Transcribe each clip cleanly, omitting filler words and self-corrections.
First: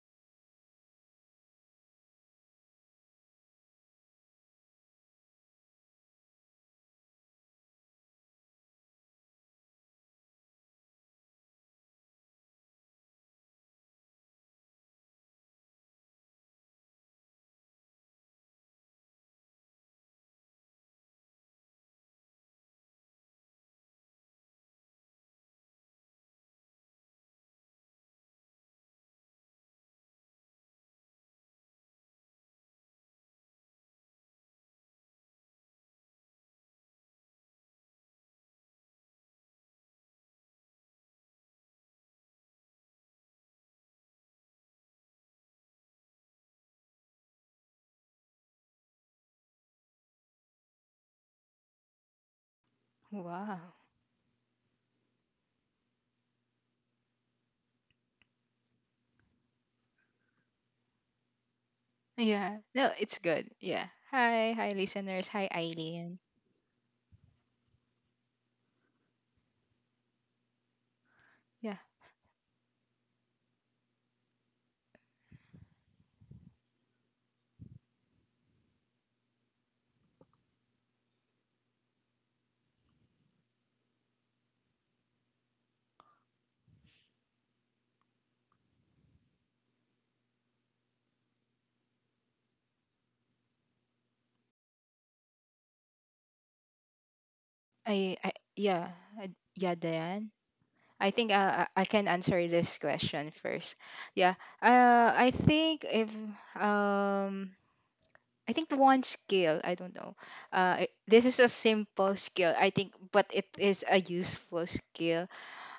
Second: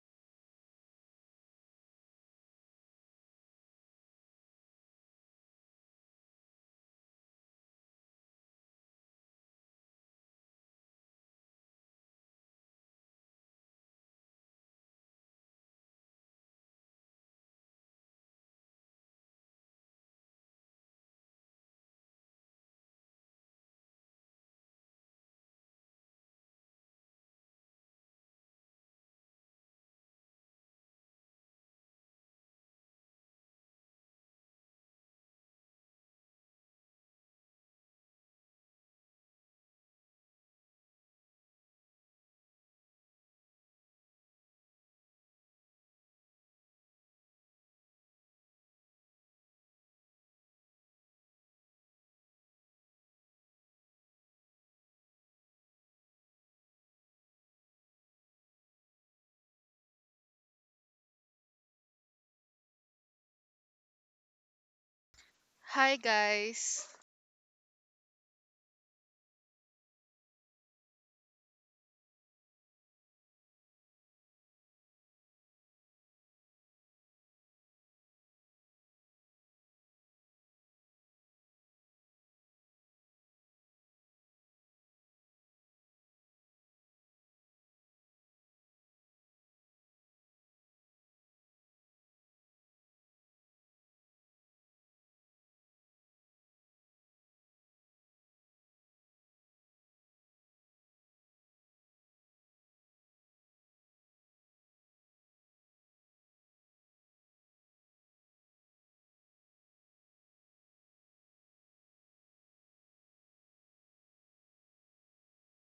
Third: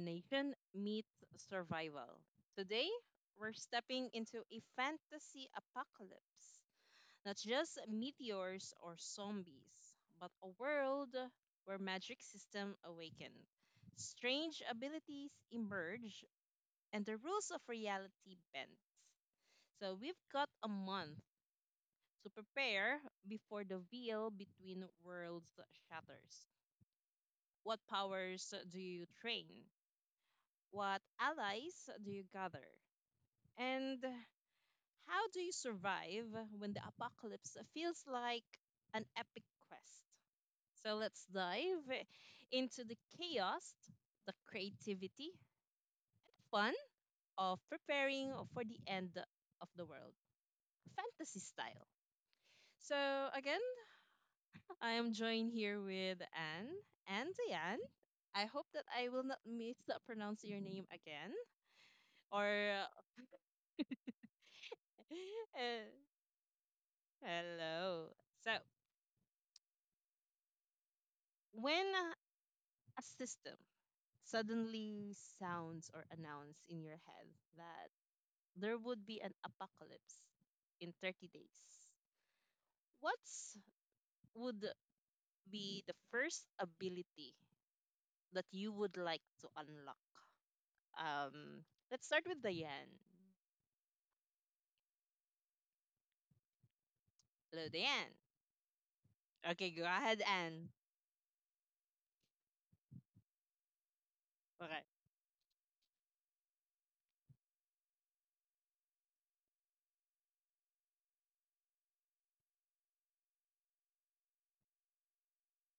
Imagination Meets Survival. Today, we're stepping into a fantasy apocalypse. Not just meteors or zombies, but a world where magic system awaken. Strange abilities emerge and the rules of reality bend. So we've got a month to prepare before the veil between worlds shatters. What powers do you train? What allies do you gather? And how do you survive when the apocalypse feels like an epic quest? So let's dive into the chaos, the creativity, and fun of preparing for the end of the world, fantasy style. So again, Wow. I am joined here with Anne and Diane. I hope that I will not mispronounce your name again Yeah. or No, it's good. Yeah. Hi, hi listeners. Hi uh, Hi Eileen. guys. Hello. So, Yeah. when a system suddenly sounds or announce in your head that there would be an apocalypse in 30 days, what would be the first ability that you would like to unlock? Um, let's start with Diane. Hello, Diane. I, yeah. Okay, Yeah, go ahead, Diane. Anne. I think, I can answer this question first. Yeah. Okay. Uh I think if um I think one skill, I don't know. This is a simple skill, I think, but it is a useful skill.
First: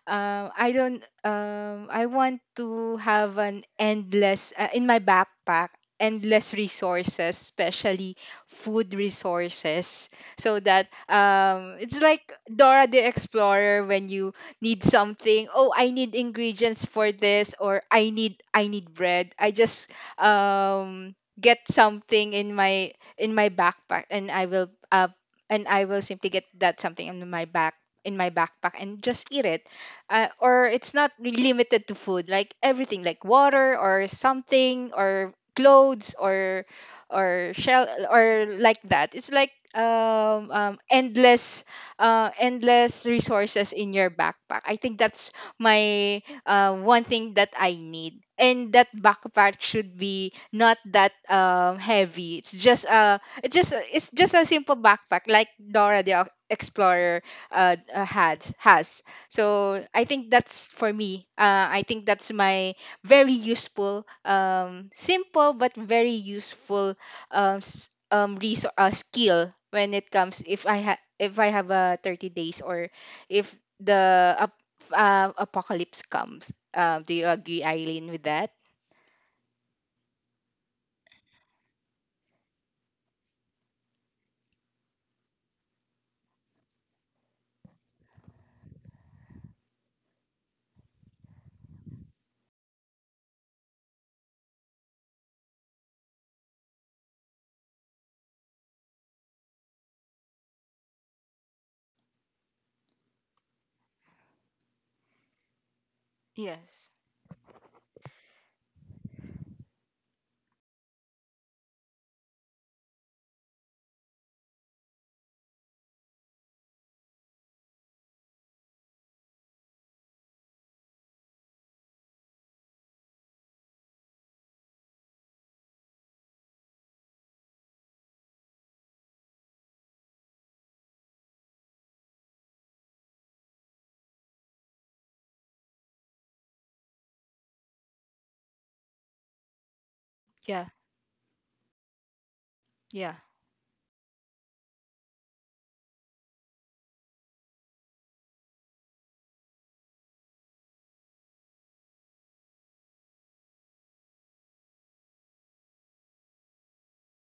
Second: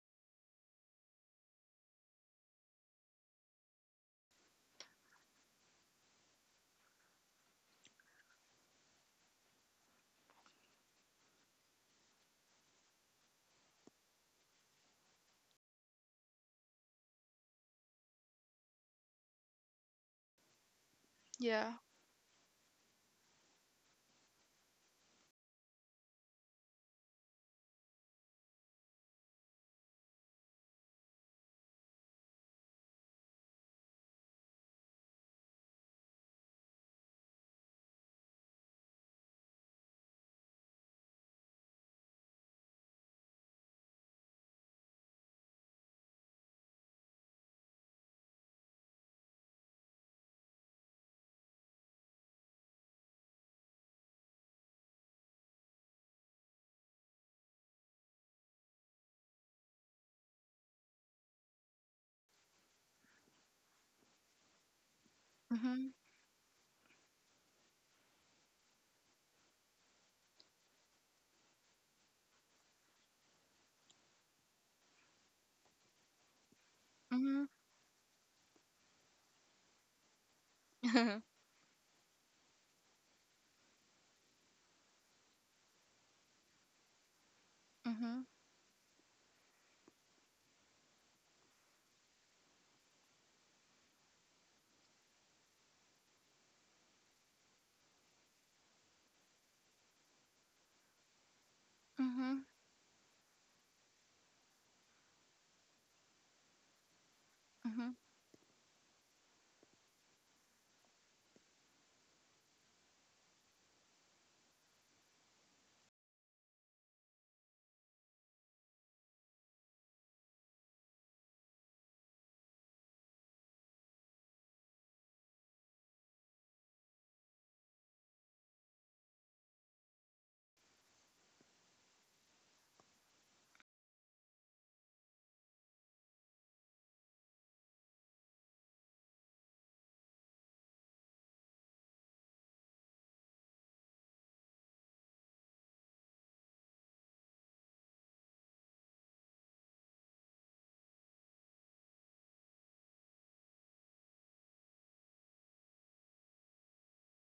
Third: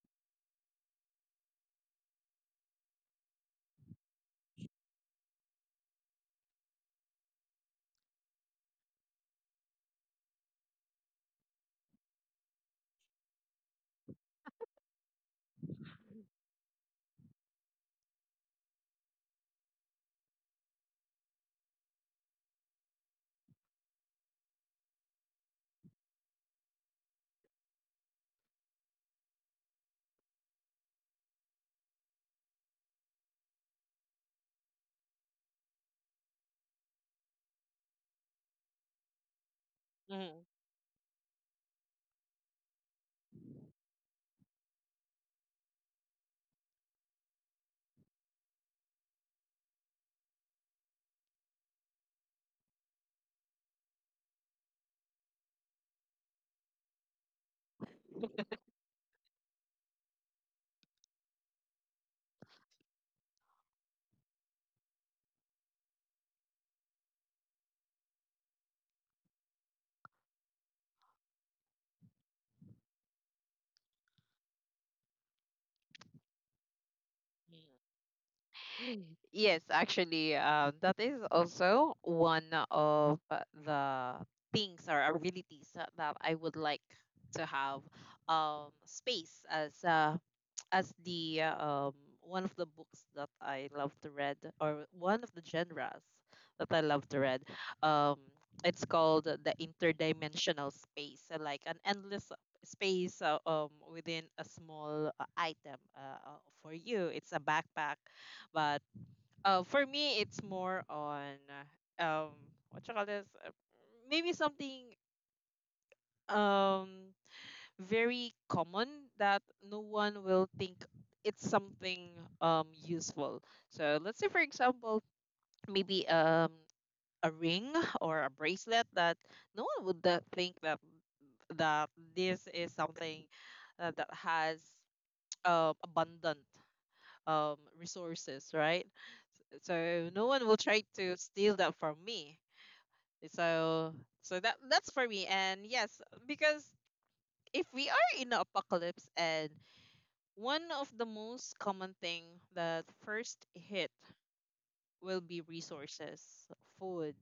I don't I want to have an endless, in my backpack, endless resources, especially food resources, so that, it's like Dora the Explorer. When you need something, oh, I need ingredients for this, or I need bread. I just um get Yeah. something in my backpack, and I will simply get that something in my backpack and just eat it. Or it's not really limited to food, like everything, like water or something, or clothes, or shell, or like that. It's like, Mhm. Endless resources in your backpack. I think that's my one thing that I need, and that backpack should be not that heavy. It's just a it's just a- it's just a simple backpack, like Dora the Explorer had has. So I think that's for me. I think that's my very useful, simple but Mhm. very useful, skill, when it comes, if I have a 30 days, or if the ap- apocalypse comes. Do you Mhm. agree, Eileen, with that? Yes, actually, that is also one of the things or abilities that I would like to have. mhm. Space as as the um, one of the books that I love to read, or one of the genres that I love to read. Um, it's called the interdimensional space, like an endless Mhm. space within a small item. For Yes. you, it's a Mhm. backpack, but for me, it's more on uh, um, what you call this? Maybe something um very common that no one will think it's something um useful. So, for example, maybe a ring or a bracelet that no one would think that this is something that has um abundant um resources, right? So no one Yeah. tried to steal that from me. Yeah. So that's for me. And yes, because if we are in the apocalypse and one of the most common thing that first hit will be resources, food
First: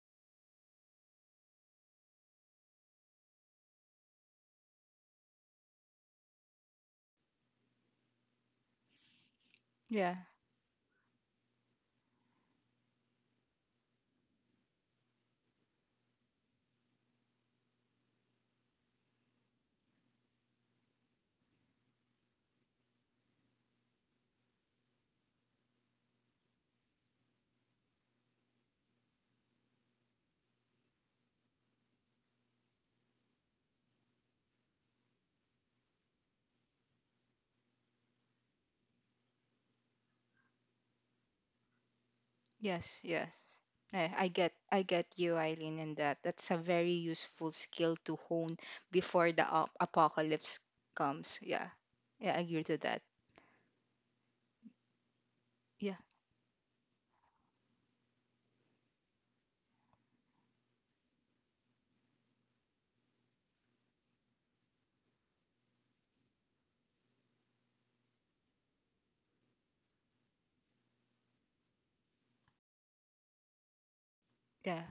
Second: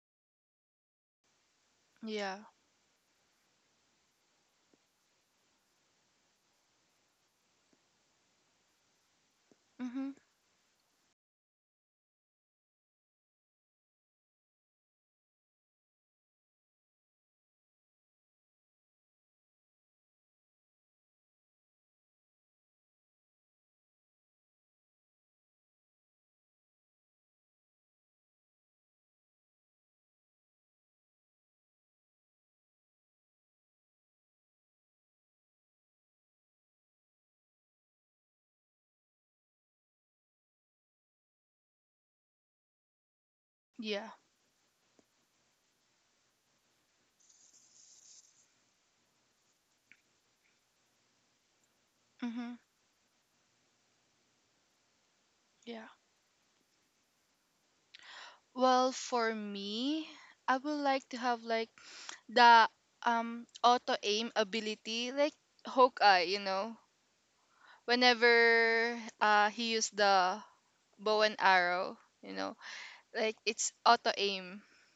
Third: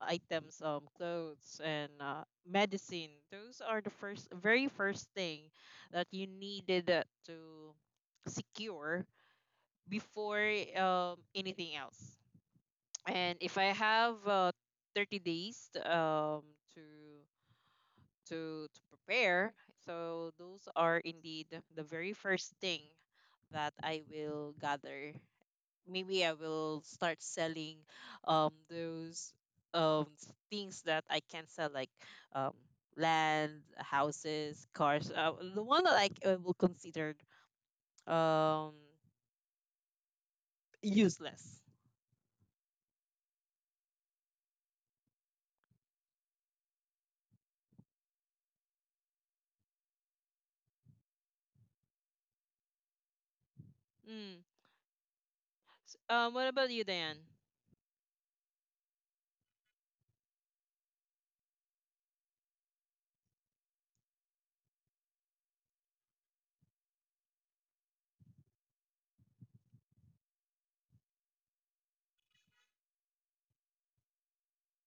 items, clothes, and Yeah. medicine. Those are the first very first thing that you needed to secure Mhm. Yeah. before anything else, and if I have 30 days to to prepare. So those are indeed the very first thing that I will gather. Maybe I will start selling those things that I can sell, like um land, houses, cars. The one that I will consider um useless. Yes, yes. Yeah. I get you, Eileen, in that. That's a very useful skill to hone before apocalypse comes. Yeah. Yeah, I Mhm. agree to that. Mm. Yeah. Yeah, What about you, Diane? Well, for me, I would like to have like the auto aim ability, like Hawkeye. You know, whenever he used the bow and arrow, you know, like it's auto aim yeah,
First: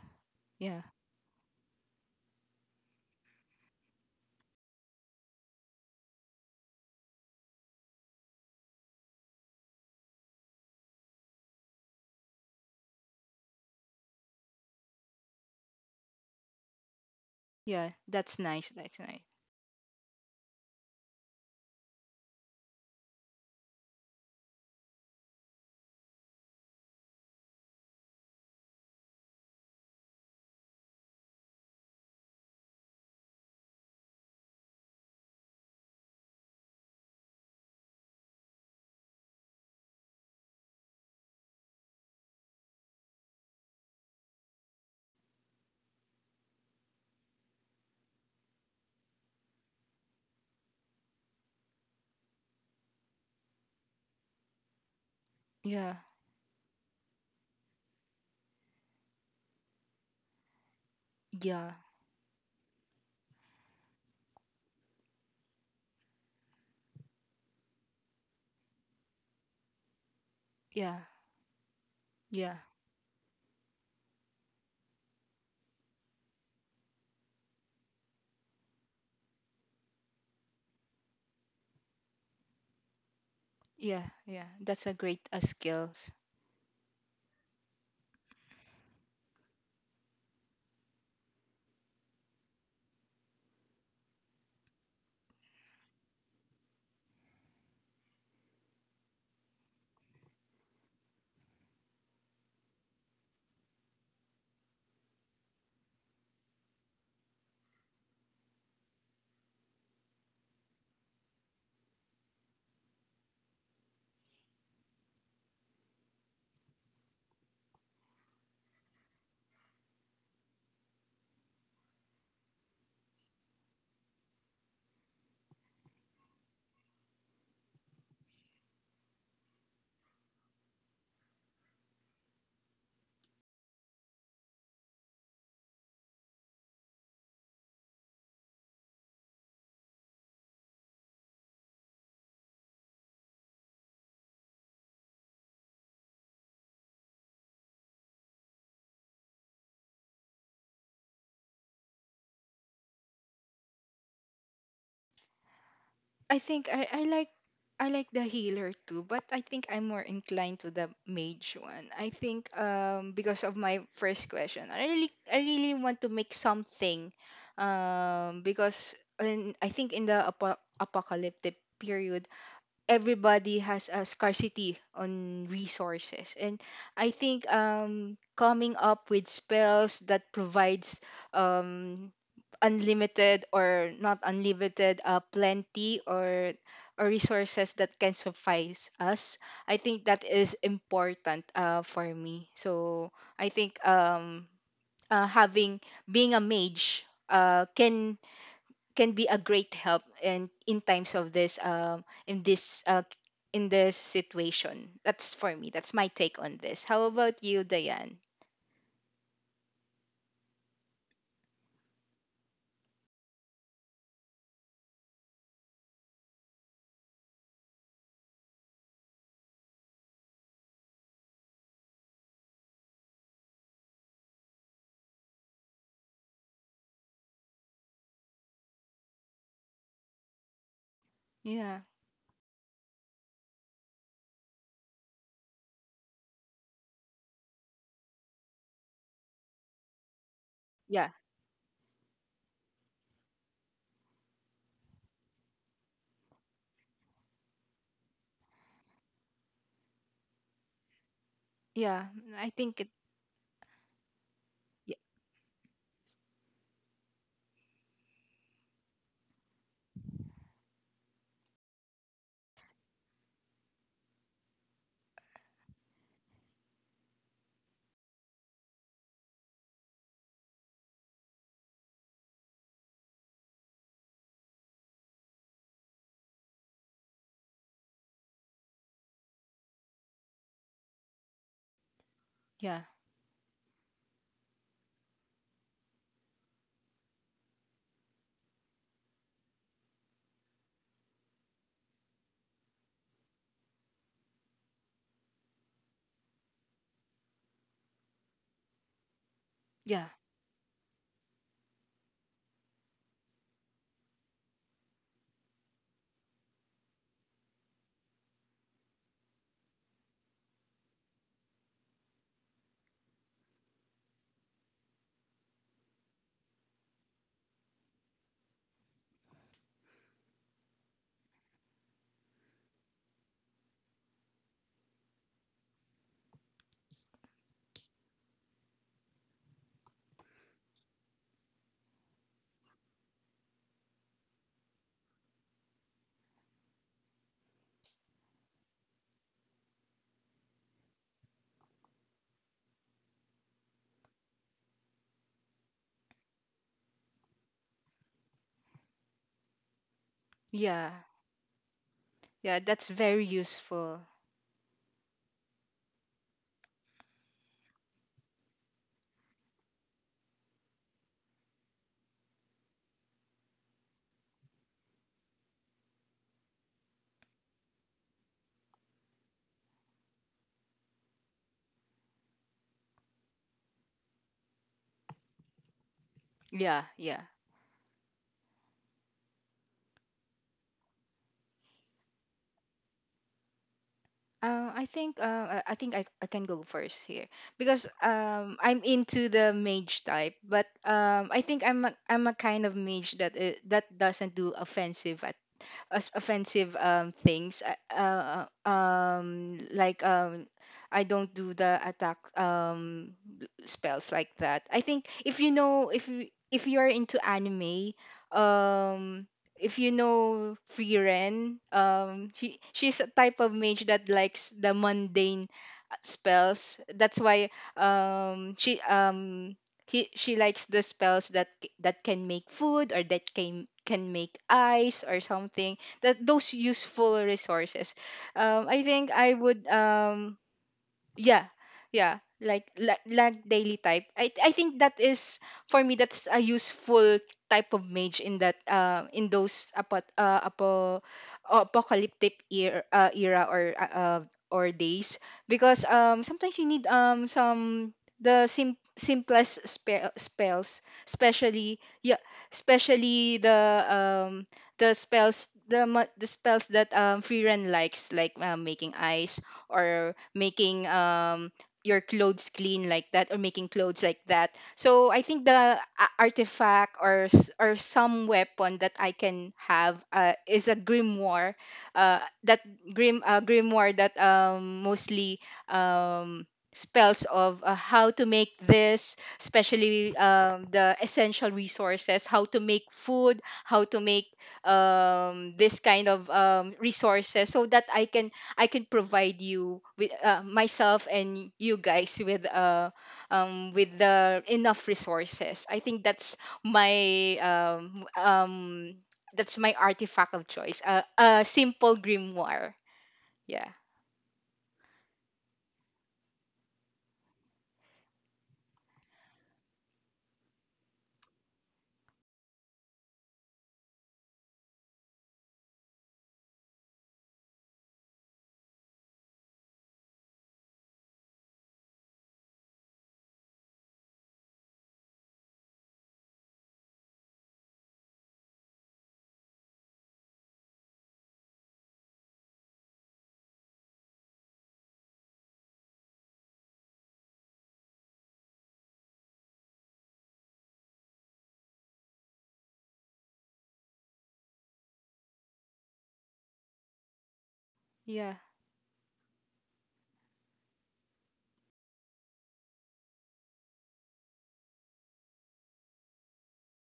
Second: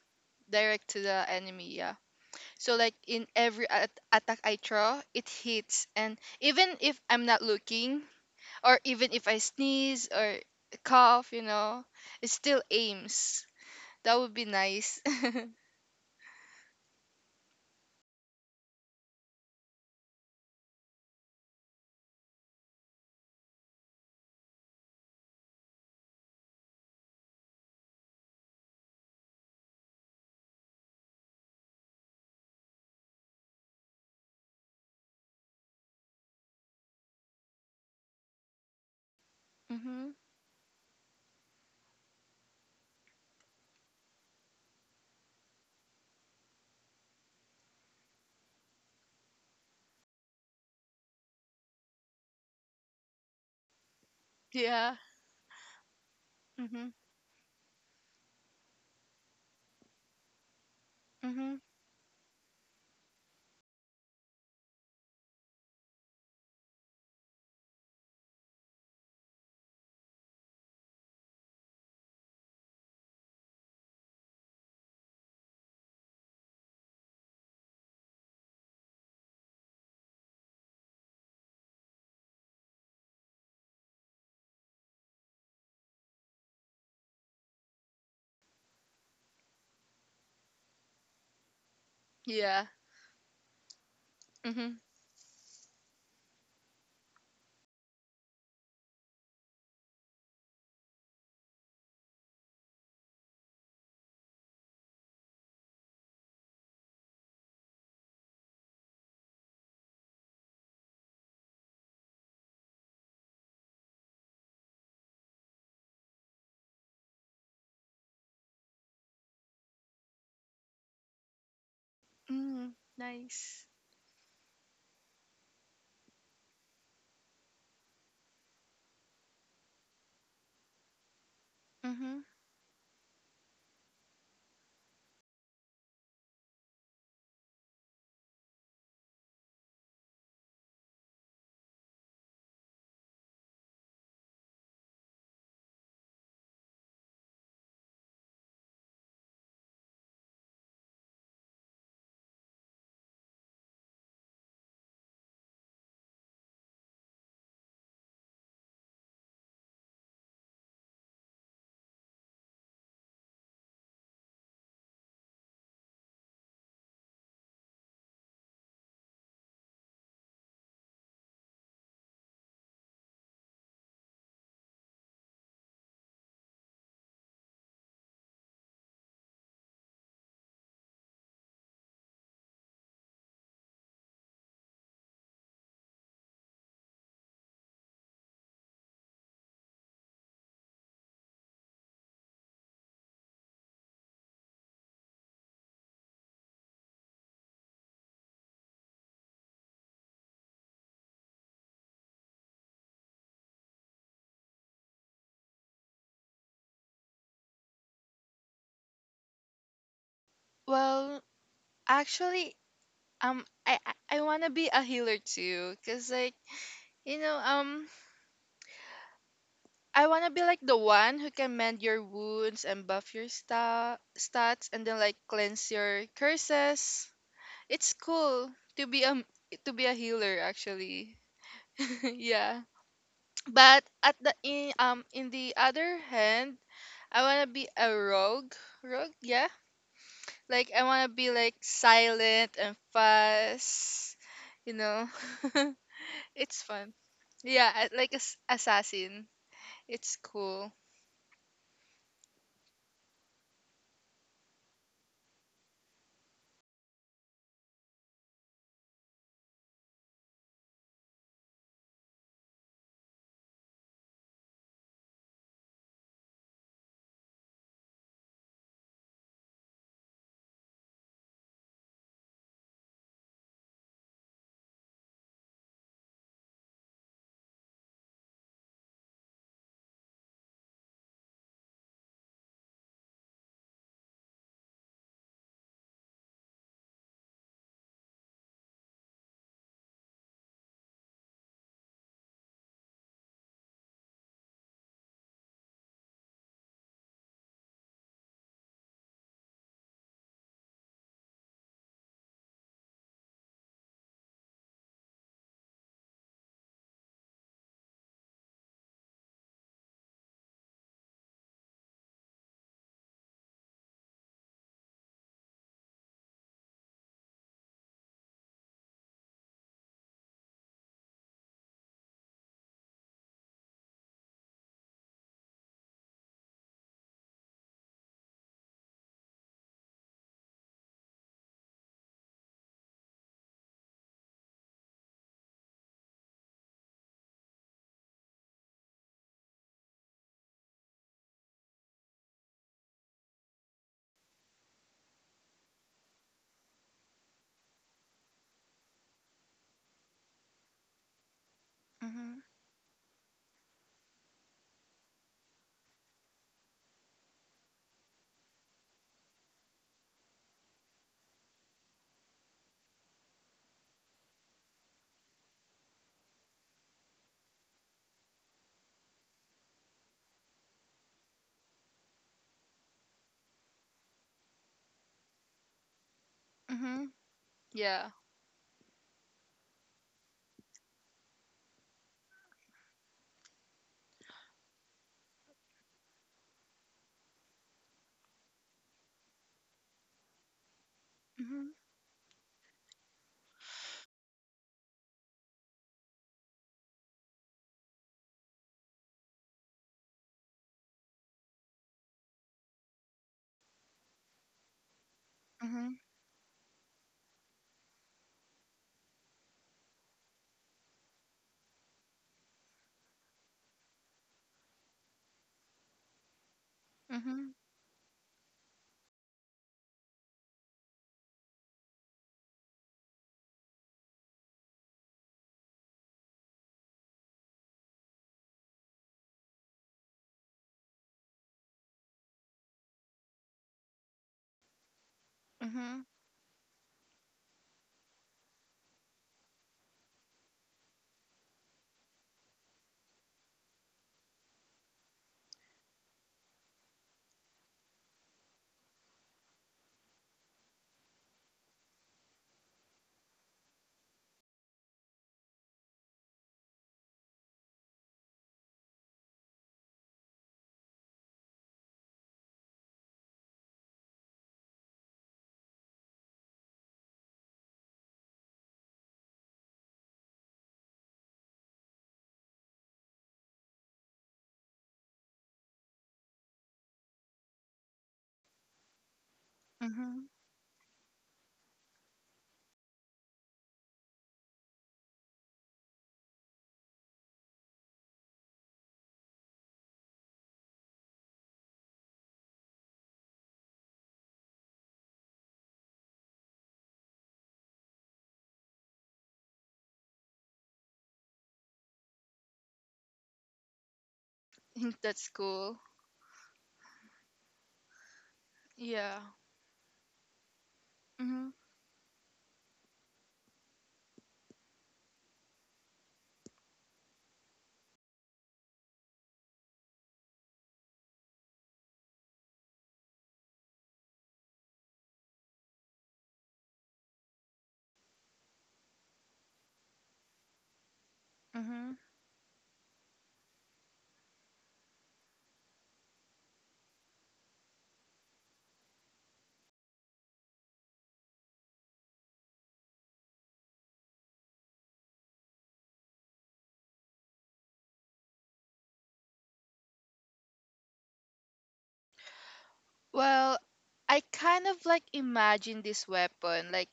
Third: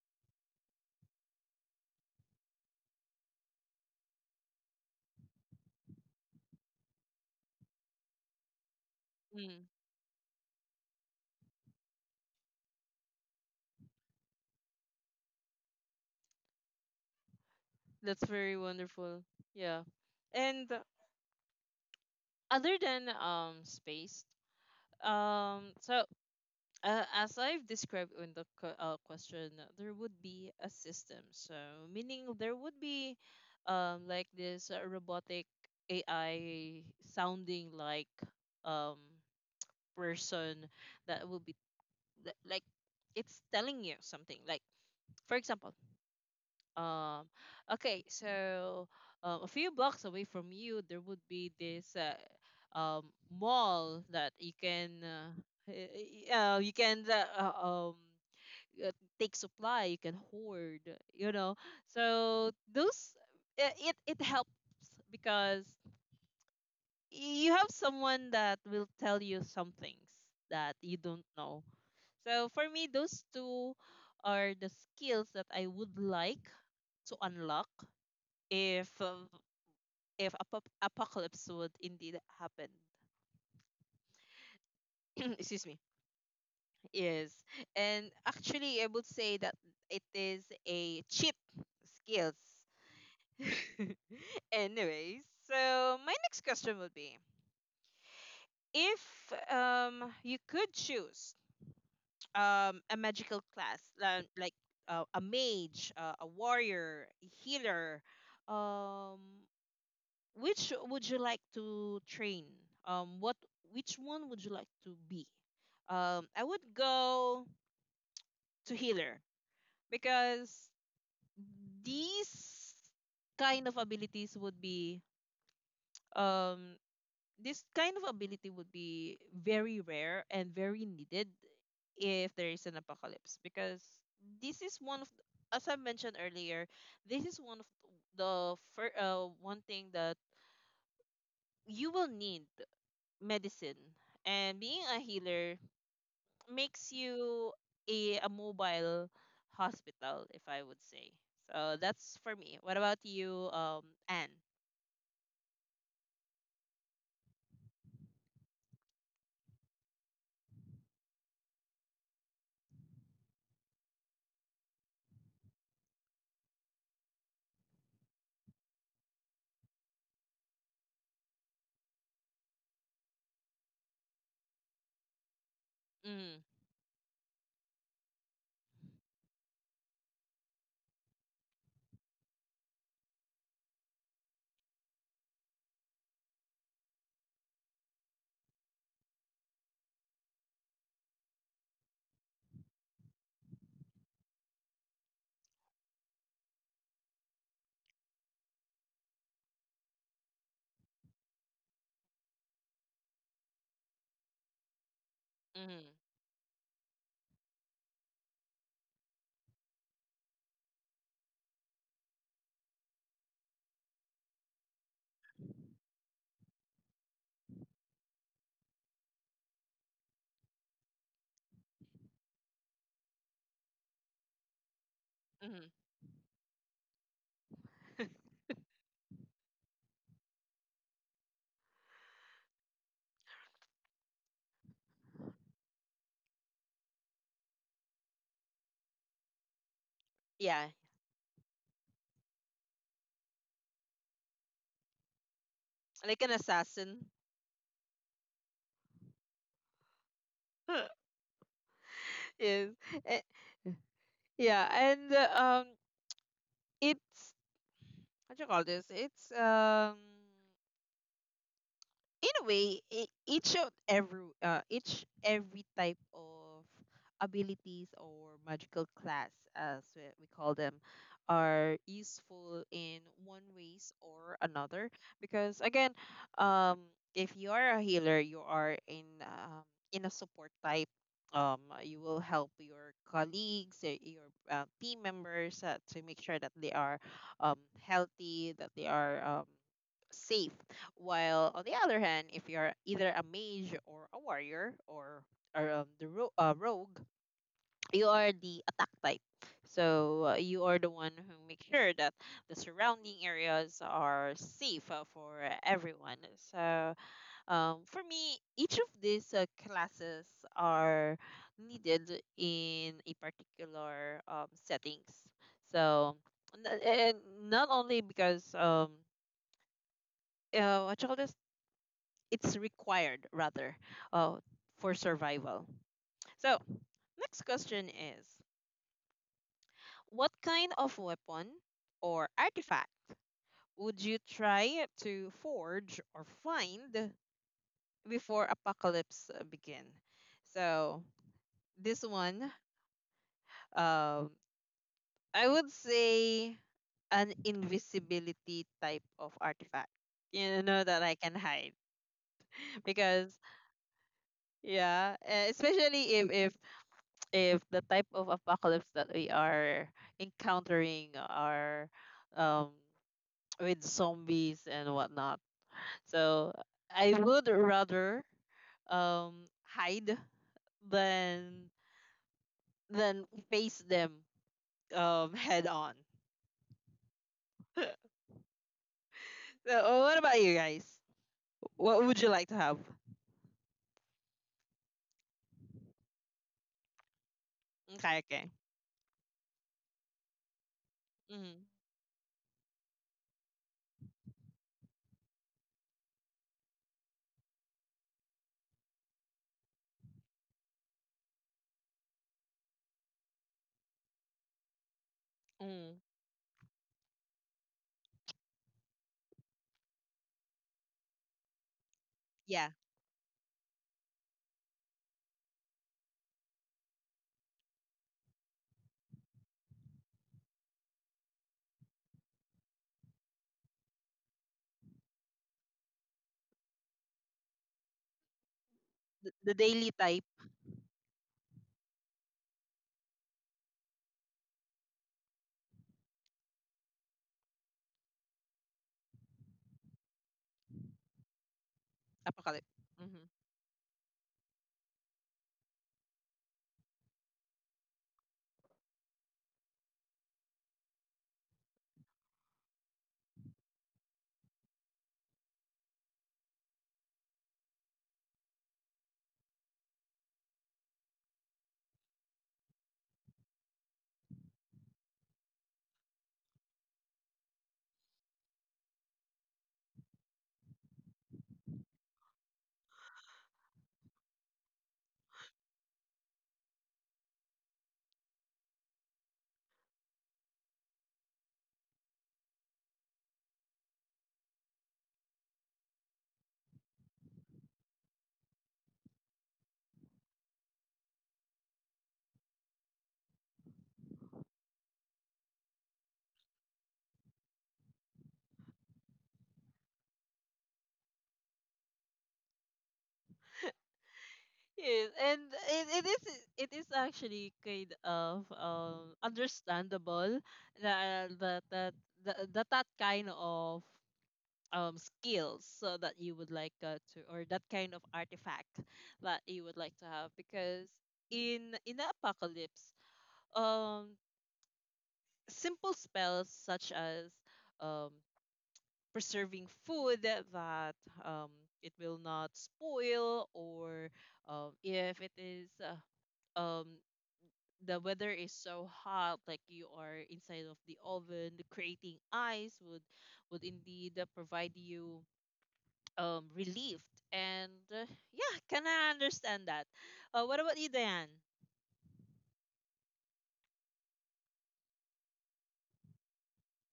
yeah, direct to the enemy. Yeah. So like in every attack I throw, it hits, and even if I'm not looking, or even if I Mm, sneeze or cough, you know, it still aims. That would be nice. yeah. that's That's very nice. That's nice. wonderful. Yeah. And other than space, Um, so as I've described in the question, there would be a system. So meaning there would be like this robotic AI sounding like um mhm. person that will be that, like, it's telling you something. Like, for example, um, okay, so a few blocks away from you, there would be this um, mall that you can Yeah. Yeah, you Mhm. can um, uh, take supply, you can hoard, you Mhm. know. yeah, So those, it it helped because you have someone that will tell you some things that you yeah, don't know. So yeah, for me, those two are the skills that I would like to unlock if uh, if apocalypse would indeed happen. yeah, yeah. That's a great, Excuse me. skills. Yes, and actually I would say that it is a cheap skills. Yeah. Mhm. Anyways, so my next question would be, if you could choose a magical class, like a mage, a warrior, a healer, um which would you like to train? What, which one would you like to be? I would go to healer because these Mhm. Nice. kind of abilities would be um this kind of ability would be very rare and very needed Mhm. if there is an apocalypse, because this is one of as I mentioned earlier, this is one of the one thing that you will need: medicine. And being a healer makes you a mobile hospital, if I would say. So that's for me. What about you, Anne? I think I I like the healer too, but I think I'm more inclined to the mage one. I think, because of my first question, I really want to make something, because, I think in apocalyptic period, everybody has a scarcity on resources, Mm, and I think coming up with spells that provides um unlimited, or not unlimited, plenty, or resources that can suffice us. I think that is important, for me. So I think, having being a mage, uh, can can be a great help in times of this, in this, in this situation. That's for me. mm, That's my take on this. How about you, Diane? Well, actually, I wanna be a healer too, cause like you know, I want to be like the one who can mend your wounds and buff your stats and then like mm. cleanse your curses. It's cool to be a to be a healer actually. Yeah, yeah. But at the in the other hand, I want to be a rogue. Rogue, yeah. Yeah, Like I want yeah, to be like silent and fast, you know. like an It's fun. assassin. Yeah, like a s assassin. It's cool. yeah. I Yes. think it Eh, yeah, y- and um, it's, what do you call this? It's. In a way, each of every each every type of abilities or magical class, as we call them, are useful in one ways or another. Because again, um, if you are a healer, you are in a support type. You will help Yeah, your colleagues, your team members, to make sure that they are um, healthy, that they are safe. While on the other hand, if you are either a mage or a warrior, or the rogue, you are the attack type. yeah, So you are the one who makes sure that the surrounding areas are safe for everyone. So for me, each of these classes are needed in a particular settings. So and not only because what you call this? It's required rather uh, for survival. So, next question is, what kind of weapon or artifact would you try to forge or find before apocalypse begin? So, this one, um I would say an invisibility type of artifact. You know yeah, that I can hide Mhm. yeah. That's very because, useful. yeah, especially if if the type of apocalypse that we are encountering are um, with zombies and whatnot. So I would rather um, hide than than face them head on. Yeah, Mhm. yeah. Yeah. So what about you guys? What would you like to have? I think, I can go first here, because, Okay, okay. I'm into the mage type, but, I Mm-hmm. think Mhm, I'm a kind of mage that doesn't do offensive, as offensive, things. Like, I don't do the attack, spells like that. I think if you know Mm. mhm, if you are into anime, um, if you know Free Ren, she Yeah, she's a type of mage that likes the mundane spells. That's why, mhm, she he she likes the spells that can make food, or that can make ice or something. That those useful resources. I think I the would, daily type yeah, yeah, like daily type. I think that is for me. mhm, That's a useful type of mage in that, in those, apocalyptic apocalypse. era, Mm-hmm. era, or days, because, sometimes you need, some, simplest spells, especially, yeah, especially um the spells, the spells that, Freerun likes, like, making ice, or making, your clothes clean like that, or making clothes like that. So I think the artifact, or some weapon that I can have, is a grimoire. That, grimoire that, mostly, um spells of, how to make this, especially, mhm. The essential resources, how to make food, how to make, this kind of, resources, so that I can provide you with, myself and you guys with, with the enough resources. I think my um um that's my artifact of choice. A simple grimoire. Yeah. Yes, That's and cool. it is, it is actually kind of Yeah. understandable that Mhm, that that that kind of skills so that you would like to, or that kind of artifact that you would like to have, because in the apocalypse, um simple spells such as um preserving food that um it mhm. will not spoil, or if it is um the weather is so hot like you are inside of the oven, the creating ice would indeed provide you relief. And Yeah. yeah, can I understand that. Uh, what about you, Diane? Well, I kind of like imagine this weapon. Like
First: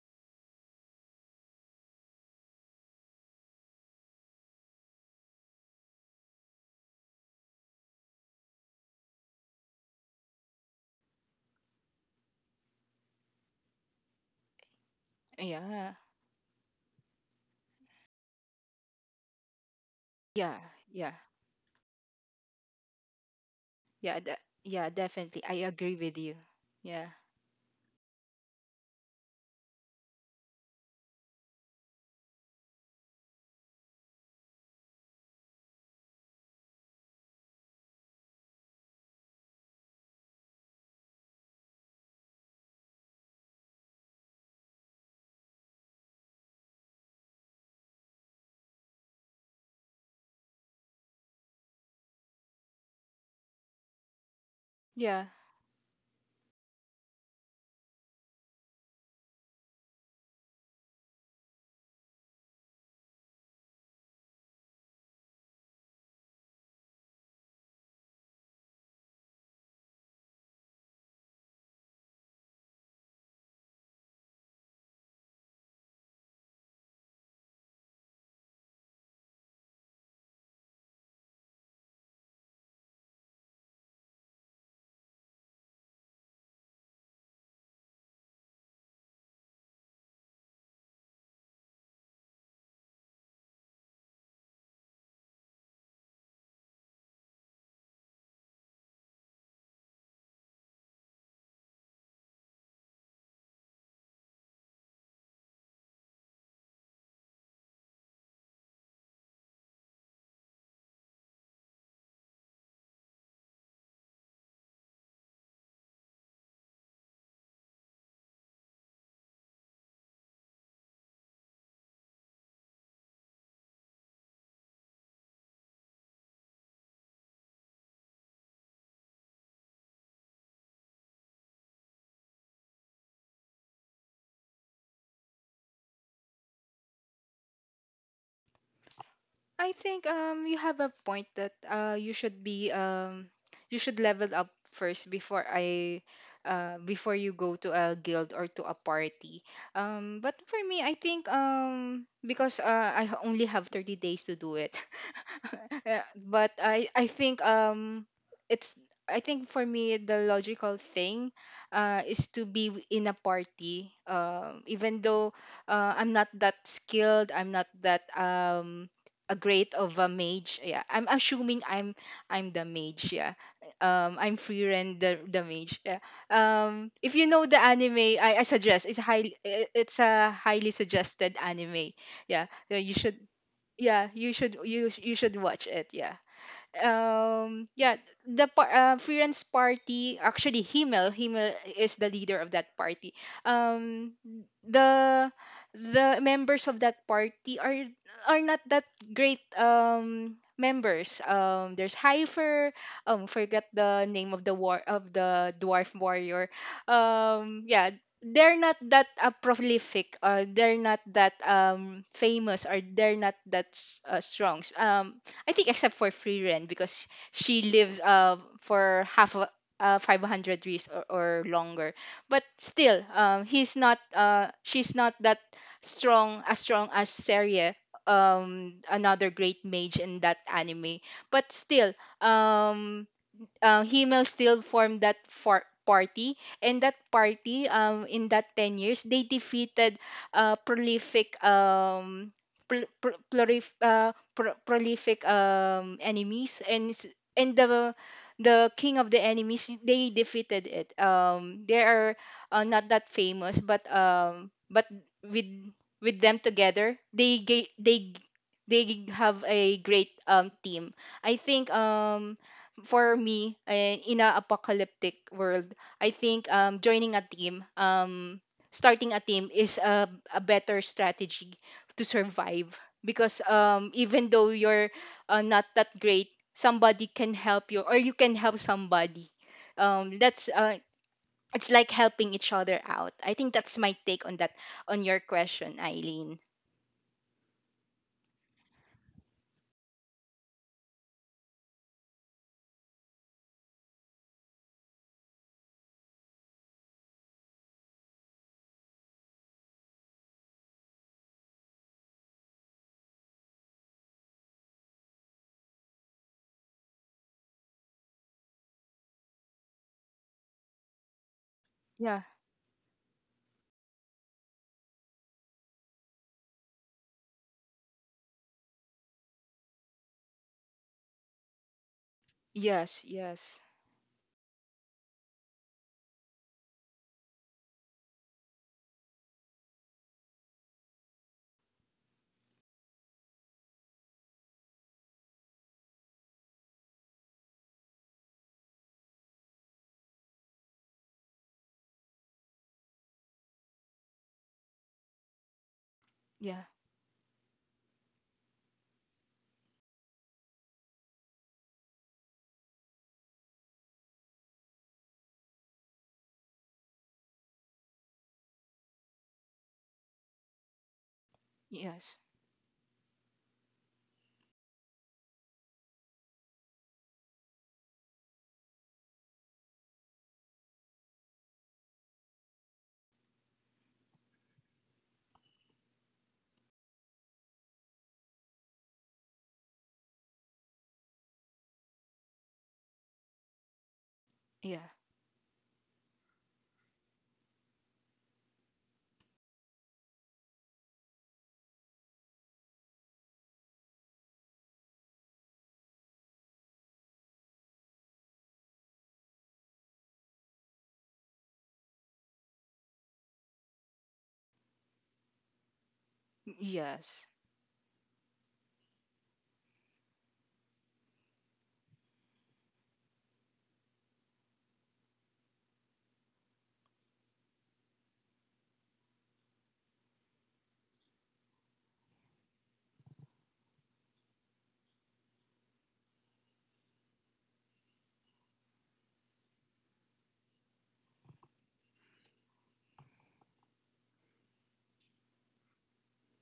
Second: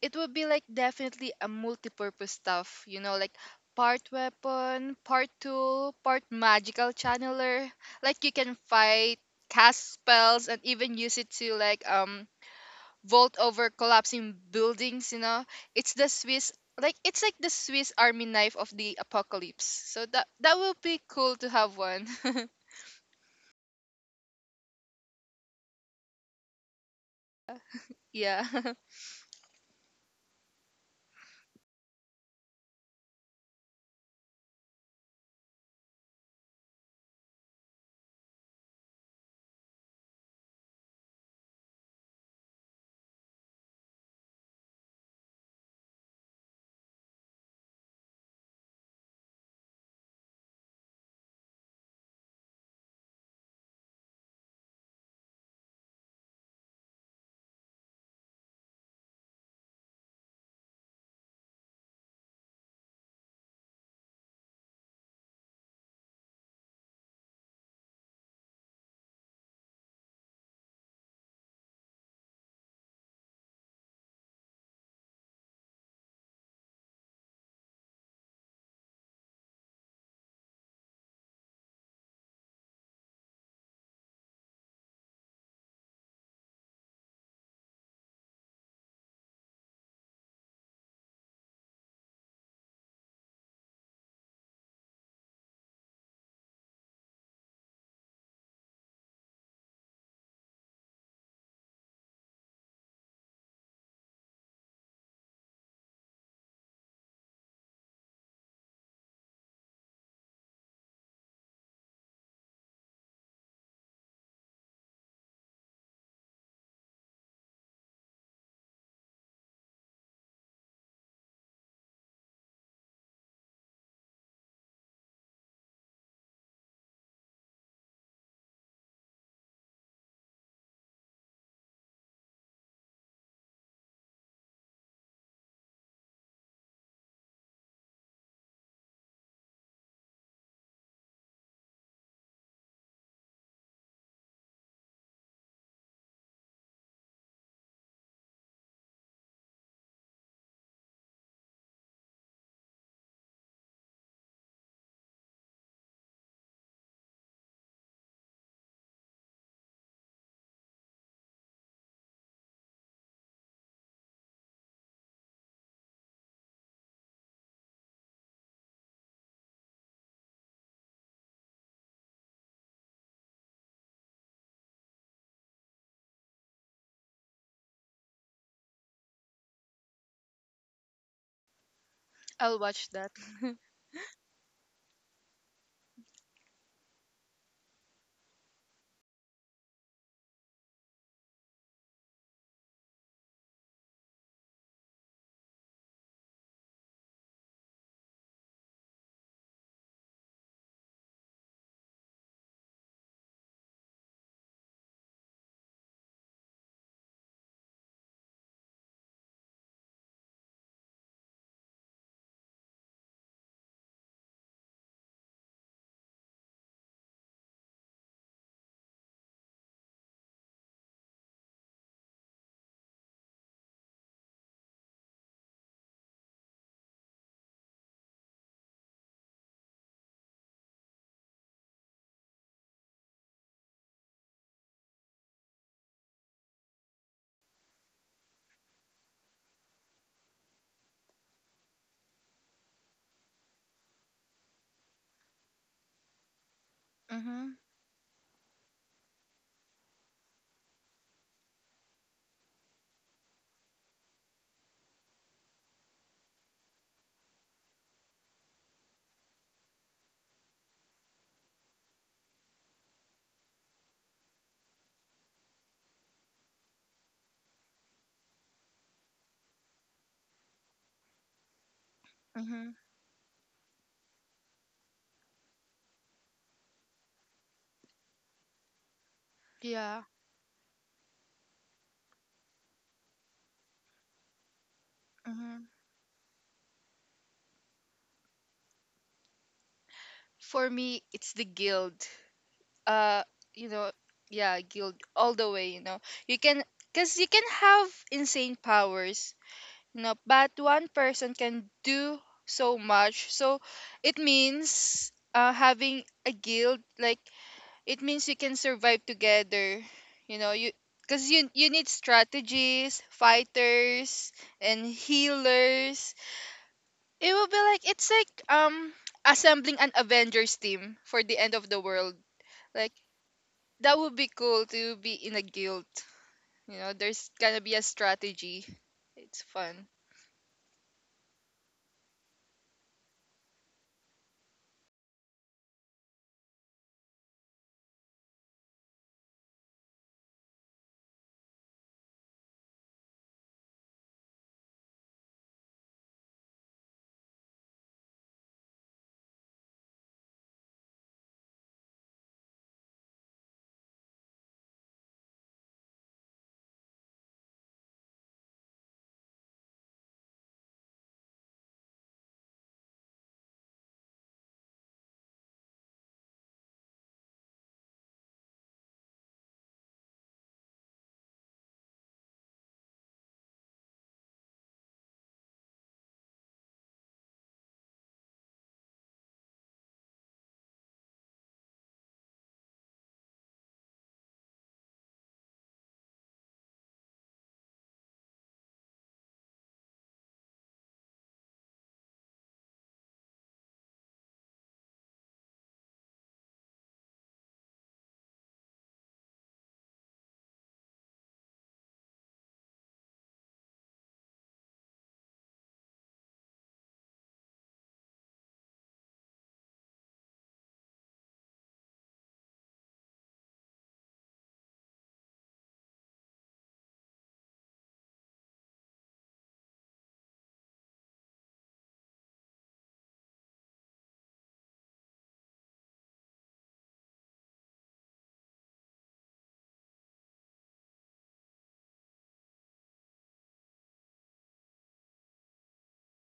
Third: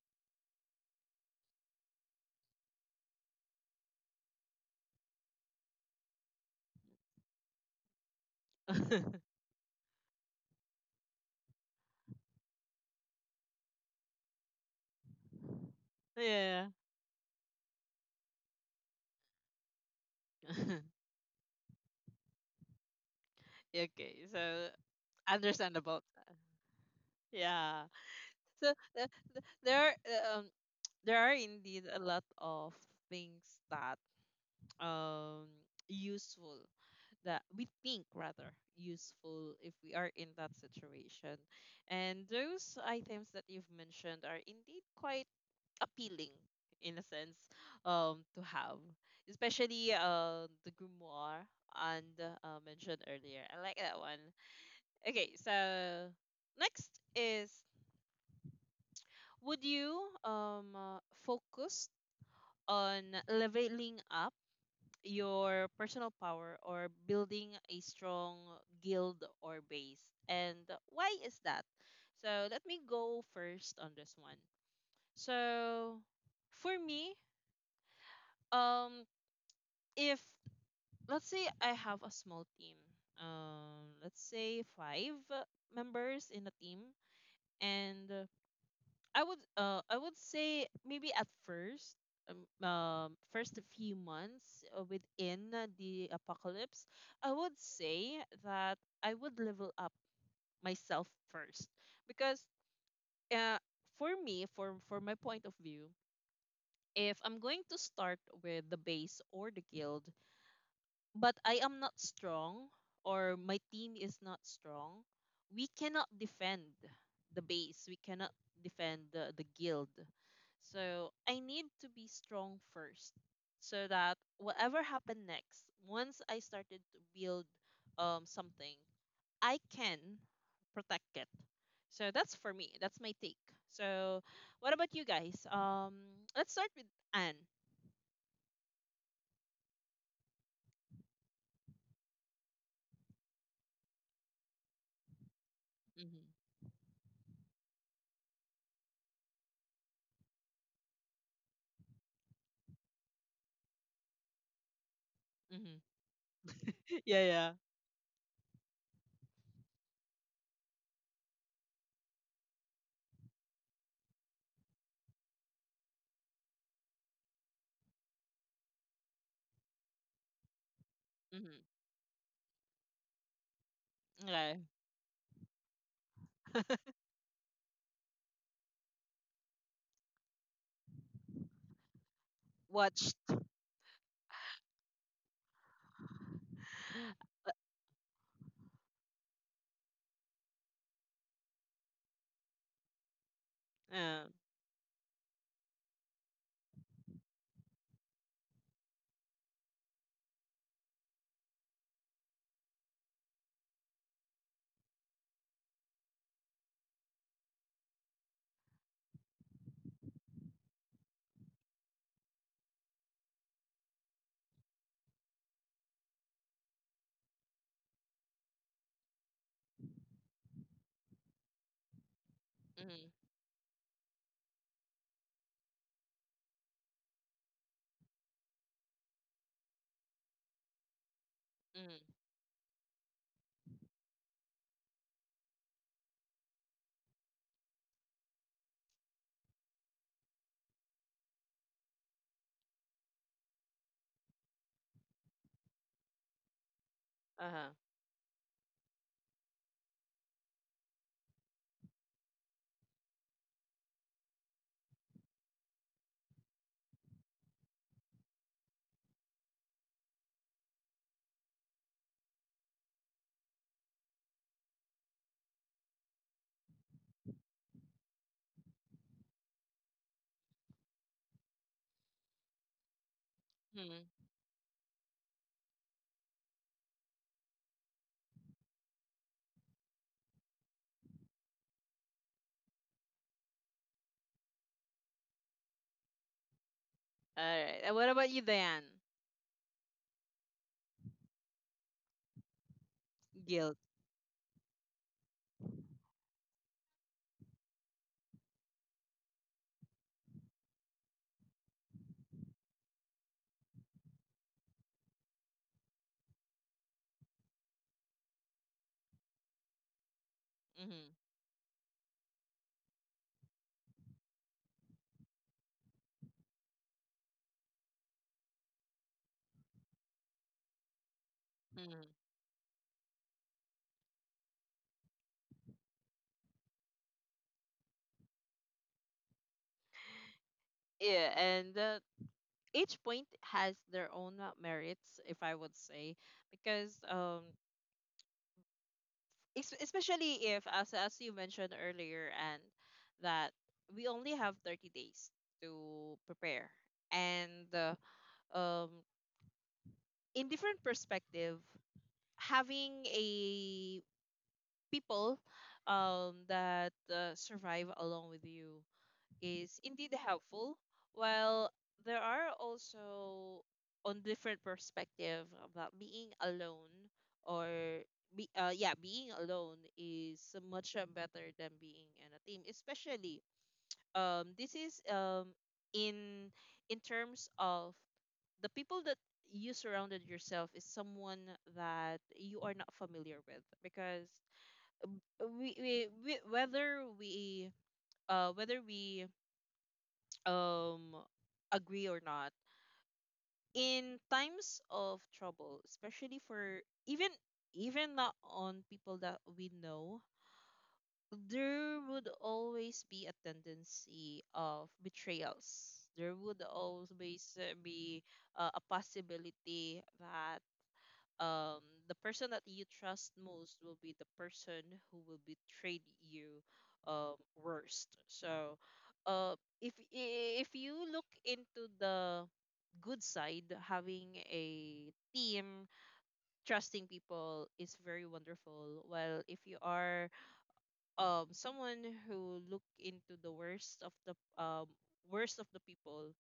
it would be like definitely a multi-purpose stuff, you know, like part weapon, part tool, part magical channeler. Like you can fight, cast spells, and even use it to like vault over collapsing buildings, you know. Yeah. It's the Swiss Yeah. like it's like the Swiss army knife of the apocalypse. So that Yeah. will be Yeah. cool to have one. Yeah. Okay, so Yeah, definitely. I agree understandable. with you. Yeah. Yeah. Yeah. So uh, there are, there are indeed a lot of things that um useful that we think, rather useful, if we are in that situation. And those items that you've mentioned are indeed quite appealing in a sense, to have, especially the grimoire and mentioned earlier. I like that one. Yeah. Okay, so next is, would you focus on leveling up your personal power or building a strong guild or base? And why is that? So let me go first on this one. So for me, um, if, let's say I have a small team, let's say five members in a team, and I would say maybe at first, um, first few months within the apocalypse, I would say that I would level up myself first, because uh for me, for my point of view, if I'm going to start with the base or the guild but I am not strong, or my team is not strong, we cannot defend the base. We cannot defend the guild. So I need to be strong first, so that whatever happened next, once I started to build something, I can protect it. So that's for me. That's my take. So what about you guys? Let's start with Anne. I think, you have a point that, you should level up first before, I Mm-hmm. Before you go to a guild or to a party. But for me I think, because, only have 30 days to do it. Mm-hmm. Yeah, but Yeah, yeah. It's I think for me the logical thing, is to be, in a party, even though, I'm not that skilled, I'm not that, a great of a mage. Yeah, I'm assuming Mm-hmm. I'm the mage. Yeah. I'm Okay. Frieren, the mage. Yeah. If you know the anime, I suggest, it's highly, it's a highly suggested anime. Yeah, I'll yeah, watch you that. Watched. should. Yeah, you should watch it. Yeah. Yeah. The freelance party, actually, Himmel is the leader of that party. um Uh, the the members of that party are not that great, members. There's Heifer. Forgot the name of the dwarf warrior. Yeah. They're not that, prolific, or they're not that, famous, or they're not that, strong. I think except for Free Rent, because she lives, for half a, 500 years, or longer, but still, mm, he's not she's not that strong, as strong as Seria, another great mage in that anime. But still, mm, um Himmel still formed that, party, and that party, in that 10 years, they defeated, prolific, prolific, enemies, and Mhm. uh-huh. the king of the enemies, they defeated it. They are, not that famous, but, but with with them together, they they have a great, team. I think, for me, in a apocalyptic world, I think, joining a team starting a team is a better strategy to Mhm. survive, because, Mm. even though you're, not that great, somebody can help you, or you can help somebody. Yeah. That's It's like helping each other out. I think that's my take on that, on your Mhm. question, Eileen. All right. And what about you, Diane? For me, it's the guild. Uh, you Guilt. know, yeah, guild all the way, you know. You can cuz you can have insane powers. No, but one person can do so much. So it means having a guild, like it means you can survive together. You know, you Mm-hmm. because you need Yeah. strategies, fighters, and healers. It will be like it's like assembling an Avengers team for the end of the Mm-hmm. world. Like Yes, yes, that would be cool to be in a guild. You know, there's gonna be a strategy. It's fun. Yeah, and each point has their own merits, if I would say, because es- especially if, as you mentioned earlier, and that we only have 30 days to yeah. prepare, and um, in different perspective, having a people that survive along with you is indeed helpful. While Yes. there are also on different perspective about being alone, or yeah, being alone is much better than being in a team, especially this is in in terms of the people that you surrounded yourself is someone that you are not familiar with, because Yeah. We whether we uh whether we um agree or not, in times of trouble, especially for even not on people that we know, there would always be a tendency of betrayals. There would Yes. always be a possibility that um, the person that you trust most will be the person who will betray you worst. So, if you look into the good side, having a team, trusting people is very wonderful. While if you are someone who look into the worst of the um people,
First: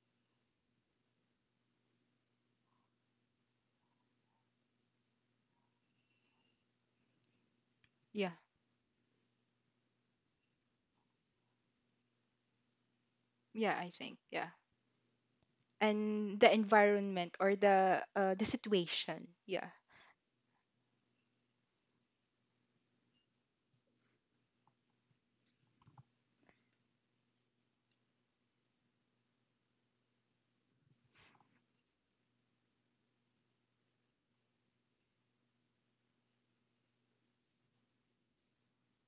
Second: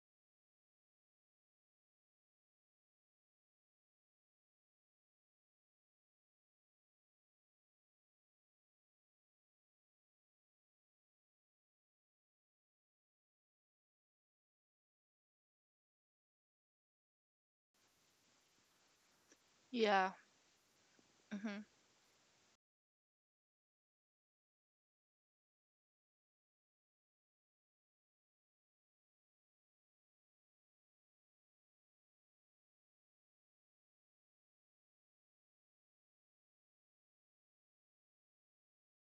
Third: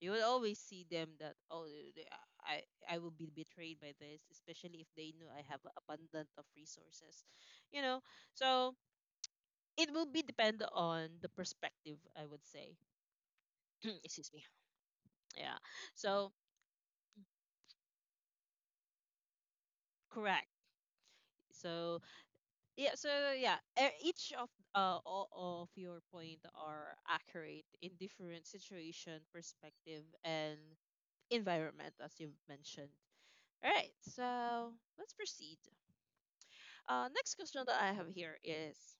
you will always see them that oh, i I will be betrayed by this, especially if they know I have abundant of resources. you know Yeah, so it will be depend on the perspective, I would say. yeah. I think, Excuse me. yeah, Yeah. so and the environment or the, the situation. Yeah. Yeah. Correct. so yeah so yeah, each of all of your point are accurate in different situation, perspective, and environment, as you've mentioned. All right, so let's proceed. Next question that I have here is,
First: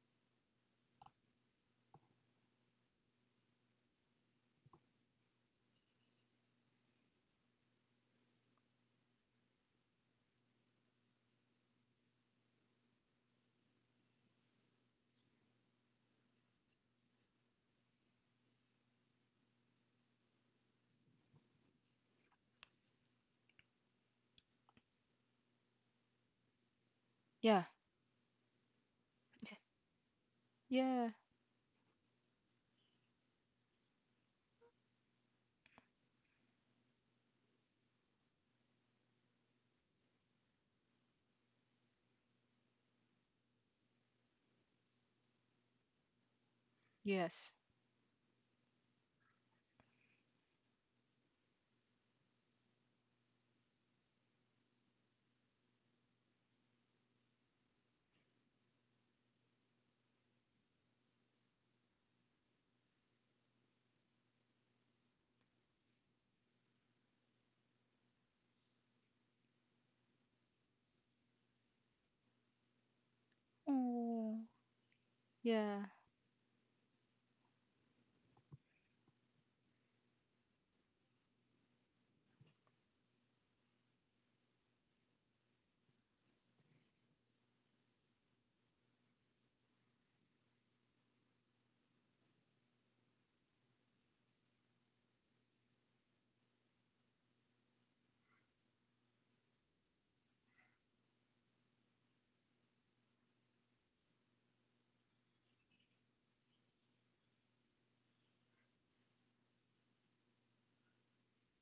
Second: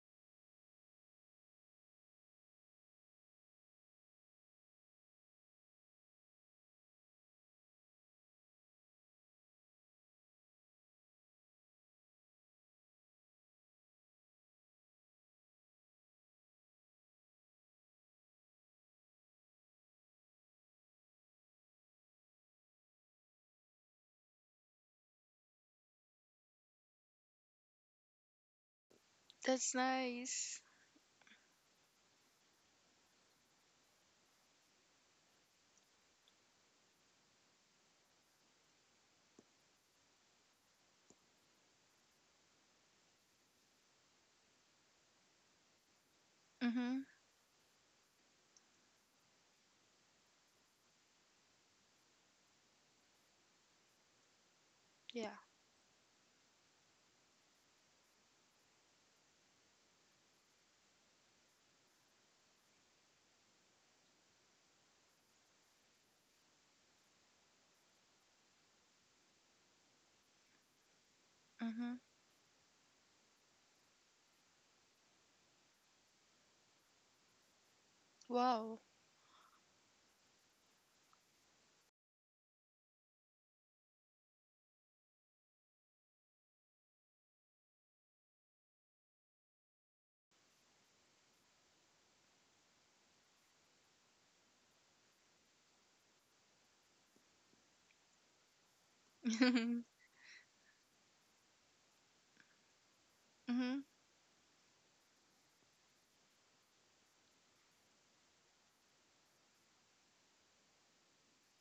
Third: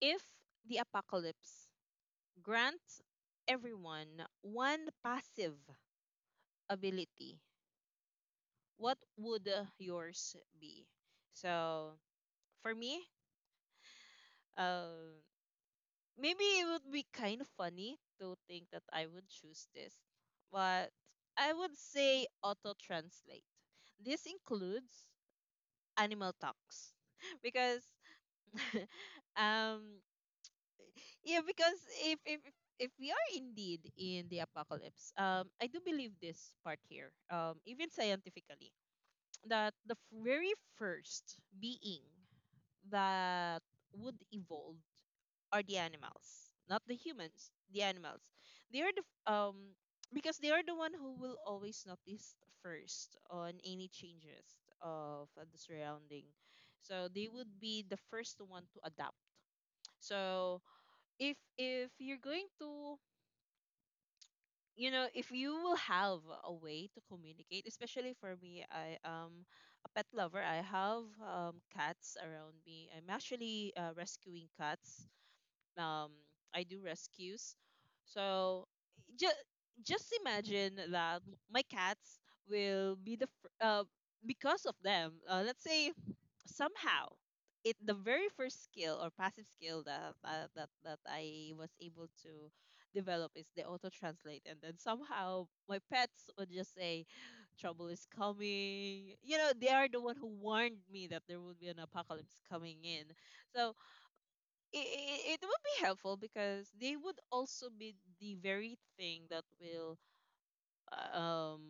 if the apocalypse grants everyone one passive ability, what would yours be? So for me, uh, maybe it would be kind of funny to think that I would choose this, but I would say auto translate. This includes animal talks Yeah. because That's um nice. Yeah. yeah, because if we are indeed in the apocalypse, I do believe this part here, even scientifically, that the very first being that would evolve are the animals, not the Mm-hmm. humans, Yes. the animals. They are the because they are the one who will always notice first on any changes of Yeah. the surrounding. So they would be the first one to adapt. So if you're going to if you will have a way to communicate, especially for me, I am a pet lover. I have Mm-hmm. cats around me. I'm actually Oh. rescuing cats. Yeah. um I do rescues. So Wow. just just imagine that my cats will be the because of them. Let's say somehow it the very first skill or passive skill that I was able to develop is the auto translate, and then somehow my pets would just say trouble is coming. They are the one who warned me that there would be an apocalypse coming in. So Mm-hmm. It would be helpful because they would also be the very thing that will uh, um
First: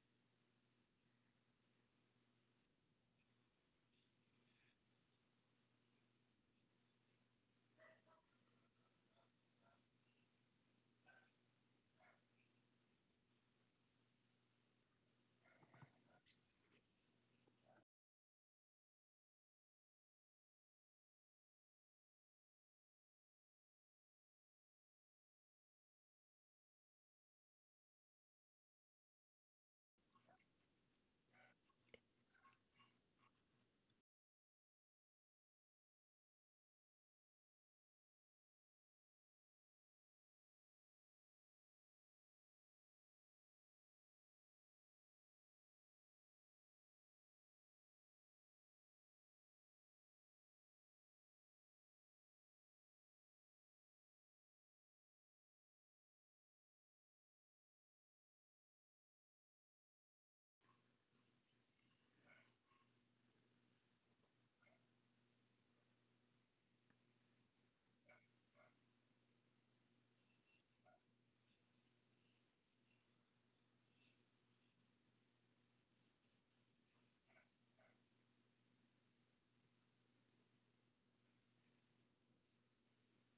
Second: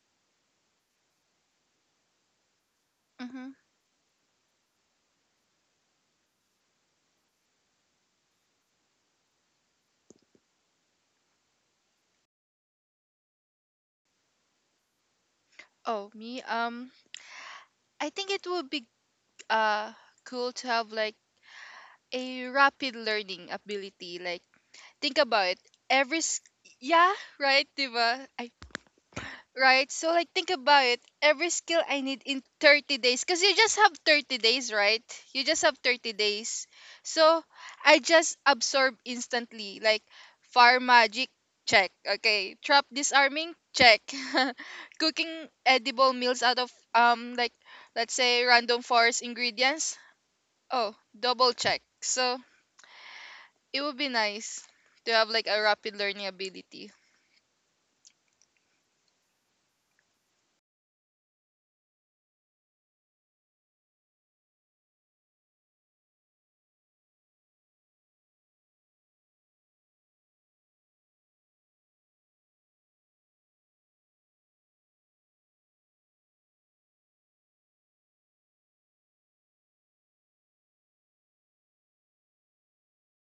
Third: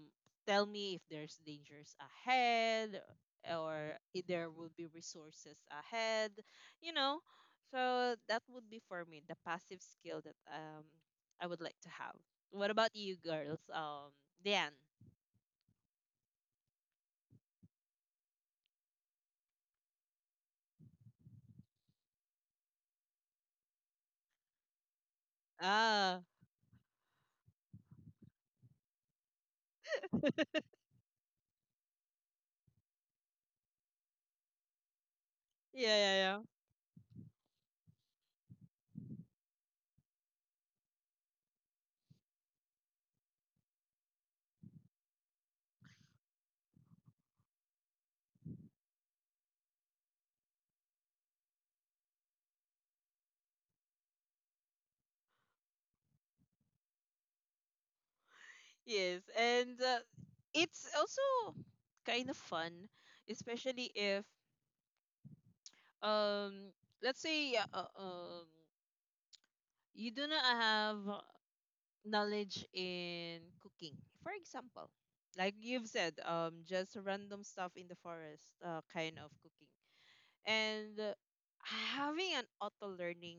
tell me if there's dangers ahead Mm-hmm. or if there would be resources ahead you know so that would be for me the passive skill that I would like to have. What about you, girls? Dan? Oh, me. I think it would be uh cool to have like a rapid learning ability. Like, think about it. Every Ah, s- yeah, right, diba? I Right? So like think about it. Every skill I need in 30 days cuz you just have 30 days, right? You just have yeah, 30 yeah, yeah. days. So I just absorb instantly like fire magic check. Okay, trap disarming check. Cooking edible meals out of like let's say random forest ingredients. Oh, double check. So it would be nice to have like a rapid learning ability. Yes, and it's also kind of fun, especially if um let's say you do not have knowledge in cooking, for example, like you've said, just random stuff in the forest, kind of cooking, and having an auto learning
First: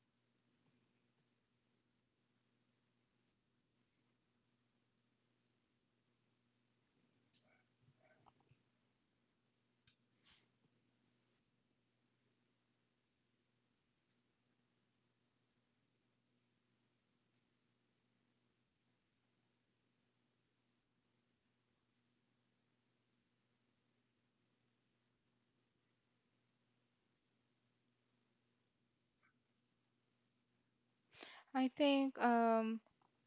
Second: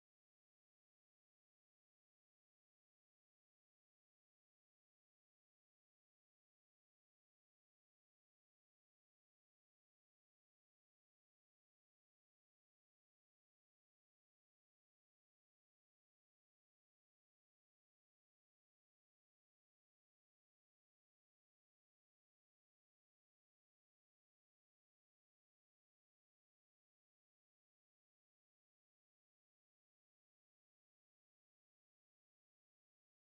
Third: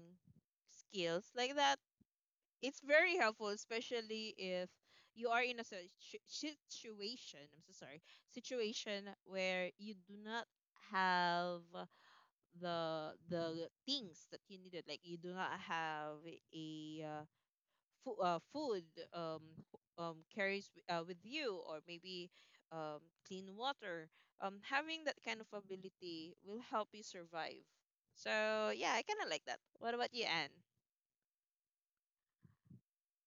skills like that, it's very helpful, especially if you are in a situation, I'm so sorry, situation where you do not have the things that you needed. Like you do not have a food, um, carries with you, or maybe um, clean water. Having that kind of ability will help you survive. So yeah, I kind of like that. What about you, Anne? I think,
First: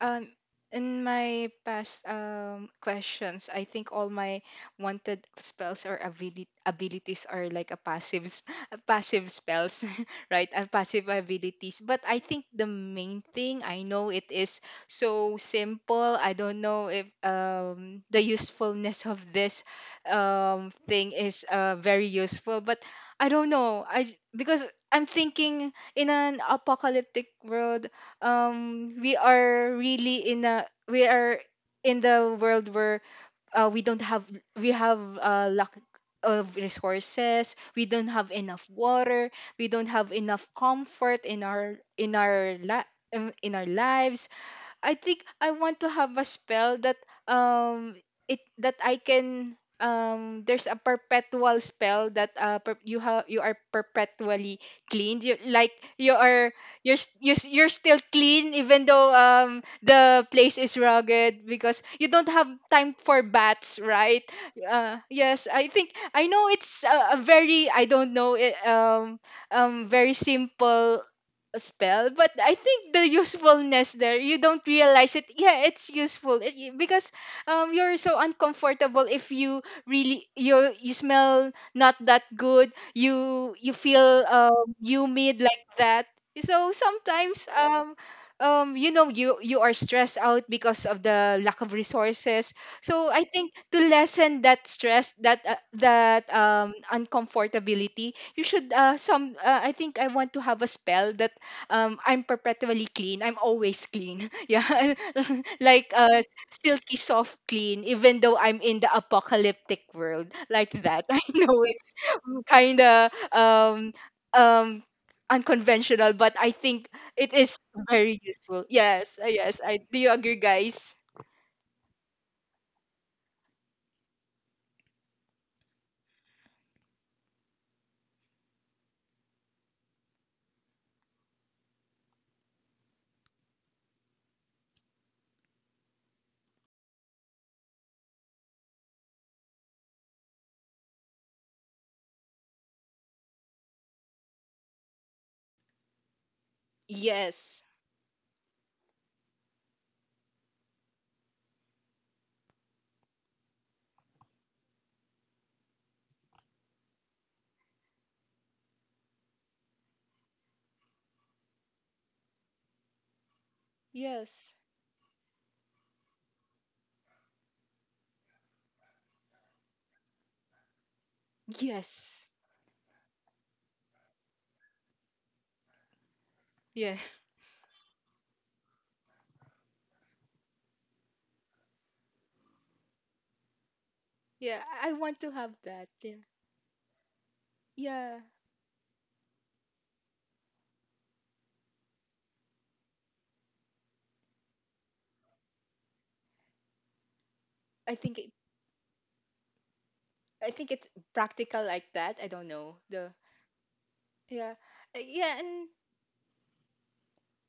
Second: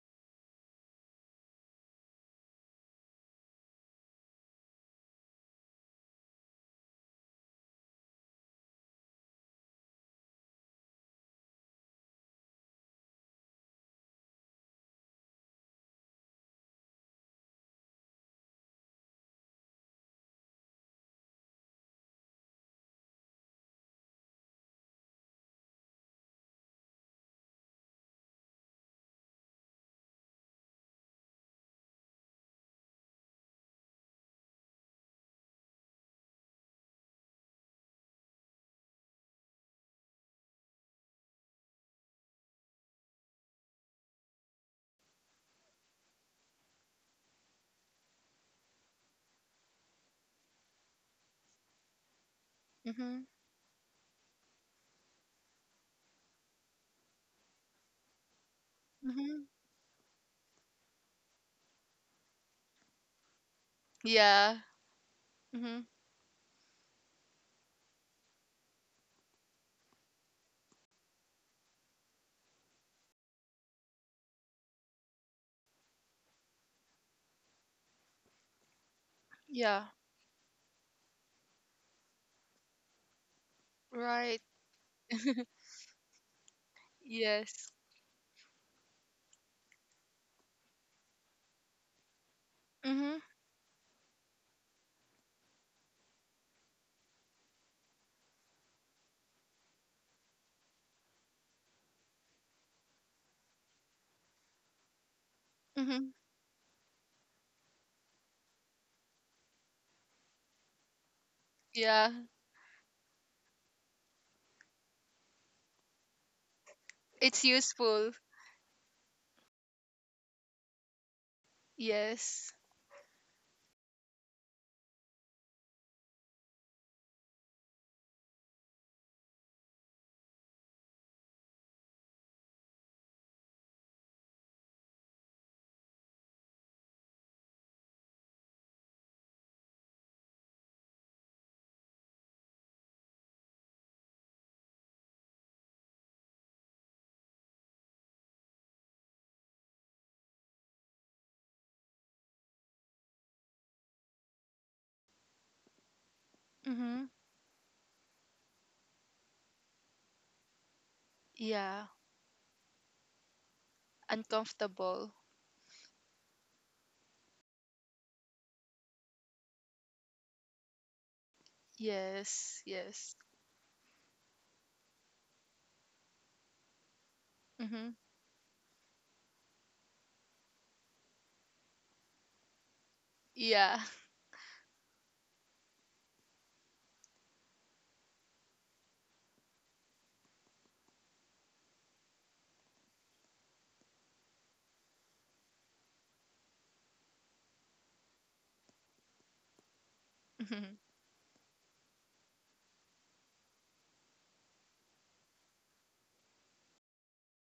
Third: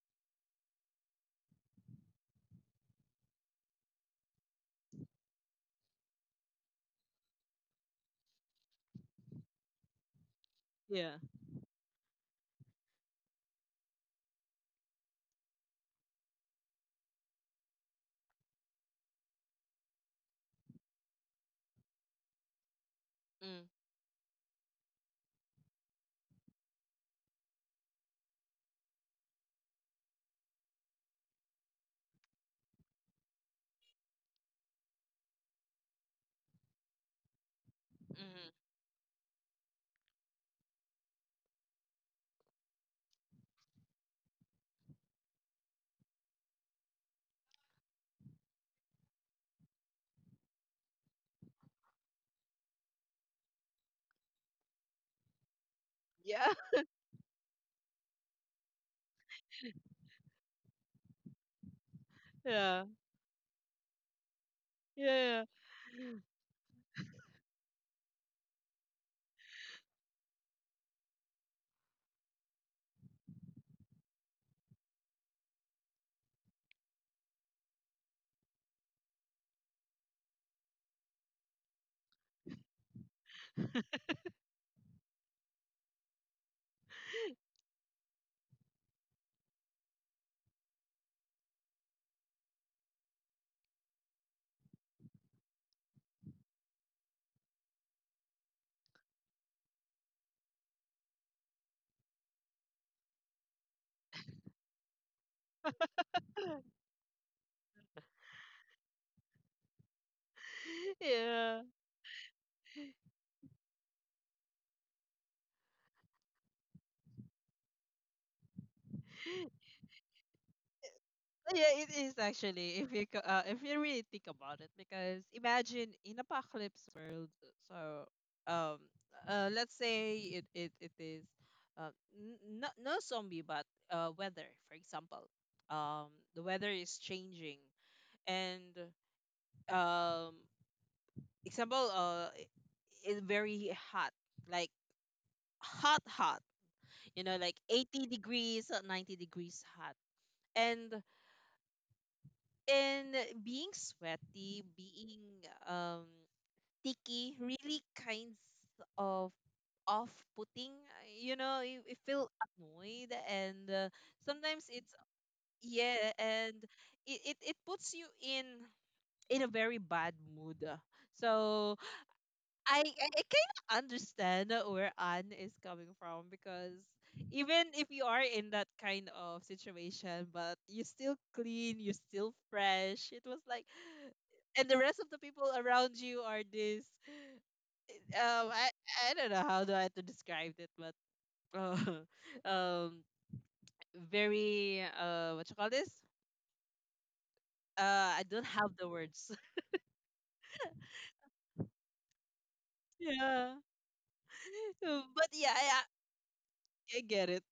um in my past, questions, I think all my wanted spells or, abilities are like a passive, a passive spells, right? A passive Yeah. abilities. But I think the main thing, I know it is so simple. I don't know if, the usefulness of this, thing is, very useful, but I don't Mm. know. I Because I'm thinking in an apocalyptic world, we are in the world where, we don't have we have a lack of resources, we don't have Mm. enough water, we don't have enough comfort in our li- in our lives. I think I want to have a spell that, um it that I can, there's a perpetual spell that, Mhm. You are perpetually cleaned, Yeah. You're still clean, even though, Mhm. The place is rugged, because you don't have Yeah. time for baths, right? Yeah. Yeah. Yes, I Mhm. think, I know it's a very, I don't know, very simple spell, but I think the usefulness there, you don't realize it. Yeah, it's useful, because, you're so uncomfortable if you, Yeah. really, you smell not that good, you feel, Right. Humid like that. So sometimes, Yes. You are stressed out because of the lack of resources. So Mhm. I think to lessen that stress, that, that, uncomfortability, you should, some, I think I want to have a spell that, I'm perpetually clean. I'm always clean. Yeah. Like, Mhm. Silky soft clean, even though I'm in the apocalyptic world like that. I Yeah. know it's Yeah. kind of, um unconventional, but I think it It's is useful. very useful. Yes. Yeah. Yes. I Do you agree, guys? Yeah, it is Yes. actually. If you if you really think about it, because imagine in apocalypse world. uh, So, let's say it is, no no zombie, but weather, for example. The weather is changing, and um, example, it's very hot, like hot, hot. You know, like Yes. 80 degrees, 90 degrees hot, and and being sweaty, being um Mhm. sticky really kinds of off-putting. You know, you, Yeah. you feel annoyed, and Yes. sometimes it's Uncomfortable. yeah, and it puts you in a very bad mood. So Yes. Yes. I Yes. kind of understand where Anne is coming from because Yeah. even if Mhm. you are in that kind of situation, but you still clean, you still fresh. It was like, Yeah. Yeah, and the I rest of the want to people have that. around you Yeah. are this. Yeah. Um, I I don't know how do I to describe it, but uh, um, very what you call this? I think I it don't have the words. I think Mhm. it's practical like that. I don't know. The Yeah, Yeah, but yeah, yeah, and I get it.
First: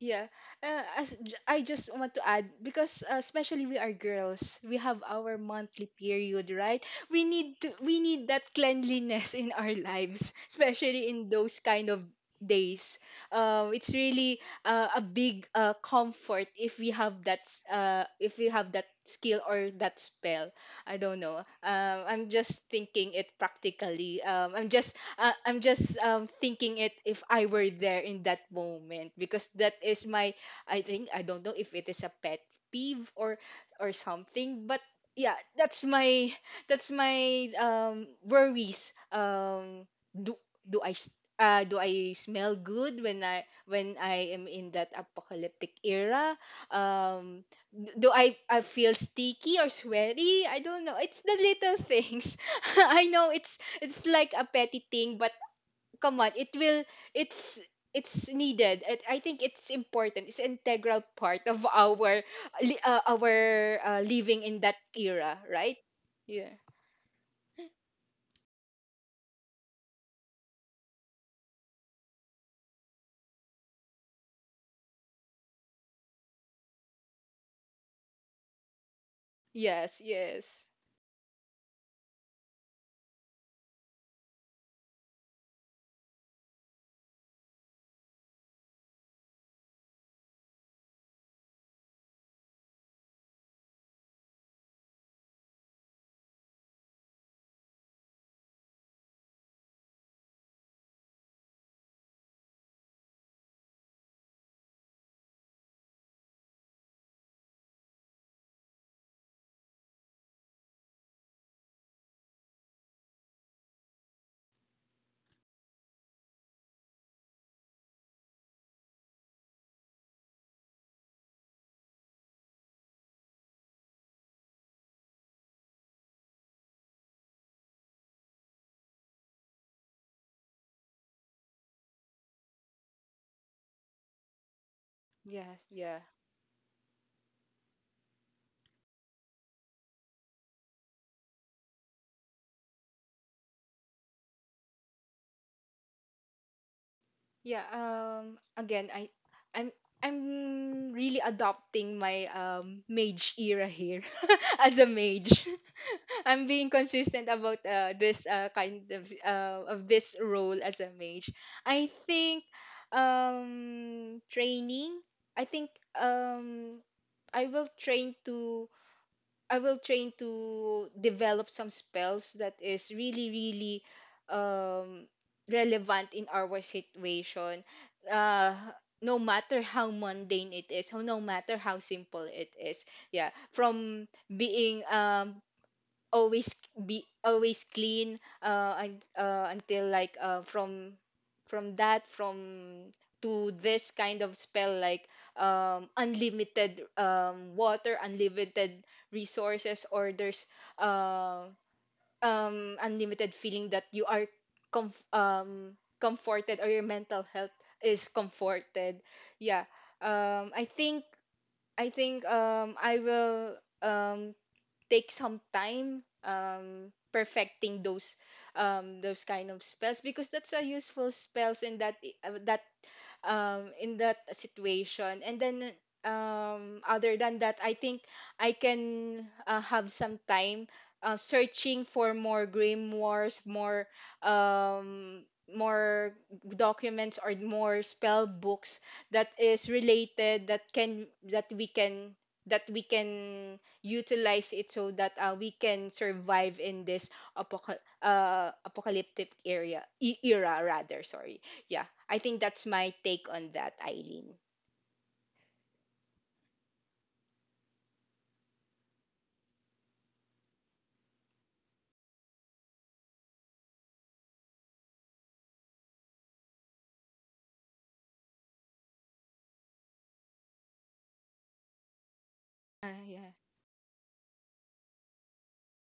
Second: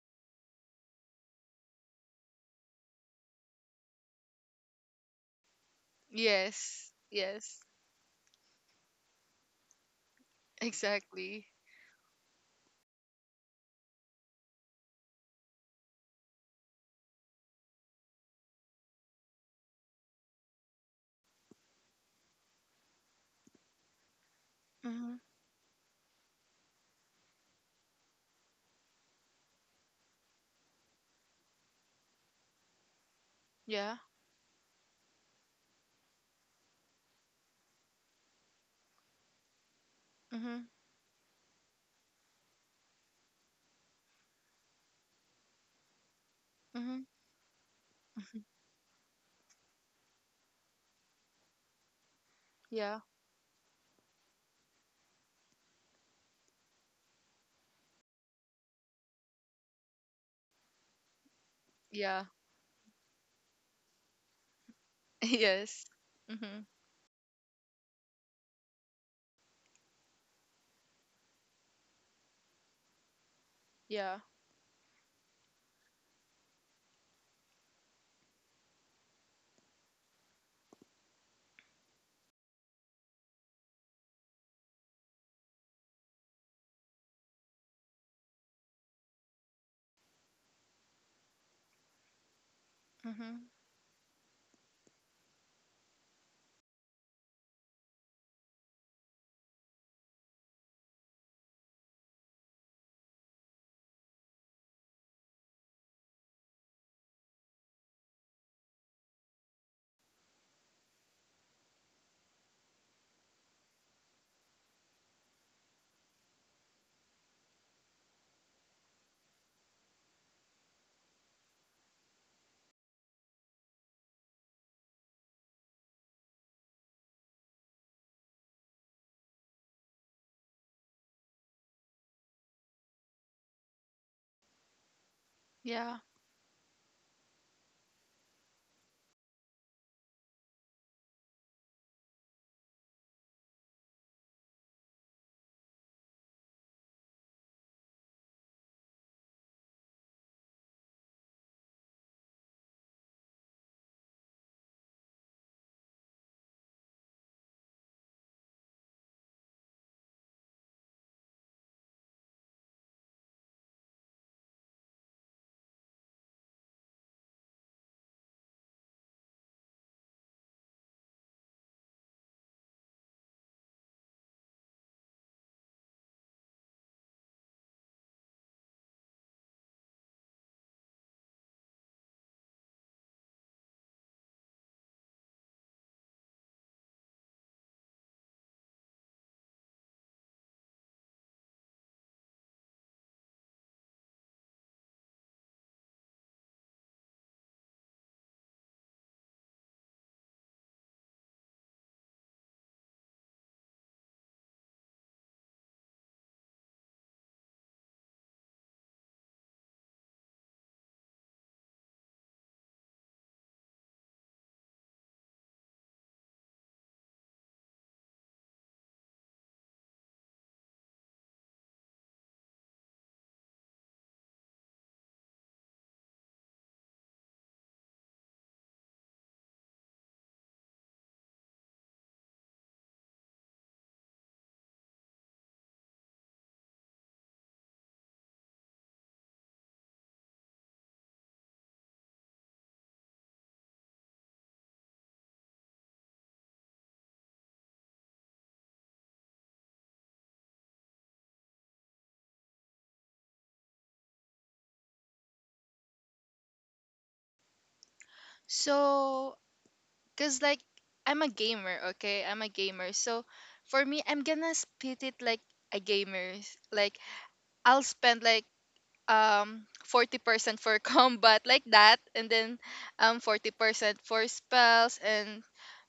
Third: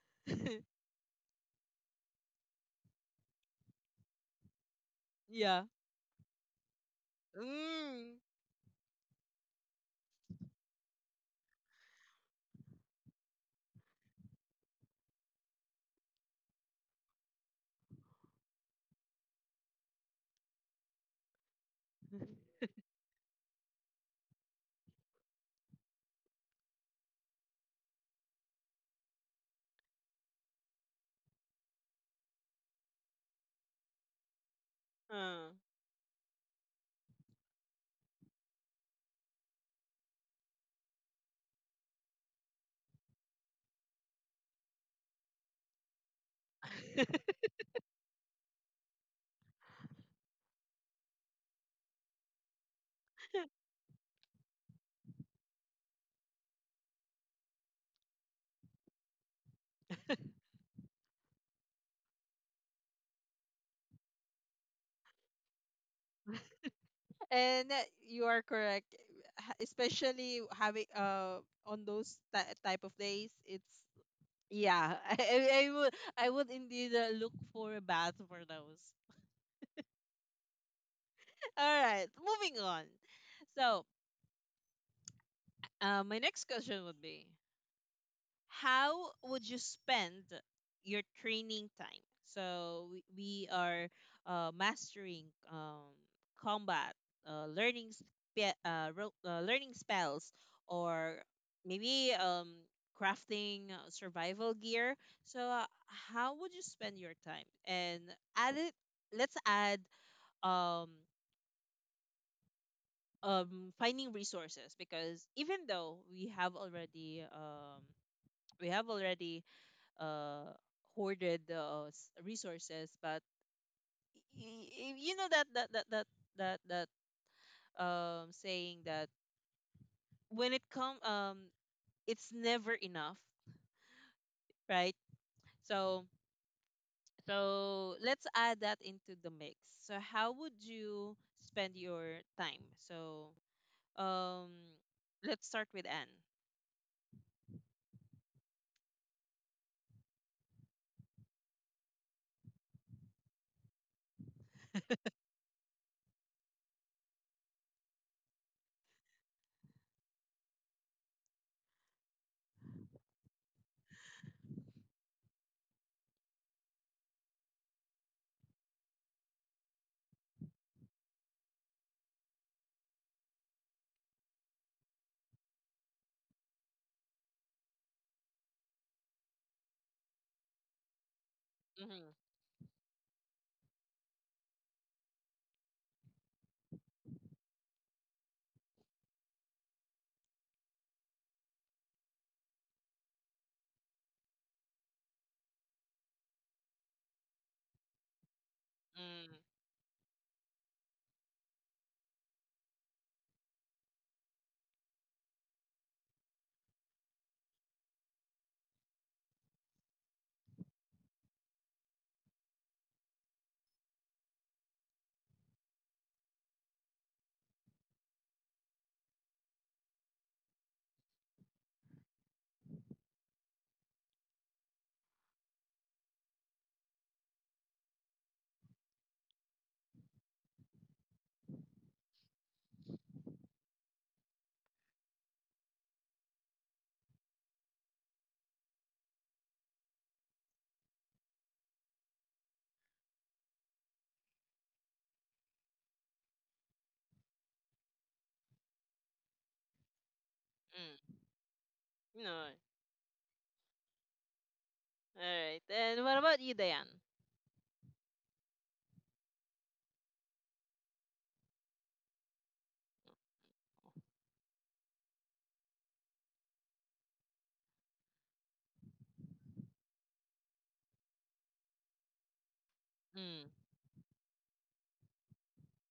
yeah. I just want to add because especially we are girls, we have our Yeah. monthly period, right? Yes. Yes. We Mm. need that cleanliness in our lives, especially in Exactly. those kind of days. It's really a big comfort if we have that if we have that skill or that spell. I don't know. I'm just thinking it practically. Mhm. I'm just thinking it if I were there in that moment because that is my. I think I don't know if it is a pet peeve or Yeah. something, but yeah, Uh. That's my worries. Mhm. do I s- do I smell good when I am in that apocalyptic era? Mhm. Um d- do I feel sticky or sweaty. I don't know, it's the little things. Yeah. I know it's like a petty thing, but come on, it's it's needed. I think it's important. It's integral part of our Yeah. Our living in that era, right? yes. Yeah. Mhm. And you are correct. Especially having on those type of days, it's Yeah. yeah. I would indeed look for a bath for those. Yes, yes. All right, moving on. So, my next question would be, how would you spend your training time? So we Mhm. are mastering um, combat, learning learning spells, or maybe crafting survival gear. So how would you spend your time? And add it. Let's add um, finding resources, because even though we have already we have already uh, hoarded resources. But you know that that that that that that saying that when it come it's never enough, right? Yeah, yeah. Yeah. So so let's add that into the mix. So how would you spend your time? So um, let's start with Yeah, again, I'm I'm really adopting my mage era here as a mage. I'm being consistent about this kind of this role as a mage. I think training. I think um I will train to I will train Anne. to develop some spells that is really really um relevant in our situation. Uh no matter how mundane it is, no matter how simple it is. Yeah, from being always be always clean until like from that from to this kind of spell like unlimited water, unlimited Mm. resources, or there's uh, unlimited feeling that you are comforted or your mental health is comforted. Yeah. Um i think i think um I will um take some time perfecting those kind of spells because that's a useful spells and that in that situation. And then, other than that, I think I can have some time searching for more grim wars, um, more documents or more spell books that is related that can that we can that we can utilize it so that we can survive in this apocalyptic era rather, Mm. sorry. Yeah, I think No. that's my take on that, Eileen. Alright. And what about you, Diane? So, cause like I'm a gamer, okay? I'm a gamer. So, for me, I'm gonna split it like a gamer, like I'll spend like 40% for combat like that and then Uh, yeah, Mm. 40% for spells and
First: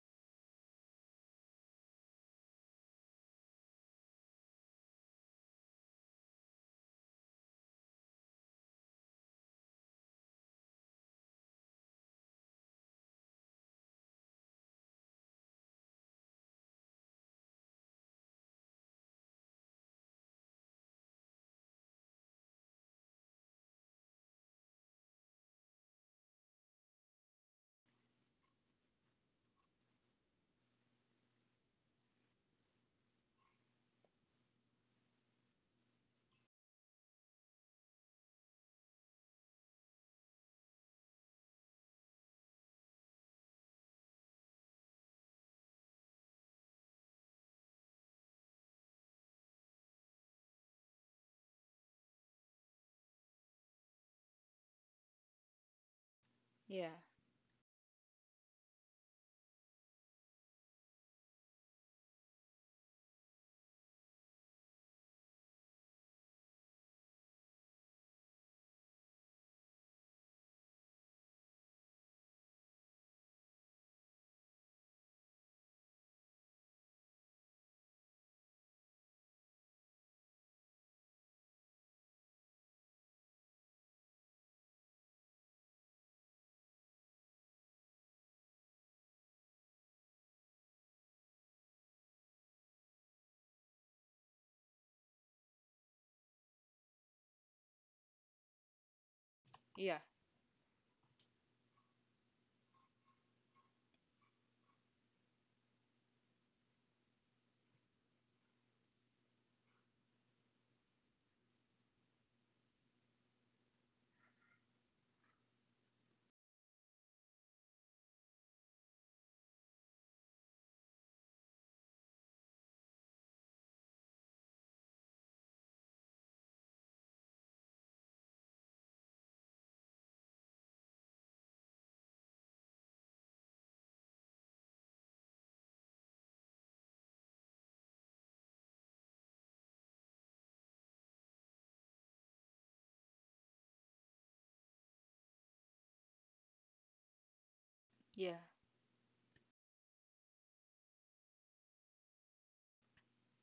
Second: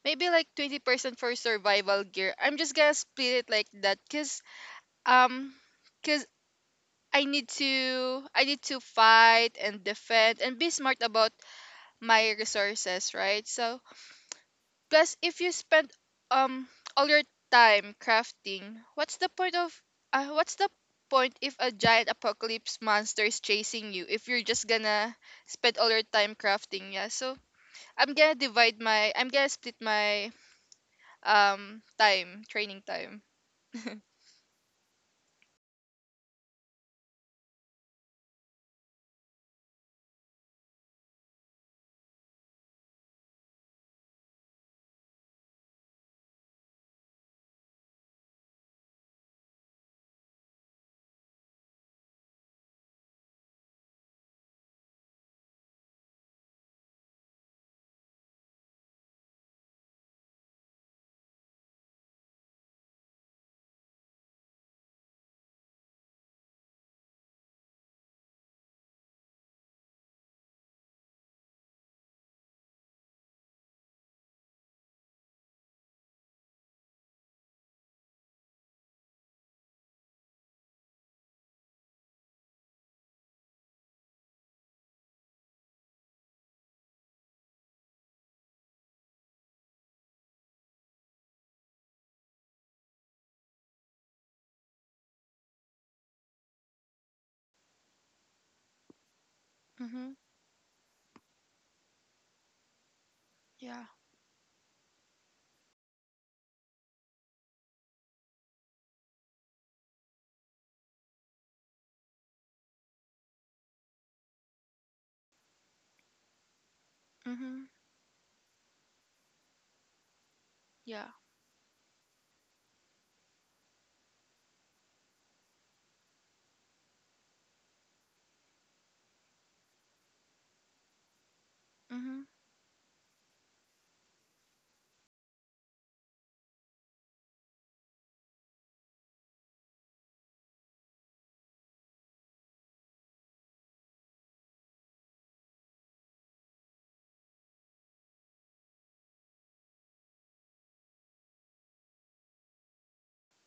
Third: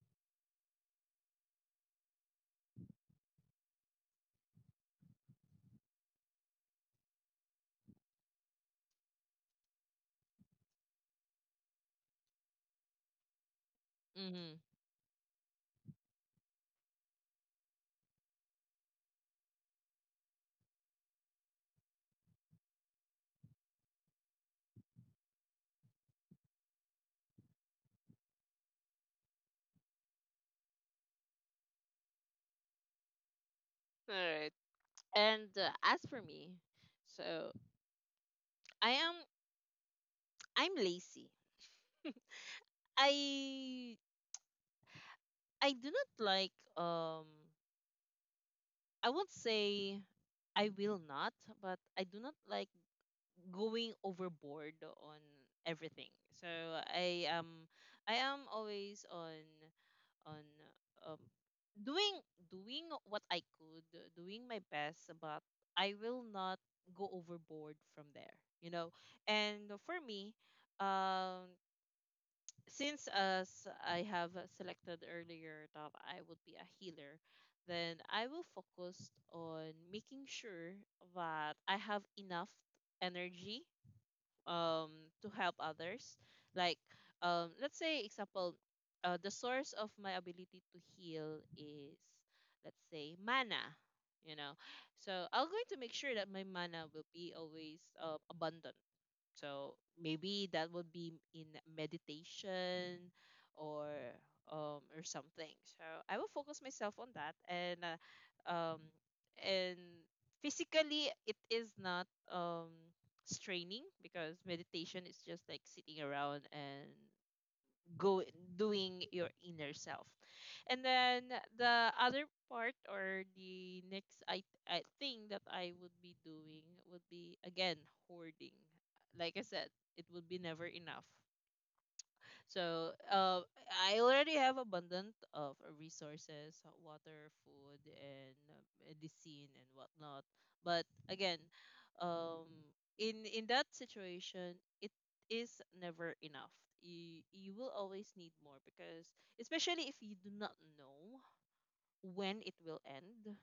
maybe like 20% for survival gear. I'm just going to split it like that cuz um cuz I need to fight and defend and be smart about my resources, right? So Mm-hmm. plus, if you spend um all your time crafting, what's the point of what's the point if a giant apocalypse monster is chasing you if you're just gonna spend all your time crafting? Yeah, so I'm gonna split my time training time. Alright. And as for me, so I am I'm lazy. I I do not like I won't say I will not, but I do not like going overboard on everything. So yeah, I am I am always on on um, doing what I could, doing my best, but I will not go overboard from there, you know. And for me, um, since as I have selected earlier that I would be a healer, then I will focus on making sure that I have enough energy um to help others, like let's say, example, the source of my ability to heal is, let's say, mana. you know so I'm going to make sure that my mana will be always abundant. So yeah, Mhm. maybe that would be in meditation Yeah. or or something. So I will focus myself on that, um and physically it is not straining, because meditation is just like sitting around and Mhm. go doing your inner self. And Yeah. then the other part, or the next I thing that I would be doing would be again hoarding. Like I said, it would be never enough. Mhm. So I already have abundant of resources, water, food, and medicine and whatnot. But again, um, in that situation, it is never enough. You will always need yeah, more, because especially if you do not know when it will end,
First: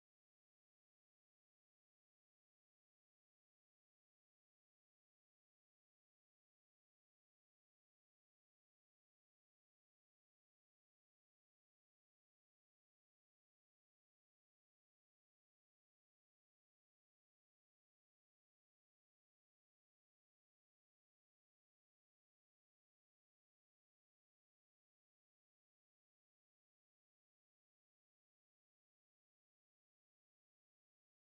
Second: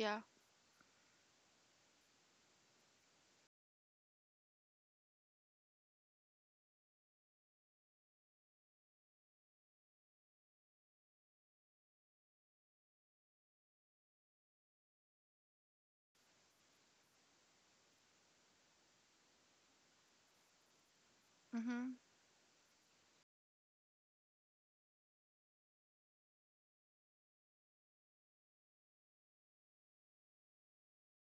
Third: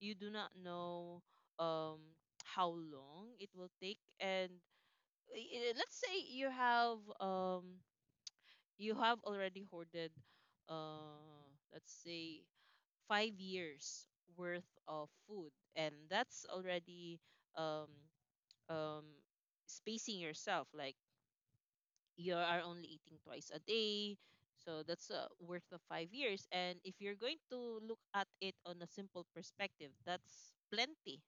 you do not know um how long it will take, and let's say you have already hoarded uh let's say 5 years worth of food, and that's already um um spacing yourself, like Mhm. you are only eating twice a day. So that's worth of 5 years. And if you're going to look at it on a simple perspective, that's plenty.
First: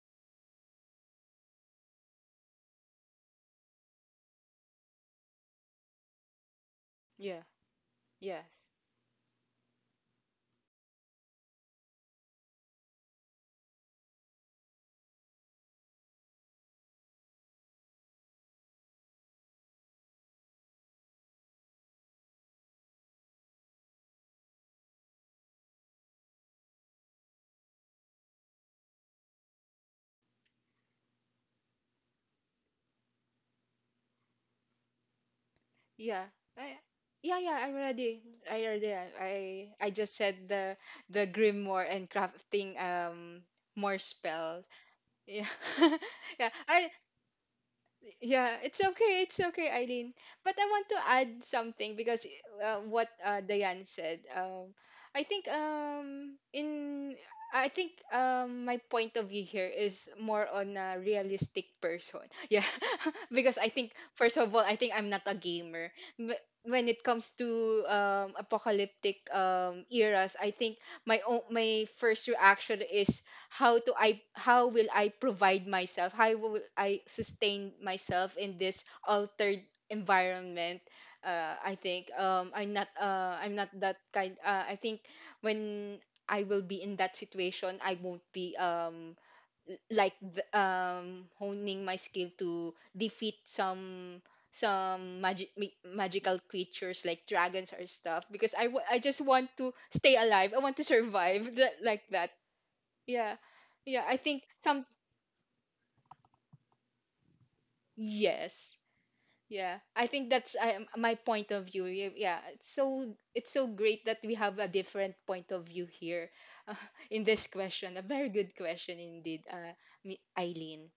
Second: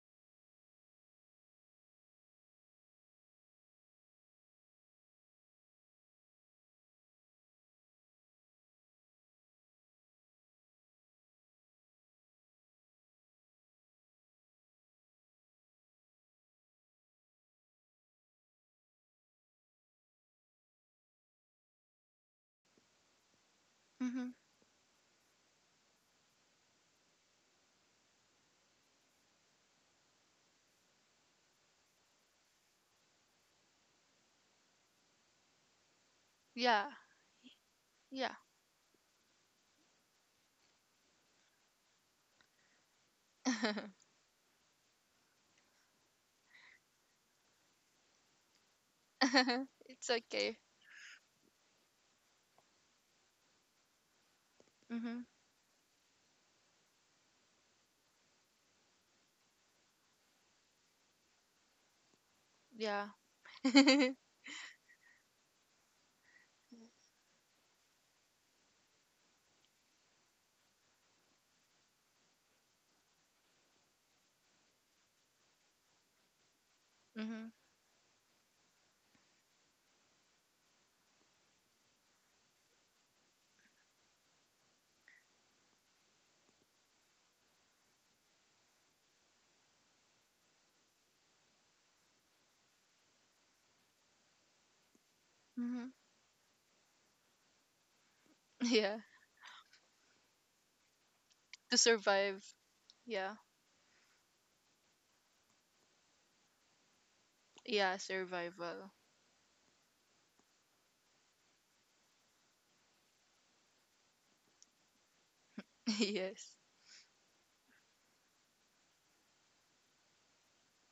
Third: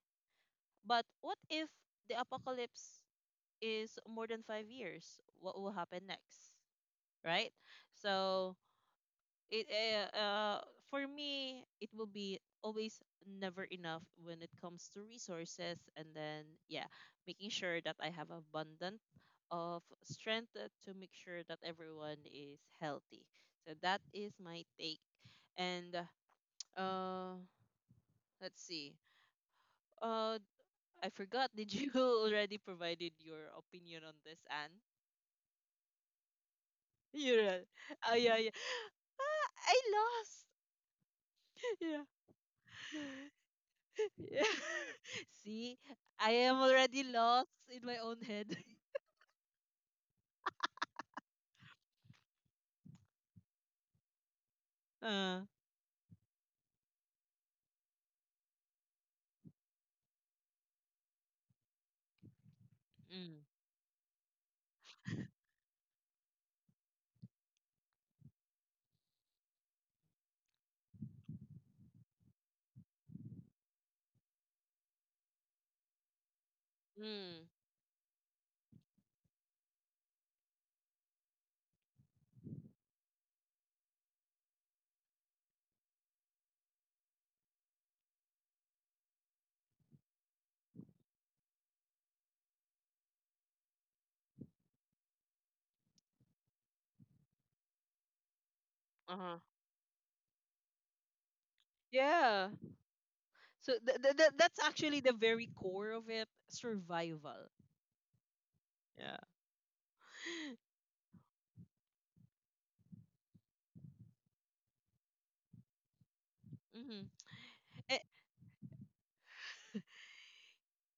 But what if the apocalypse is more than 5 years? What will happen next? yeah, Right? So yes, it for me, it will be always never enough when it comes to resources. And then yeah, making sure that I have abundant of strength to make sure that everyone is healthy. So that is Mhm. my take. And uh uh, let's see, uh I forgot, did you already provided your opinion on this, Anne? yeah. I, Yeah. yeah, You're yeah. I'm oh ready. Yeah. yeah, yeah. I already. Ah, I I just lost. said the grimoire and crafting more Yeah. spell. Yeah, See, I yeah. am I. already lost in my own head. Yeah, it's okay. It's okay, It's Eileen. But okay. I want to add something because what Diane said. I Mhm. Uh. think in I think my point of view here is more on a realistic person. Yeah, Yeah. Mm. because I think first of all, I think I'm not a gamer. When it comes to apocalyptic eras, I think my first reaction is how will I provide myself? How will I Mm. mhm. sustain myself in this altered environment? I think I'm not that kind. I think when I will be in that situation, I won't be honing my skill to defeat some some magic Mhm. magical creatures like dragons or stuff because I Yeah. just Uh-huh. want to stay alive. I want to survive To that, like that. survive. Yeah. Yeah. Yeah. So Yeah, I think that's some actually the very core of it, survival. Yeah, yes. survival. Yeah. Yeah. I think that's my point of view. Yeah. It's so great that we have a different point of view here yes. uh, Mm-hmm. in this question. Eh, A very good question indeed, Eileen.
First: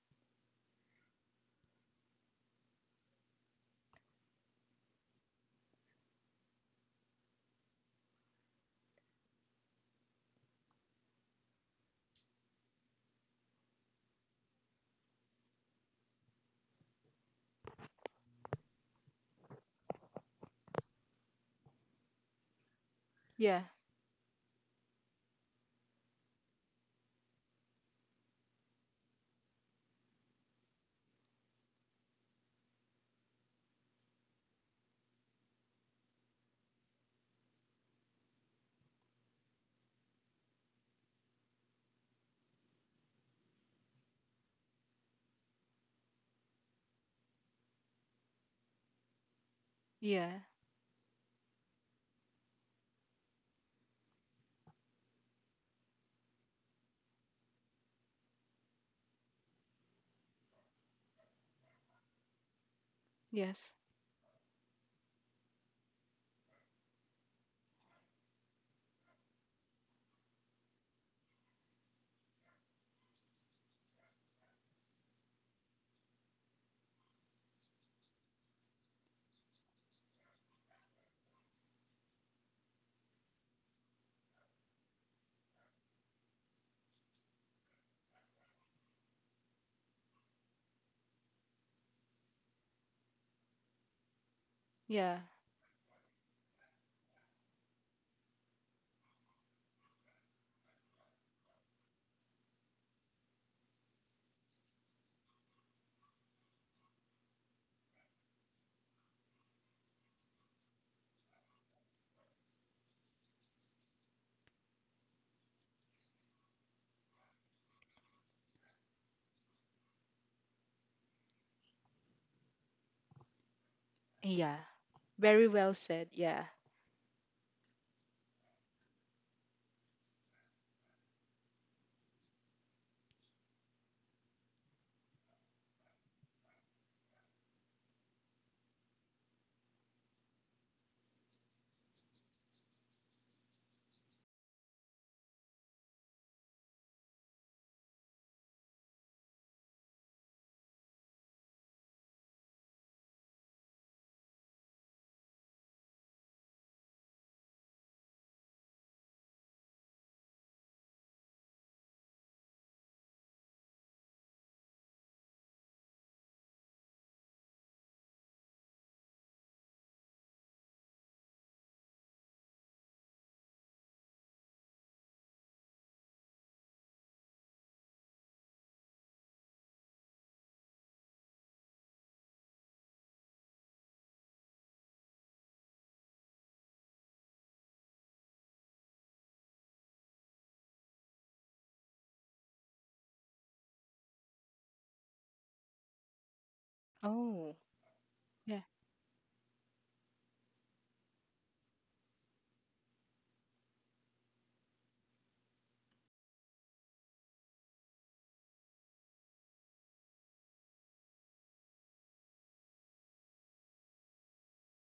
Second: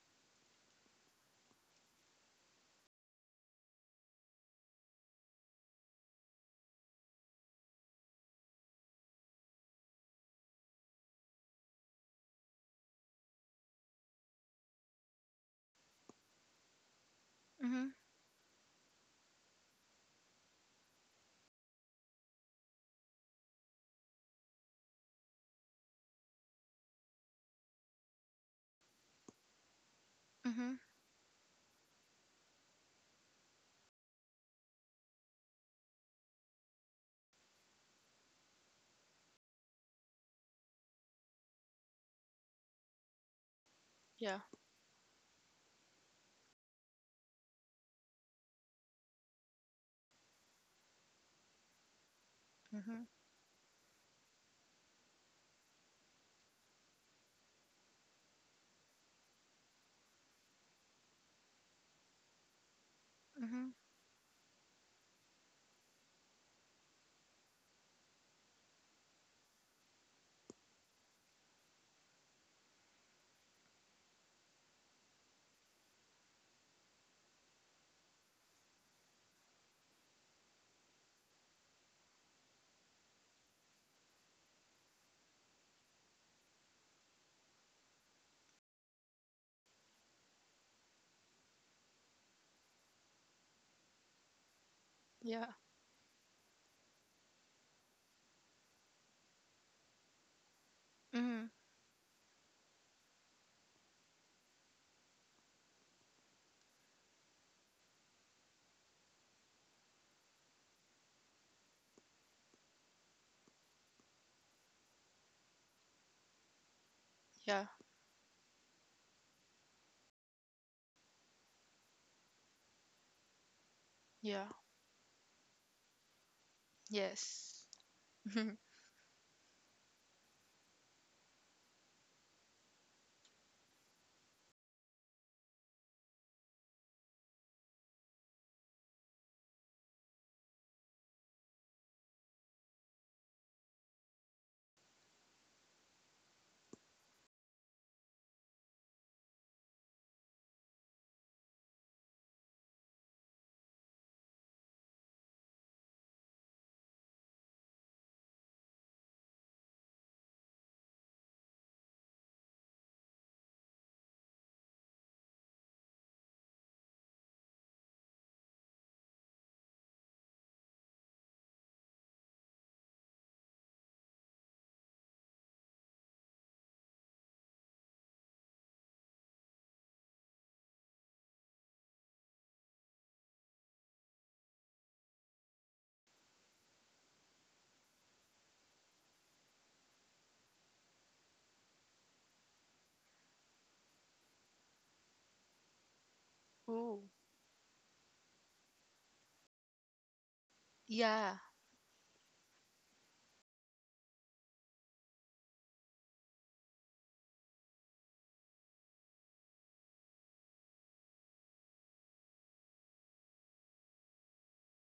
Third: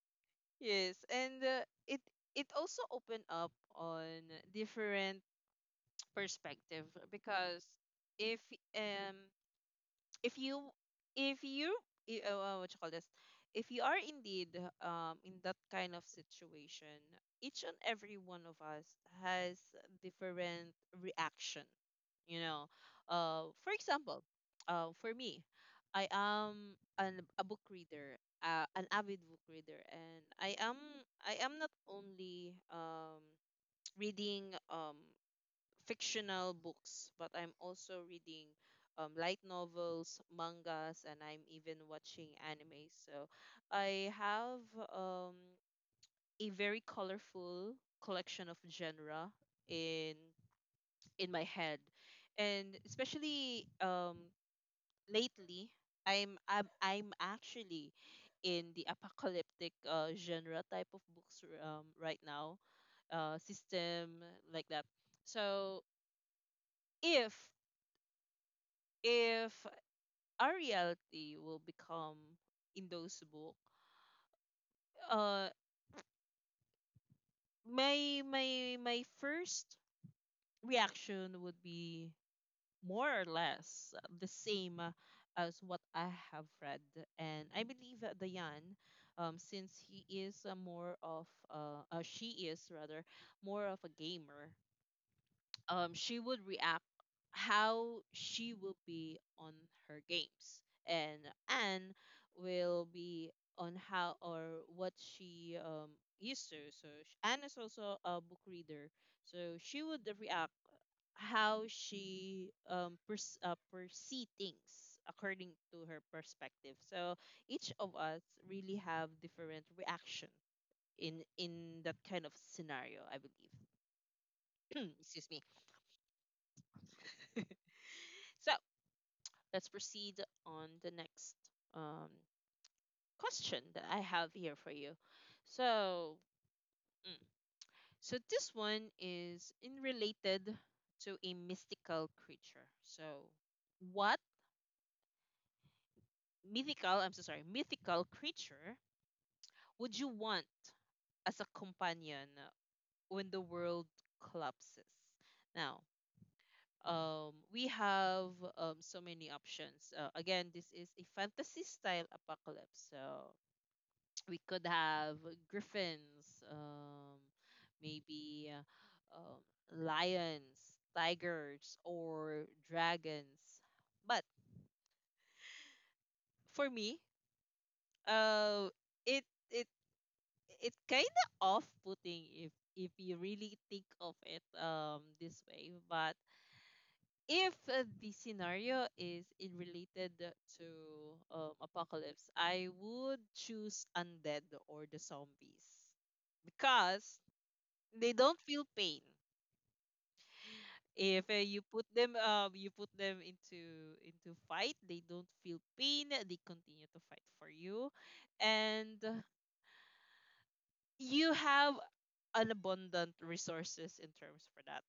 yes, and it also opened up on different perspective, because if um if you if you what you call this, if you are indeed in that kind of situation, each and Mhm. every one of us has different reaction, you know Yeah. for example, for me, I am a book reader, an avid book reader, and I am Mhm. Not only reading fictional books, but I'm also reading light novels, mangas, and I'm even watching anime. So I Yeah. have um, a very colorful collection of genre in Yeah. My head. And Mhm. especially lately, I'm actually in the apocalyptic genre type of books right now, Yes. Mhm. system like that. So if if our reality will become in those book, uh, my first reaction would be more or less the same as what I have read, and I believe that Dayan, since he is a more of she is rather more of a gamer, Yeah. Yeah. She would react how she will be on her games and Mhm. Anne will be on how or what she used to so Anne is also a book reader so she would react how she perceive things according to her perspective so Yeah. each of us really have different reaction in that kind of scenario I believe. Yeah. Yeah. Excuse me. Very well said. Yeah. Yes. So Mhm. let's proceed on the next um, question that I have here for you. So, mm, so this one is in related to a mystical creature. So, what mythical? I'm so sorry, mythical creature would you want as a companion when the world collapses? Now, we have so many options. Again, this is a fantasy style apocalypse. So we could have griffins, maybe lions, tigers, or dragons. But for me, uh, it it it kind of off-putting if you really think of it this way. But if the scenario is in related to apocalypse, I would choose undead or the zombies Ooh. because Oh. they don't Yeah. feel pain. If Yeah. you put them you put them into fight, they don't feel pain, they continue to fight for you, and you have an abundant resources in terms for that.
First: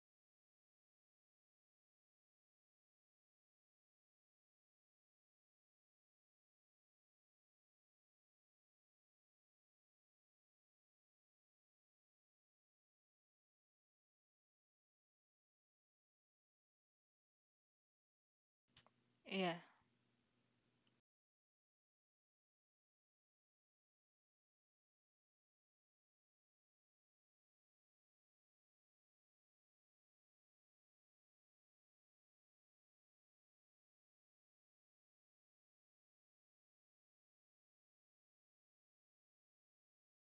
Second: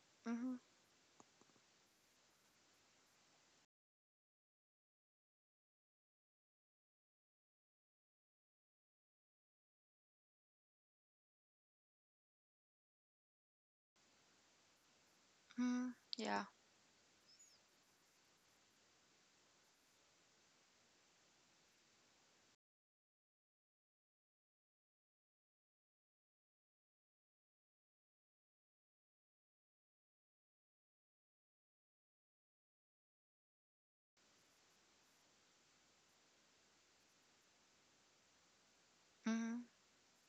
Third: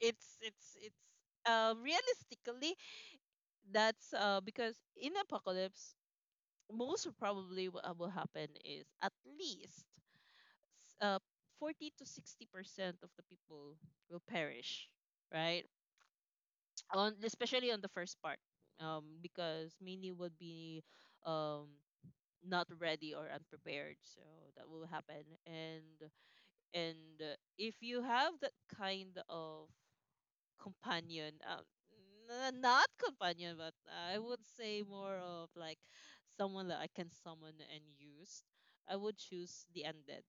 it's Mhm. it's it's realistically that's because in apocalypse most probably what will happen is at least s- uh 40 to 60% of the people will perish, right? Mhm. Yeah. On especially on the first part Yeah. because Minnie would be um not ready or unprepared, so that will happen. And if you have that kind of companion, not companion but I would say more of like someone that I can summon and use, I would choose Mhm. the undead.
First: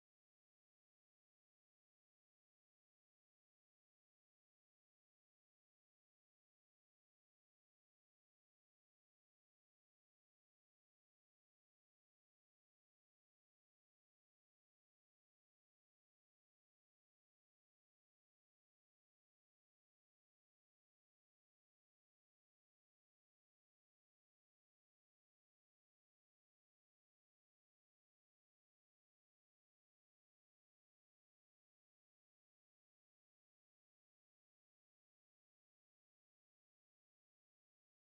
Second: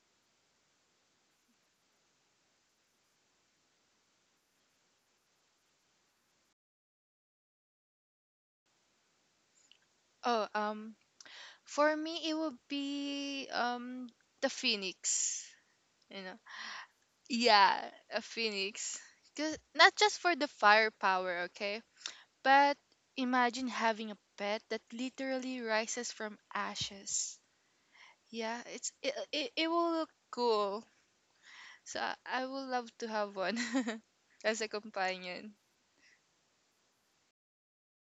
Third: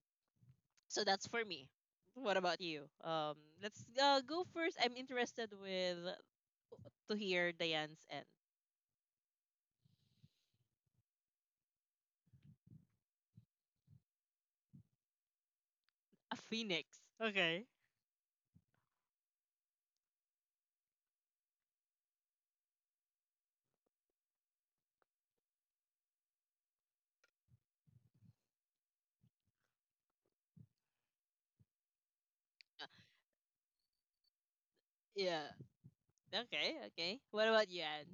So that's for me. What about you? Let's go first, I'm interested with to hear Diane's end. Oh, for me it would be the phoenix, you A know. phoenix. Okay. Yeah, a phoenix. 'Cause- not just for the firepower, okay? But imagine having a pet that literally rises from ashes. Yeah, it will look cool. So I would Uh, love to have one as a Yeah. companion. Okay. Okay. What about you, Anne?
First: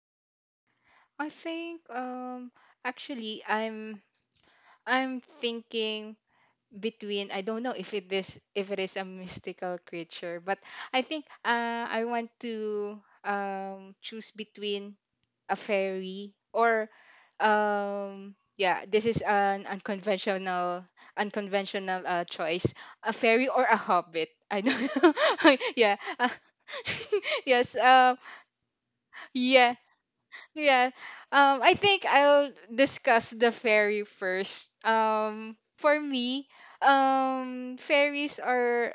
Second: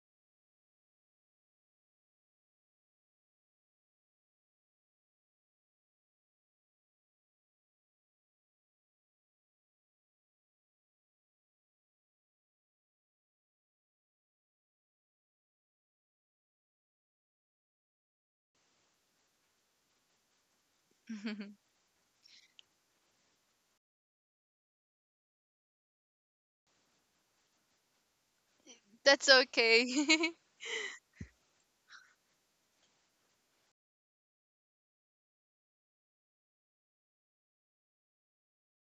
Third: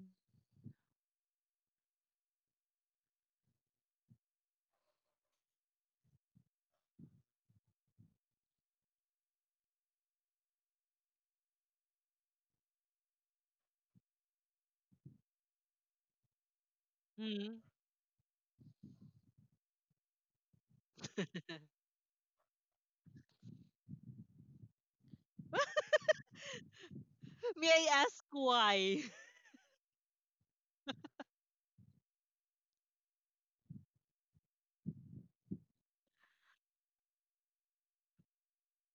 I think actually I'm thinking between, I don't know if it is, if it is a mystical creature, but I think I want to choose between a fairy or Hmm. Yeah, this is an unconventional unconventional uh, choice, a fairy or a hobbit. I don't know. yeah. May yes. I ask why? That's Yeah. okay. Yeah. I think I'll discuss the ferry first. For me, ferries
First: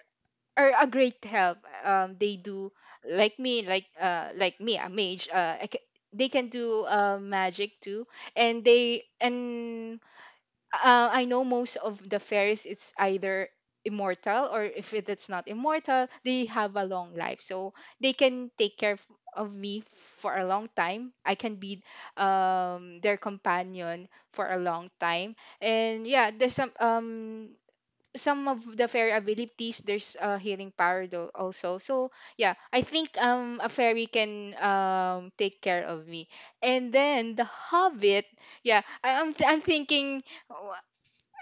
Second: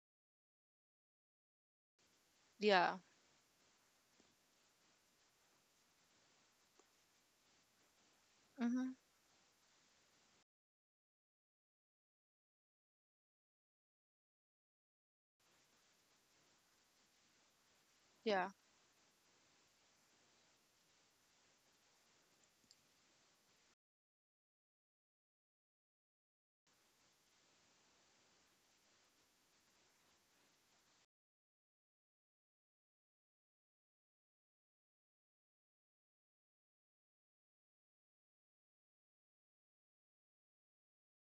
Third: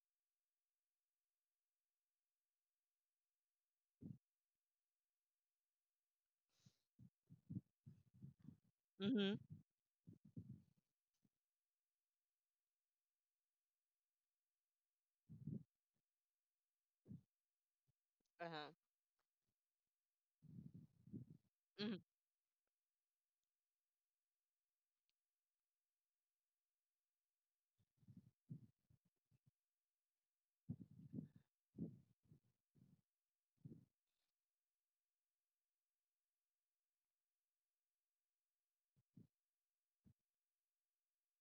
are a great help. They do yeah. like me, like me, a mage. They can do magic too, and Mm-hmm. they Mm-hmm. and I know most of the fairies, it's either immortal or if it's not immortal, they have a long life. So they Yeah. can Uh-huh. take care of me for a long time. I can be Mm-hmm. Their companion for a long time. And yeah, there's some of the fairy abilities, there's a healing power though also. So yeah, I think a fairy can take care of me. And then the hobbit, yeah. I, I'm th- I'm thinking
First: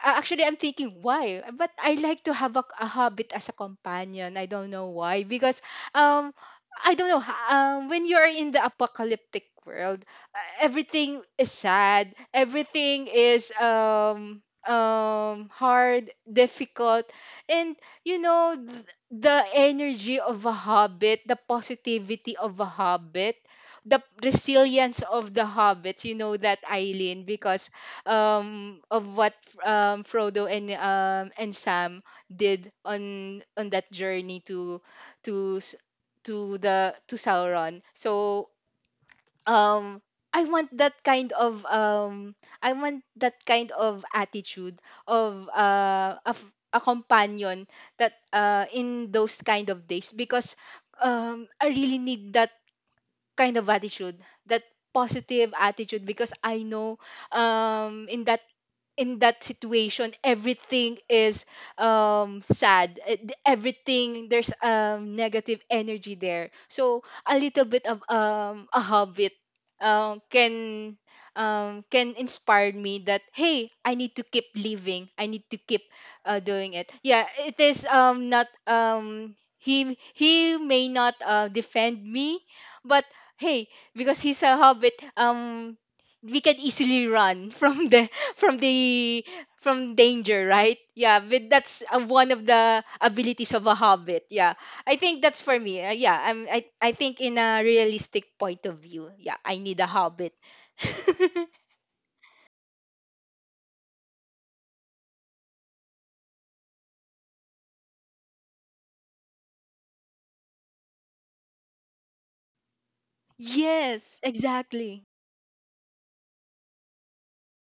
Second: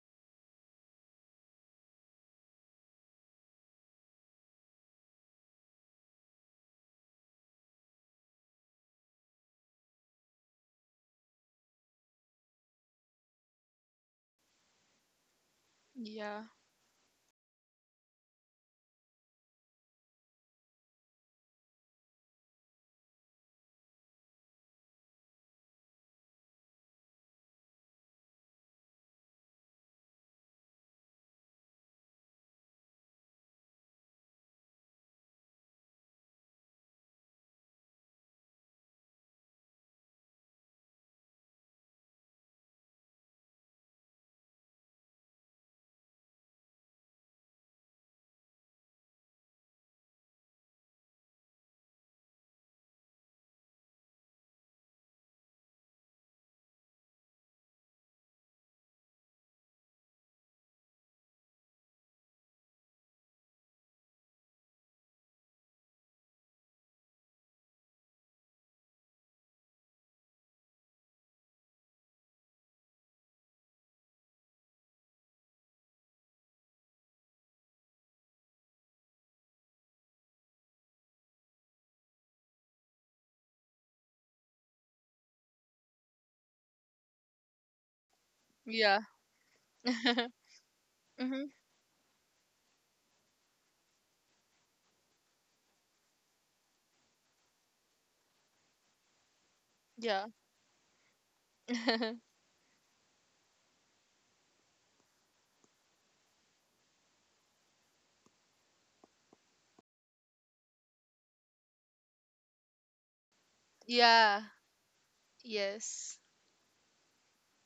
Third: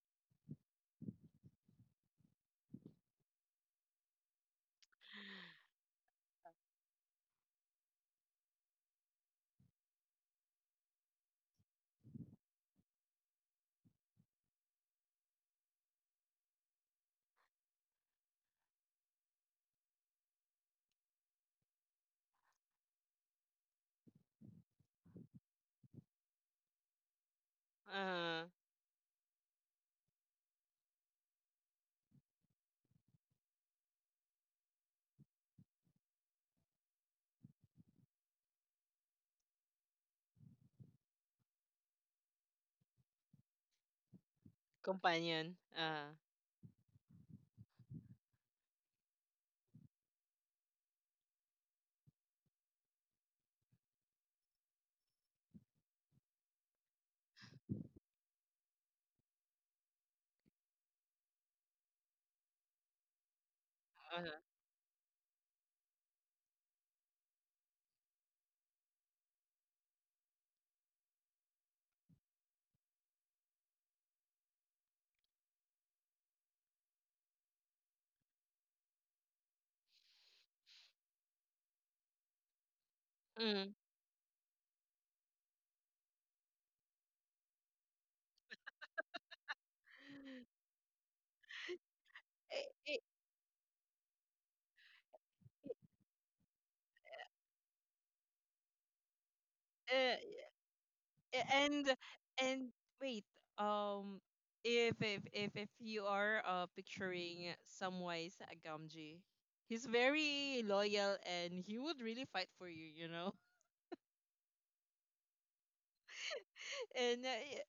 actually, I'm thinking why, but I like to have a hobbit as a companion. I don't know why, because um I don't know when you're in the apocalyptic world, everything is sad, everything is hard, Yeah. difficult, and you know the energy of a hobbit, the positivity of a hobbit. The resilience of the hobbits, you know that, Eileen, because Uh-huh. Of what Frodo and Sam did on that journey to to s- to the to Sauron. So um I want that kind of um I want that kind of attitude of Companion. Uh-huh. A companion that in those kind of days because I really need that kind of attitude, that positive attitude, because I know um in that in that situation everything is sad. Everything, Uh-huh. there's negative energy there. So a little bit of a habit uh, can can inspire me that hey, I need to keep living, I need to keep doing it. Yeah, it is not he he may not defend me, but hey, Mm. because he's a hobbit, we can easily run from the from Yeah. the from danger, right? Yeah, but Mm-hmm. that's one of Eh, the eh, abilities of a hobbit. Yeah, I think that's for me. Yeah, I'm I think in a realistic point of view, yeah, I need a Yeah. hobbit. eh, eh, and Wait. Um. If if you are picturing Samwise Gamgee, he's very loyal and he would really fight for you, you know. yes, Yeah. exactly. Yes. and uh, eh,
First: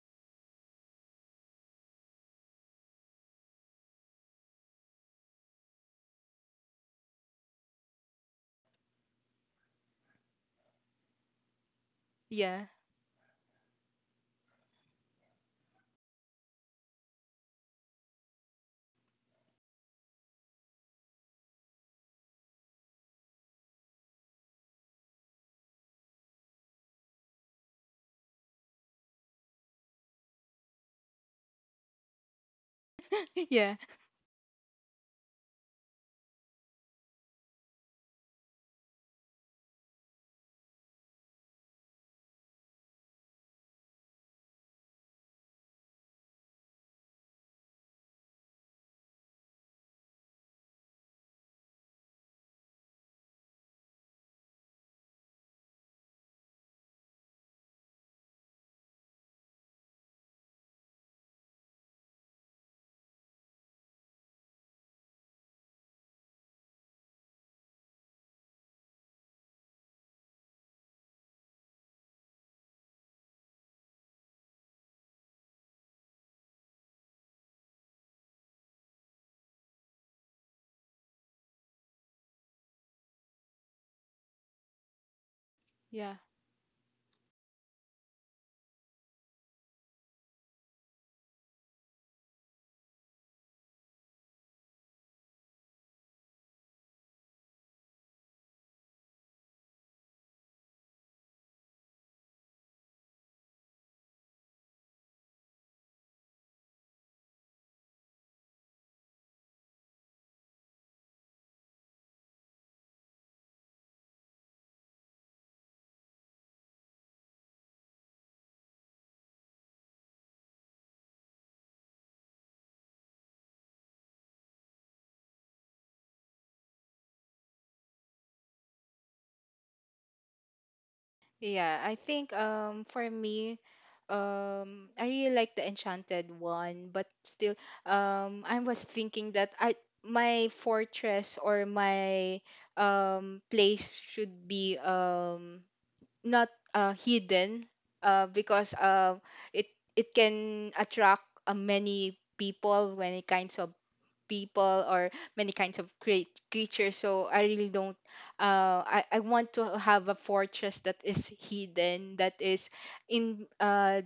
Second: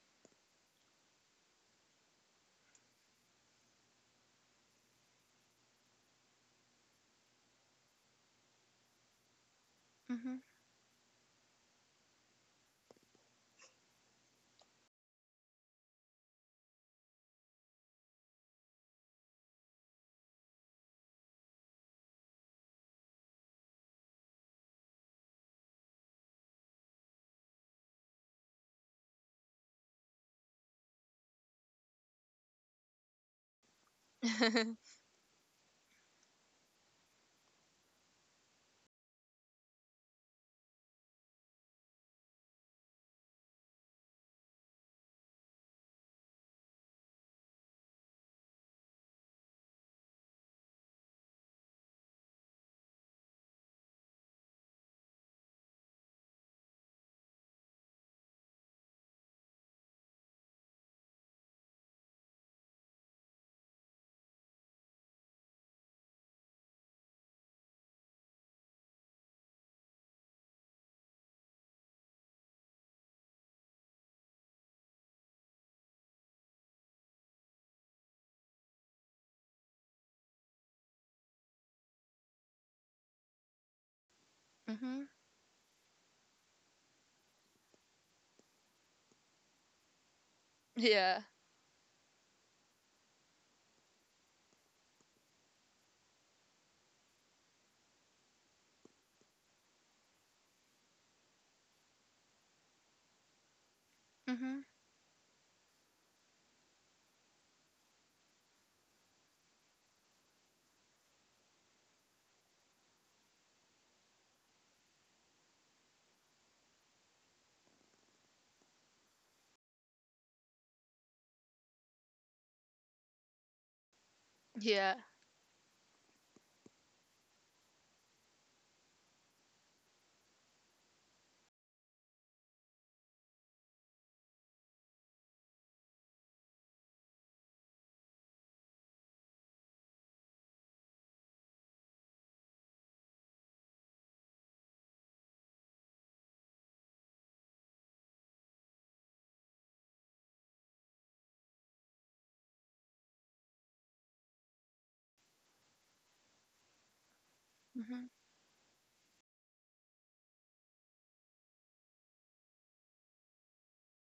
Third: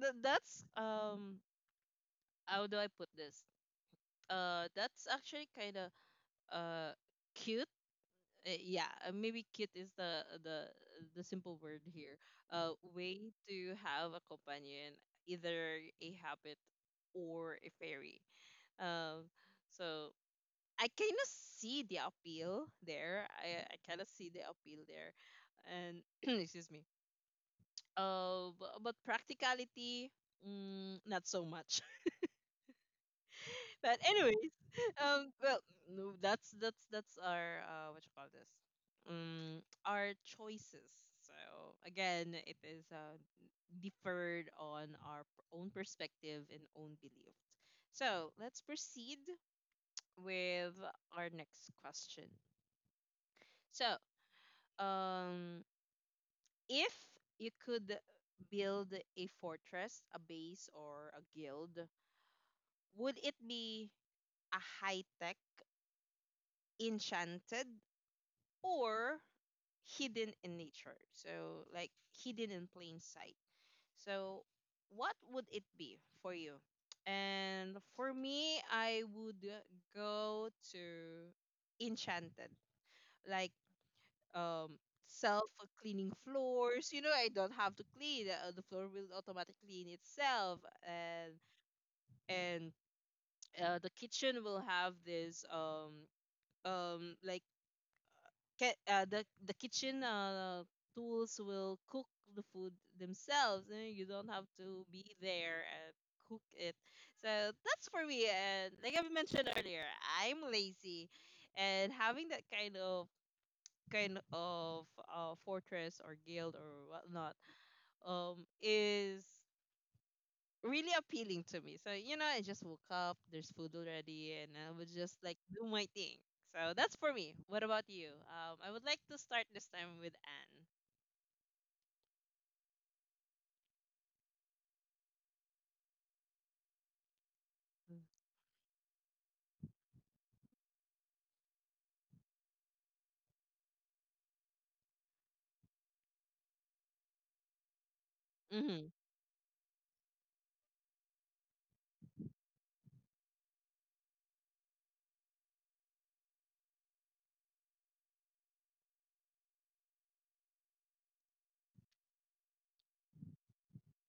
that's how do I put this? That's actually kind of uh cute. Yeah, maybe cute is Mm-hmm. The simple word here. Yeah, Way to have a companion, either a habit or a fairy. Um, so I kind of see the appeal there. I kind of see the appeal there, and excuse me. But practicality, not so much. yeah, But anyways, well, no, that's our, what you call this, our choices. So again, it is deferred on our own perspective and own belief. So let's proceed with our next question. So, um, if you could build a fortress, a base, or a guild, would it be a high tech, enchanted, or hidden in nature? So, like hidden in plain sight. So, what would it be for you? And for me, I would go to Enchanted, like um Mm-hmm. self-cleaning yeah. floors. You know, I don't have to clean. The floor will automatically clean itself, Yeah. and and the kitchen will have this like the kitchen tools will cook the food themselves and you don't have Mm-hmm. to be there and cook it. So that's for me, and like I mentioned earlier, I'm lazy, and having that kind of kind of fortress or guild or whatnot is really appealing to me. So, you know, I just woke up, there's food already, and I would Yeah. just like do my thing. So that's for me. What about you? I would like to start this time with Yeah, I think for me, I really like the Enchanted one, but still Anne. I was thinking that I my fortress or my place should be not hidden because Mm-hmm. It it can attract many people, many kinds of people, or many kinds of great creatures. So I really don't Mm-hmm. I want to have a fortress that is hidden, that is in uh,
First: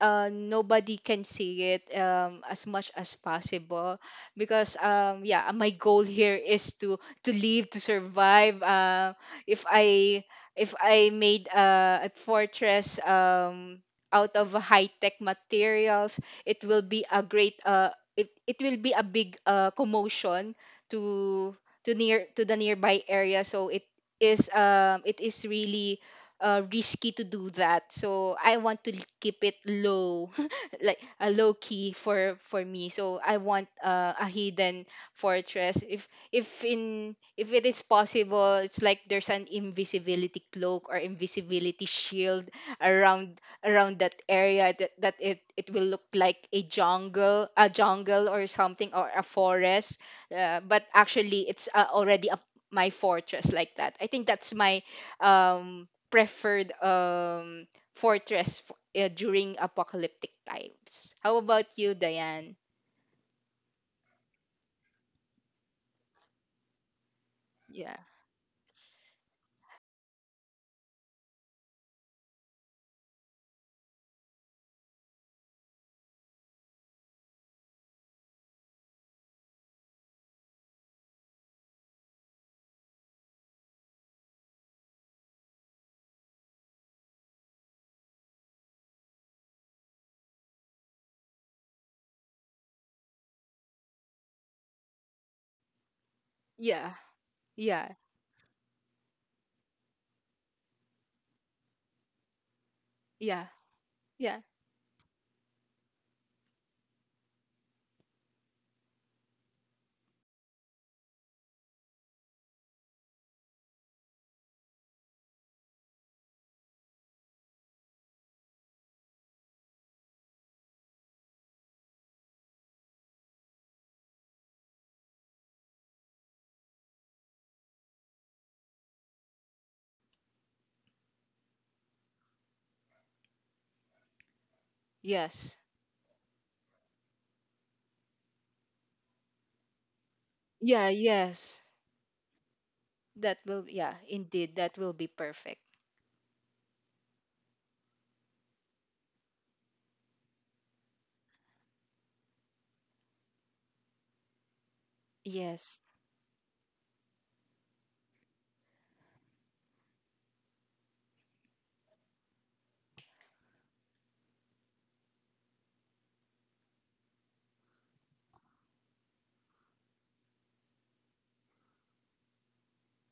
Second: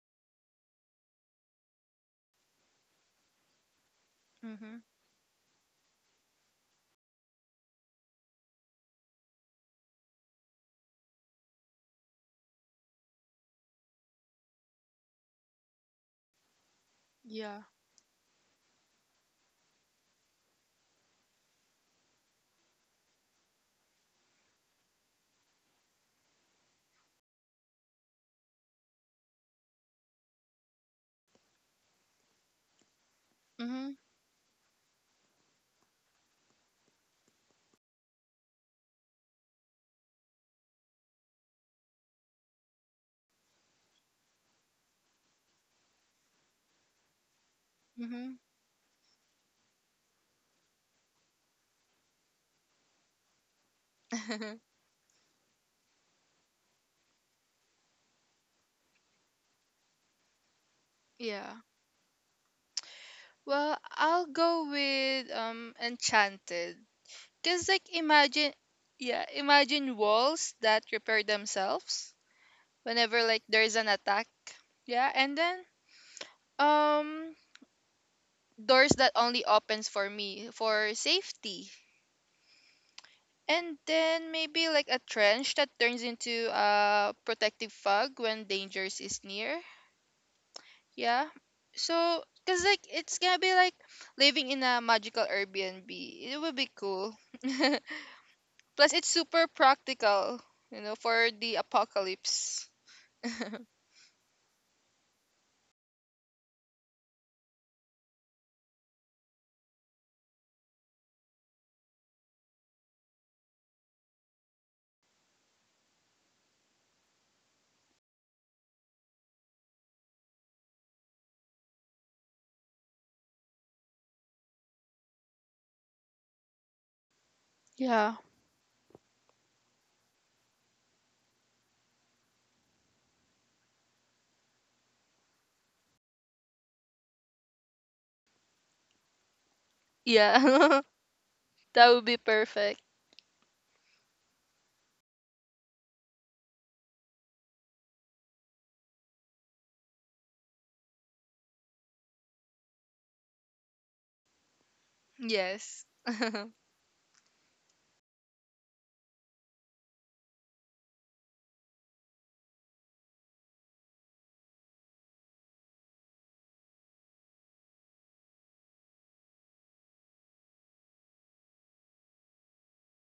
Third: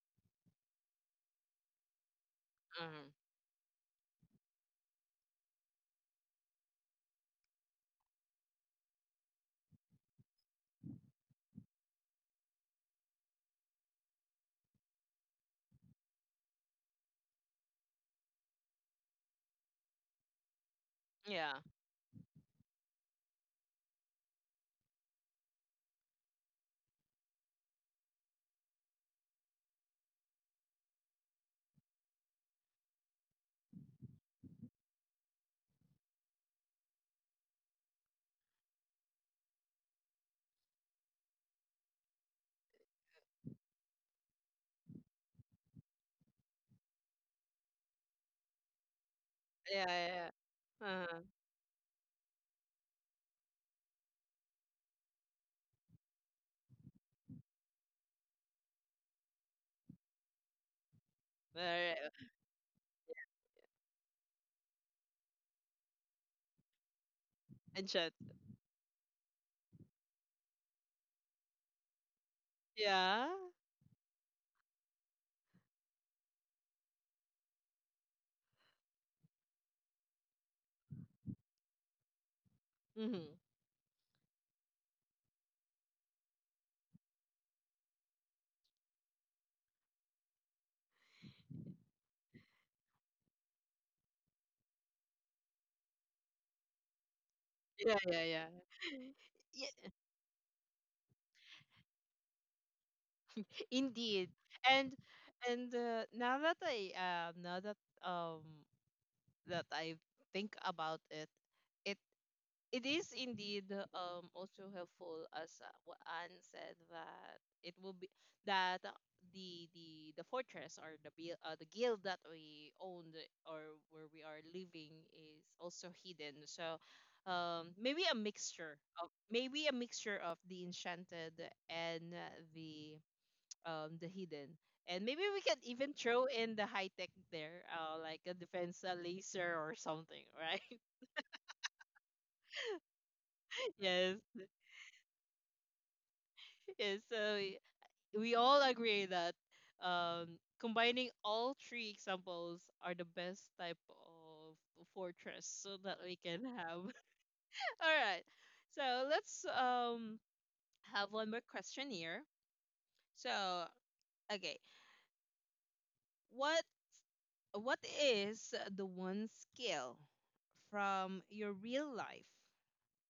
uh, nobody can see it as much Hmm. as possible because Mm-hmm. Yeah, my goal here is to live, to survive. If i if I made a fortress out of high tech materials, it will be a great Yeah. uh, it will be a big commotion to Yeah. to near to the nearby area. So it is really risky to do that. So I want to keep it low, like a low key for me. So I want Mm-hmm. A hidden fortress. If it is possible, it's like there's an invisibility cloak or invisibility shield around that area, that, that it will look like a jungle Mm-hmm. or something or a Yeah. forest. Yeah. But Yeah. Uh-huh. actually, it's already a my fortress like that. I think that's my um preferred fortress during apocalyptic times. How yeah. All about you, right. Diane? Well, I'll go with Enchanted. Cause like And Yeah. chat. imagine, yeah, imagine walls that repair themselves whenever Yeah. like there's an attack. Yeah, and then um doors that only opens for me for safety. Mm-hmm. And then maybe like a trench that turns into a protective fog when dangers is near. Yeah. So cause like it's gonna be like living in a magical Airbnb. It would be Yeah. cool. Yeah. Yeah. Yeah. Yeah. Plus it's super Yeah. practical, you know, for the apocalypse. Yeah. Indeed. Yeah. And and Now that I now that um I think about it, it it is indeed also helpful as what Anne said, that it will be that, the fortress or the the guild that we owned or where we are living is also hidden. So maybe Yeah. a mixture of the enchanted and the the hidden, and maybe we Yes. can even throw in the high tech there, like a defense laser or something, Yeah, right? Yeah, yes. that would be perfect. That will, yeah, Yes. indeed that will be perfect. Yes, so we all agree that combining all three examples are the best type of fortress Yes. so Yes. that we can have. All right. So let's have one more question here. So, okay, what is the one skill from your real life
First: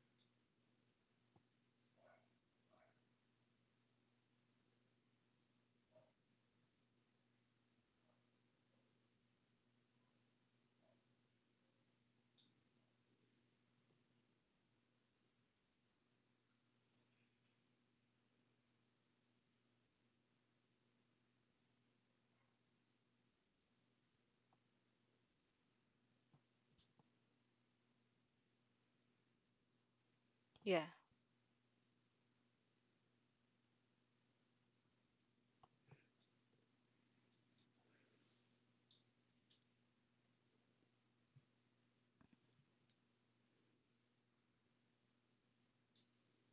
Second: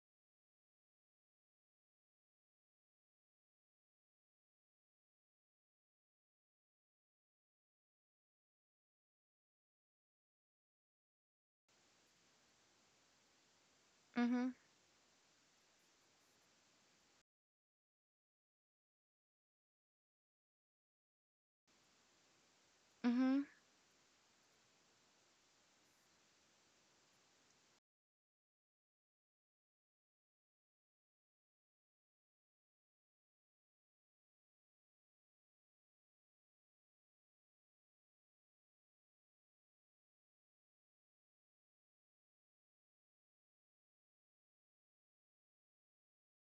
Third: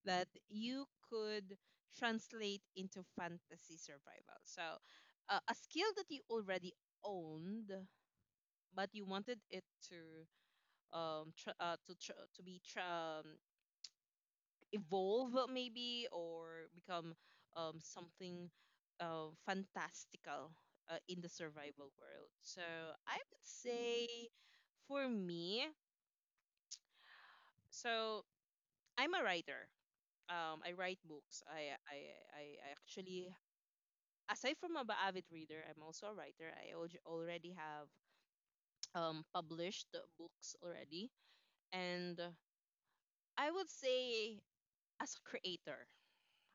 that you could translate into fantasy survival? So a skill that you already owned but you wanted it to tr to tr to be tr Mhm. evolve, maybe, or become something fantastical in the survival world. So I would Mhm. say, for me, so I'm a writer. I Yeah. write books. I actually, aside from a avid reader, I'm also a writer. I already have published books already, and I would say as a creator,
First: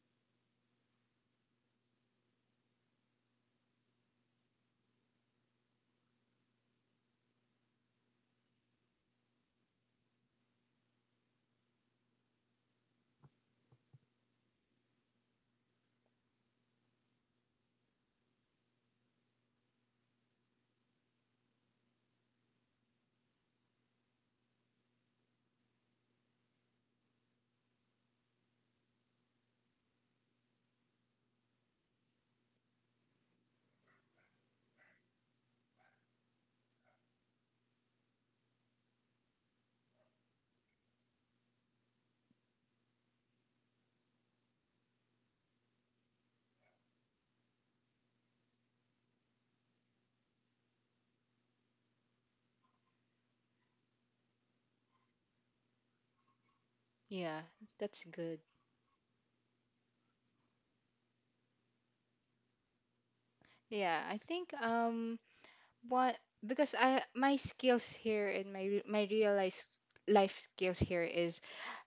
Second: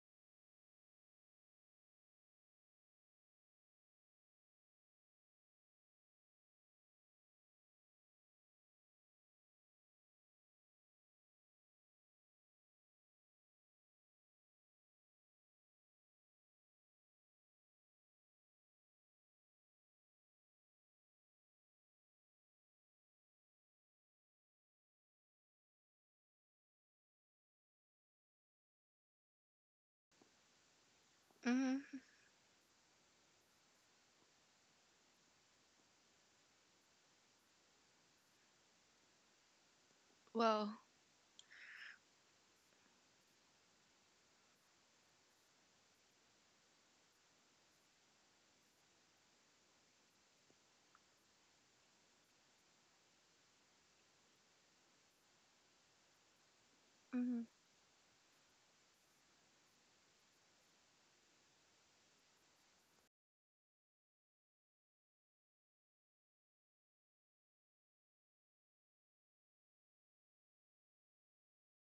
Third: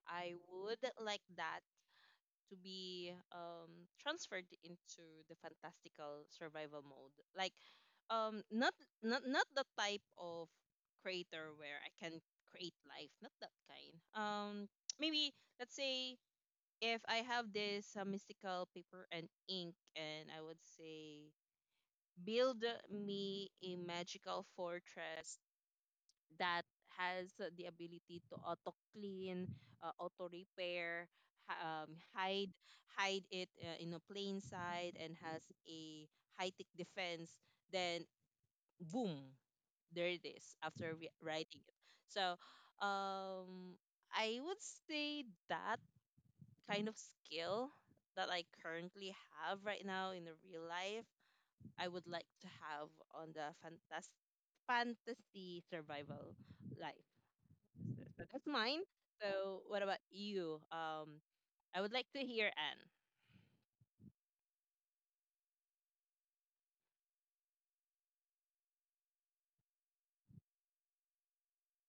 I would like that to be transferred into the fantastical survival mode. Like, um, not not the type of creator where I can create life. Not that kind. Maybe let's say if I have this mystical paper and ink, and I would say, build me a magical fortress that has the ability to auto clean, auto repair, Mhm. hide it in a plain sight, and has a high tech defense, then boom, there it is Wow. after writing it. So, um, I would say that kind of skill that I currently have right now in the real life, I would like to have on the fantasy survival life. Mhm. Yeah. That's So good. that's mine. So what about you? I would like to hear Anne. Yeah, I think what, because I my skills here and my re- my real life life skills here is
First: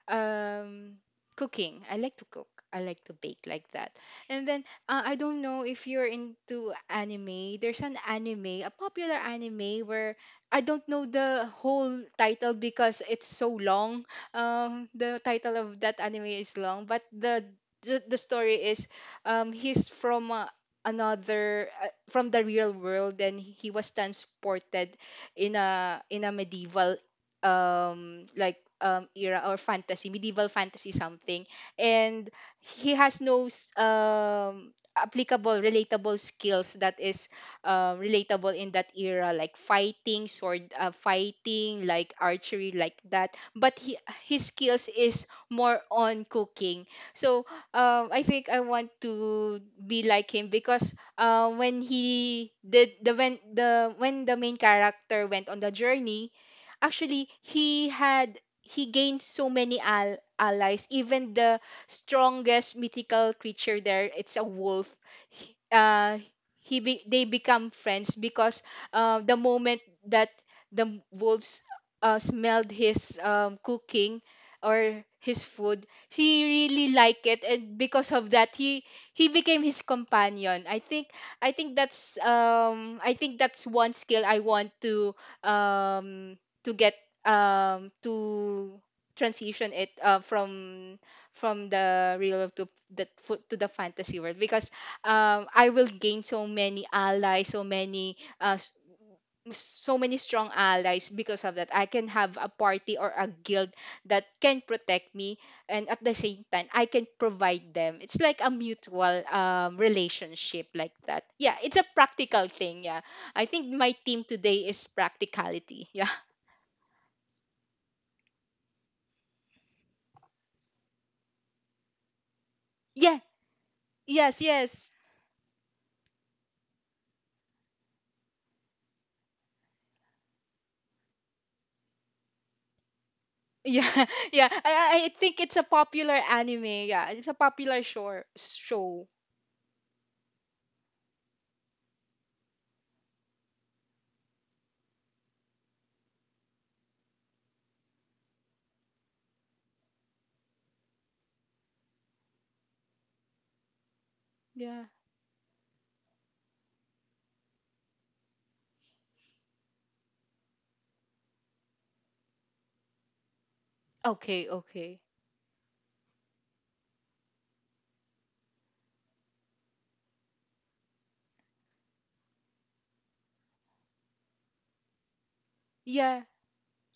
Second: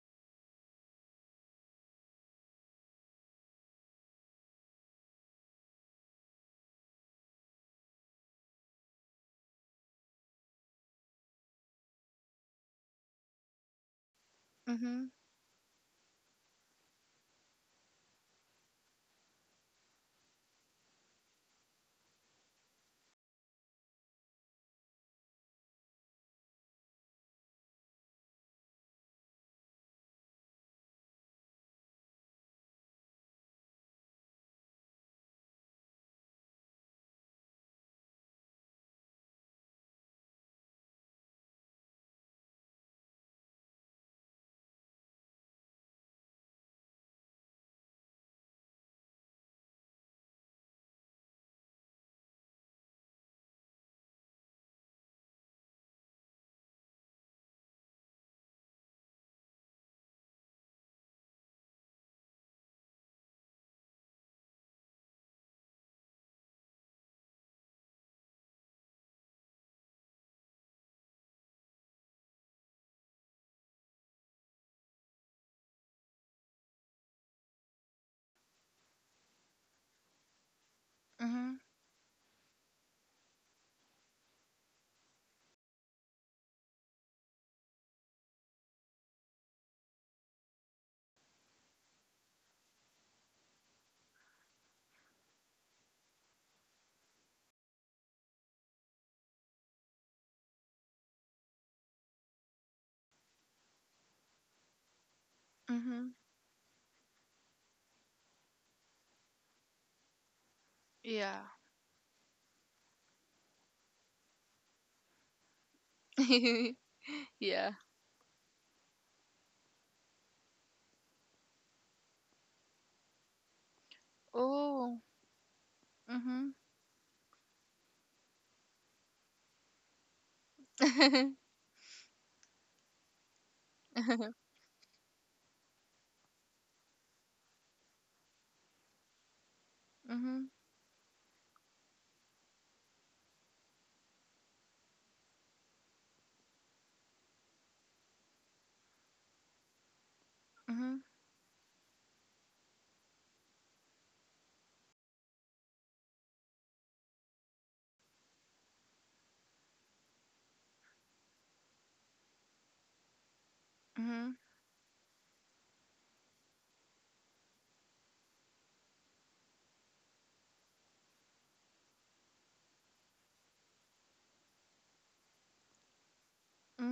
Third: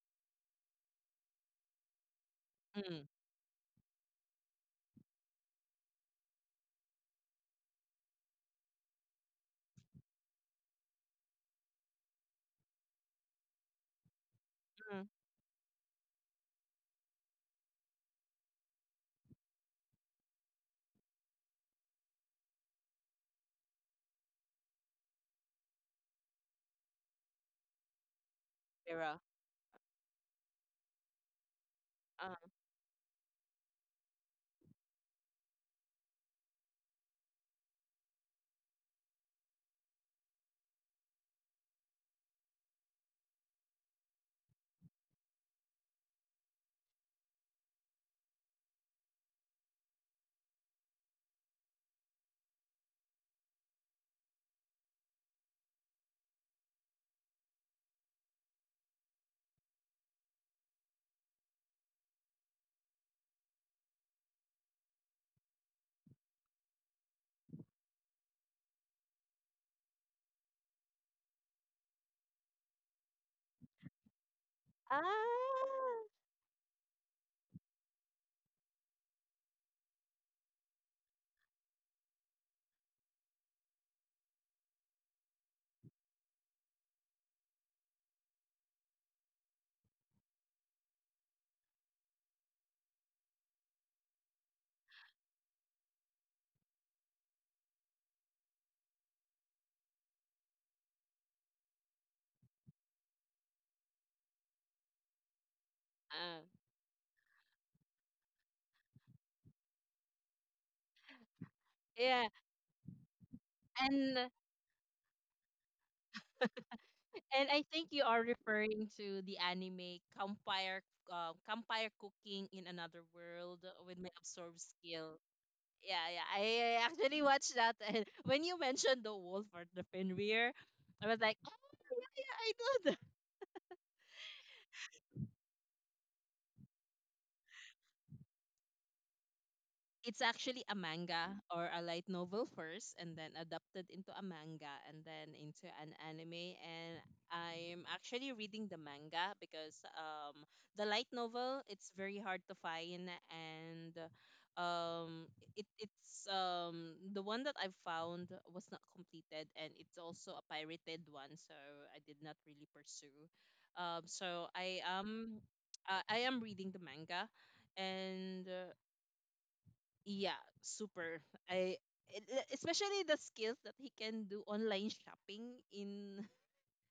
um cooking. I like to cook, I like Mm, to bake, like that. And then I don't know if you're into anime, there's an anime, a popular anime where I don't know the whole title because it's so long. Mm, Mhm. The title of that anime is long, but the story is he's from another from the real world and he was transported in a medieval Vera. era, or fantasy, medieval fantasy something, and Uh, he has no applicable, relatable skills that is relatable in that era, like fighting, sword fighting, like archery, like that. But he, his skills is more on cooking. So I think I want to be like him because when he did the when the when the main character went on the journey, actually he had, he gained so many allies, even the strongest mythical creature there, it's a wolf. he- uh they become friends because the moment that the wolves smelled his cooking or his food, he really liked it, and because of that he became his companion. I think, I Mhm. think that's I think that's one skill I want um to get to transition it from the real to the fantasy world because I will gain so many allies, so many so many strong allies. Because of that, I can have a party or a guild that can protect me, and at Mhm. the same Uh, time I can provide them. It's like a mutual relationship, like that. Yeah. Yeah, it's a yeah, practical thing. Yeah, I think my and team today is practicality, yeah. and I yeah. think you are referring to the anime Campfire Campfire Cooking in Another Yes, World with my yes, absorb yes. Oh. skill. Yeah, yeah, Mhm. I actually watched that, and when you mentioned the wolf or the Fenrir, I was like, oh yeah, I know. Yeah, yeah. I think it's a popular anime. Yeah, it's a popular Show. It's Mhm. actually a manga or a light novel first, and then adapted into a manga, and then into an anime. And I'm actually reading the manga because the Mhm. light novel it's very hard to find, and Yeah. um, it's the one that I found was not completed, and it's also a pirated one, so I did not really pursue. Mhm. Okay, So okay. I am reading the manga, and yeah, super. I especially the skills that he can do online shopping Yeah. in.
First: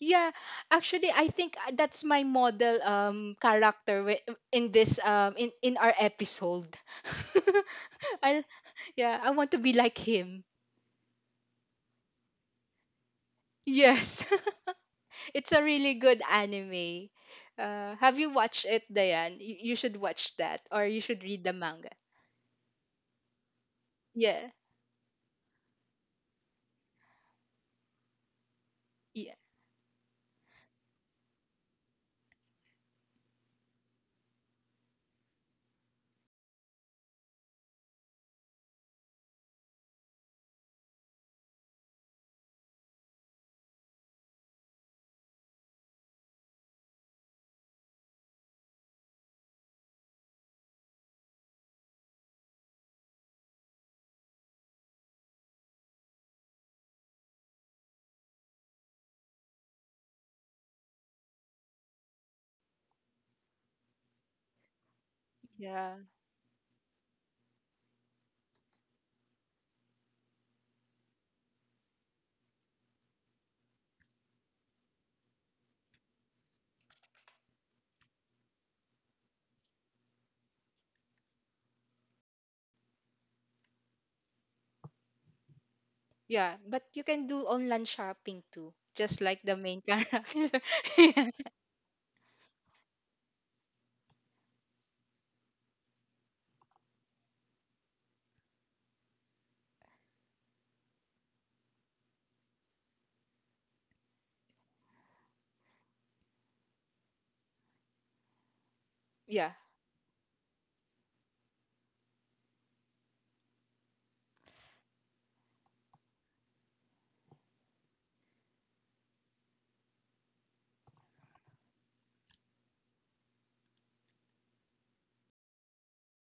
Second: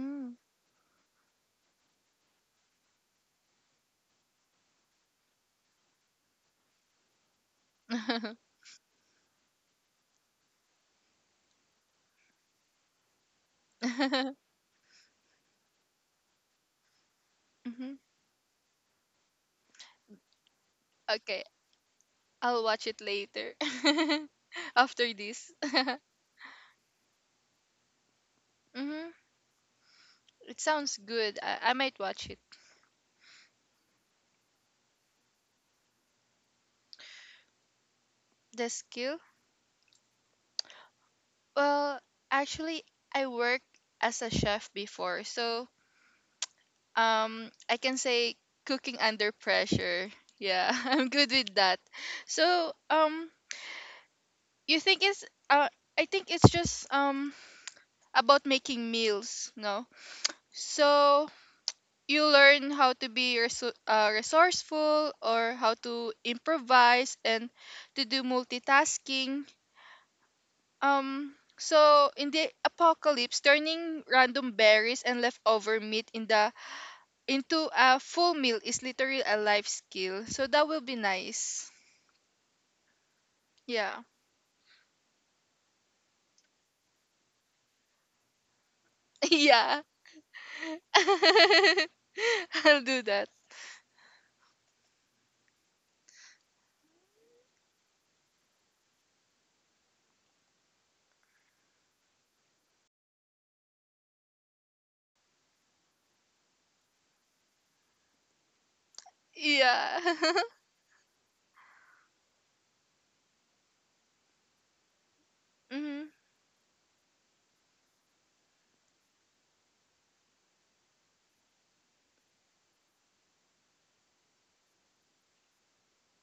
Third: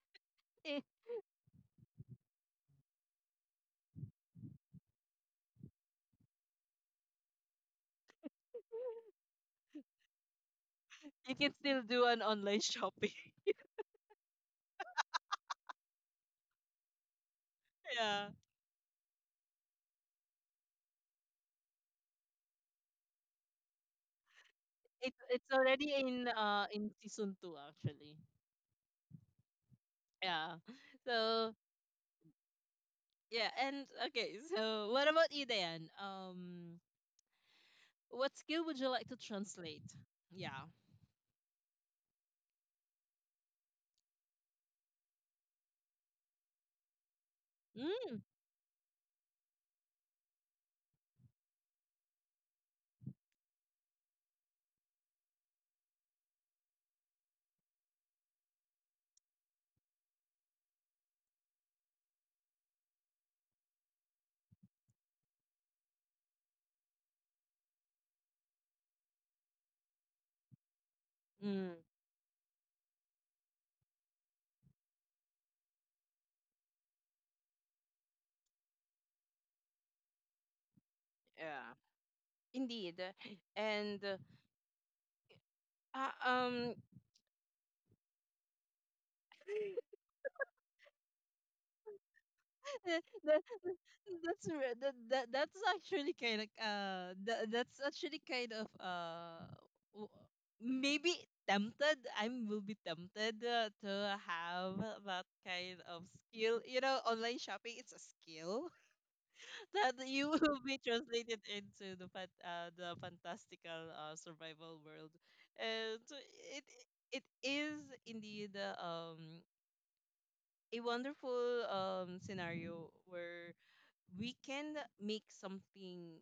Yeah, eh, actually I think that's my model character in this in our episode. I, yeah, I want to be like him. he can still do an online shopping. Yes. it's a really good anime. mhm. Have you Yeah. watched it, Diane? You should watch that or you should Okay, read the manga. I'll watch it later. Yeah. After this. It's already in season 2 actually. Mhm. Yeah. Yeah. It sounds good. So, I might watch it. yeah, and okay, so what about you then? What skill The would you like to skill? translate? Yeah. Well, actually, I worked as a chef before, so I can Mm, say cooking under pressure. Yeah, I'm good with that. So, you think it's uh I think it's just about making meals, no? So, you learn how to be resourceful or how Yeah. to improvise and to do multitasking. Mm, So in the apocalypse, turning random berries and leftover meat in the into a full meal is literally a life skill. So that will be nice. yeah. Indeed. Yeah. And uh, Yeah, um but you can do online shopping too, just like the Yeah. main character. I'll do that. that, that, that that's actually kind of that, that's actually kind of w- maybe tempted, I will be tempted to have that kind of skill, you know, online shopping, it's a skill yeah. Yeah. that you will be translated into the fan the fantastical survival world. And mhm. so it it is indeed, a wonderful scenario where we can make something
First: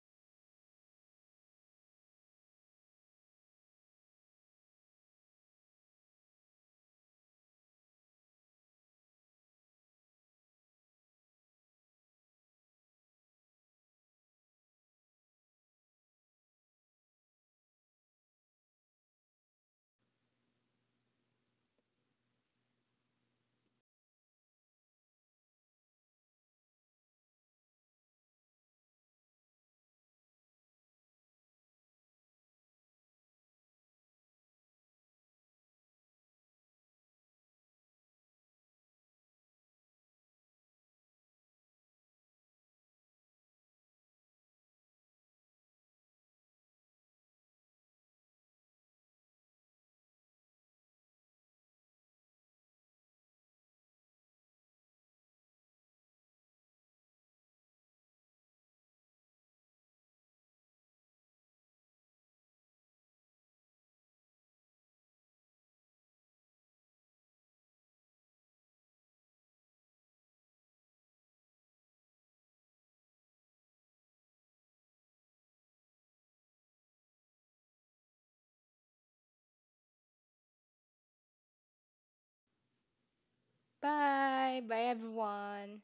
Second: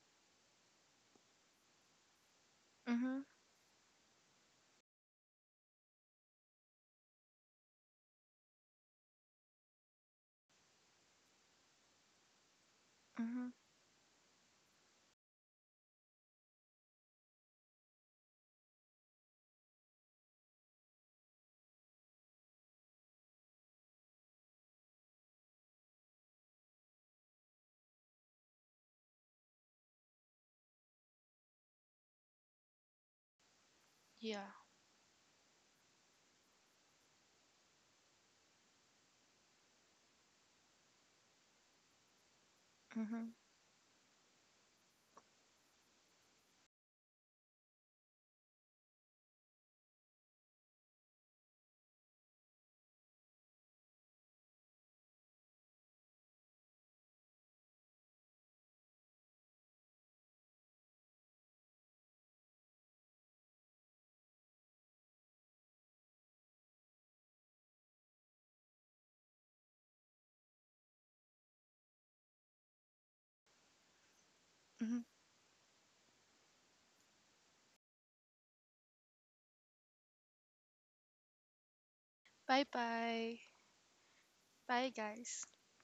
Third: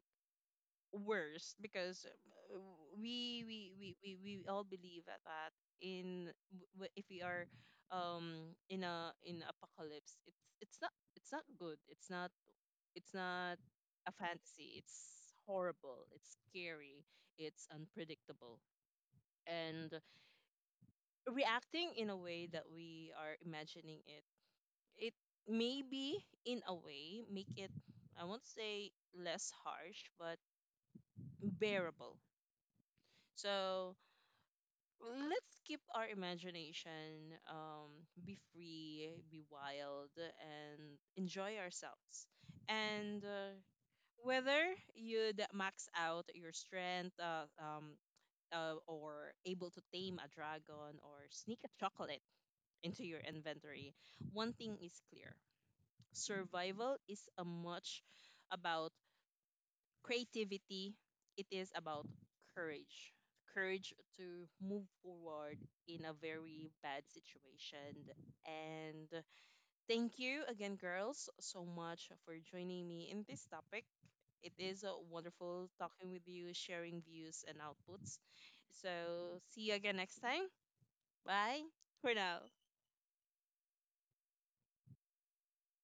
worse because, uh, Mhm. We all believe at that, in if we are in a in apocalypse, it's not good it's Mhm. not a fantasy, it's horrible, it's scary, it's unpredictable, and reacting in a way that we are imagining it, it maybe in a way make it, I won't say less harsh, but bearable. So Yeah. let's keep our imagination, be free, be wild, and enjoy ourselves. And Mhm. Whether you'd max out your strength, or able to tame a dragon or sneak a chocolate into your inventory, one thing is clear: survival is a much about creativity, it is about courage. Courage to move forward in a very bad situation. And thank you again, girls, so much for joining me in this topic. It is Mhm. wonderful talking with you, sharing views and outputs. So, see you again next time. Bye for now. Bye bye. Bye. Bye, Bye guys. everyone.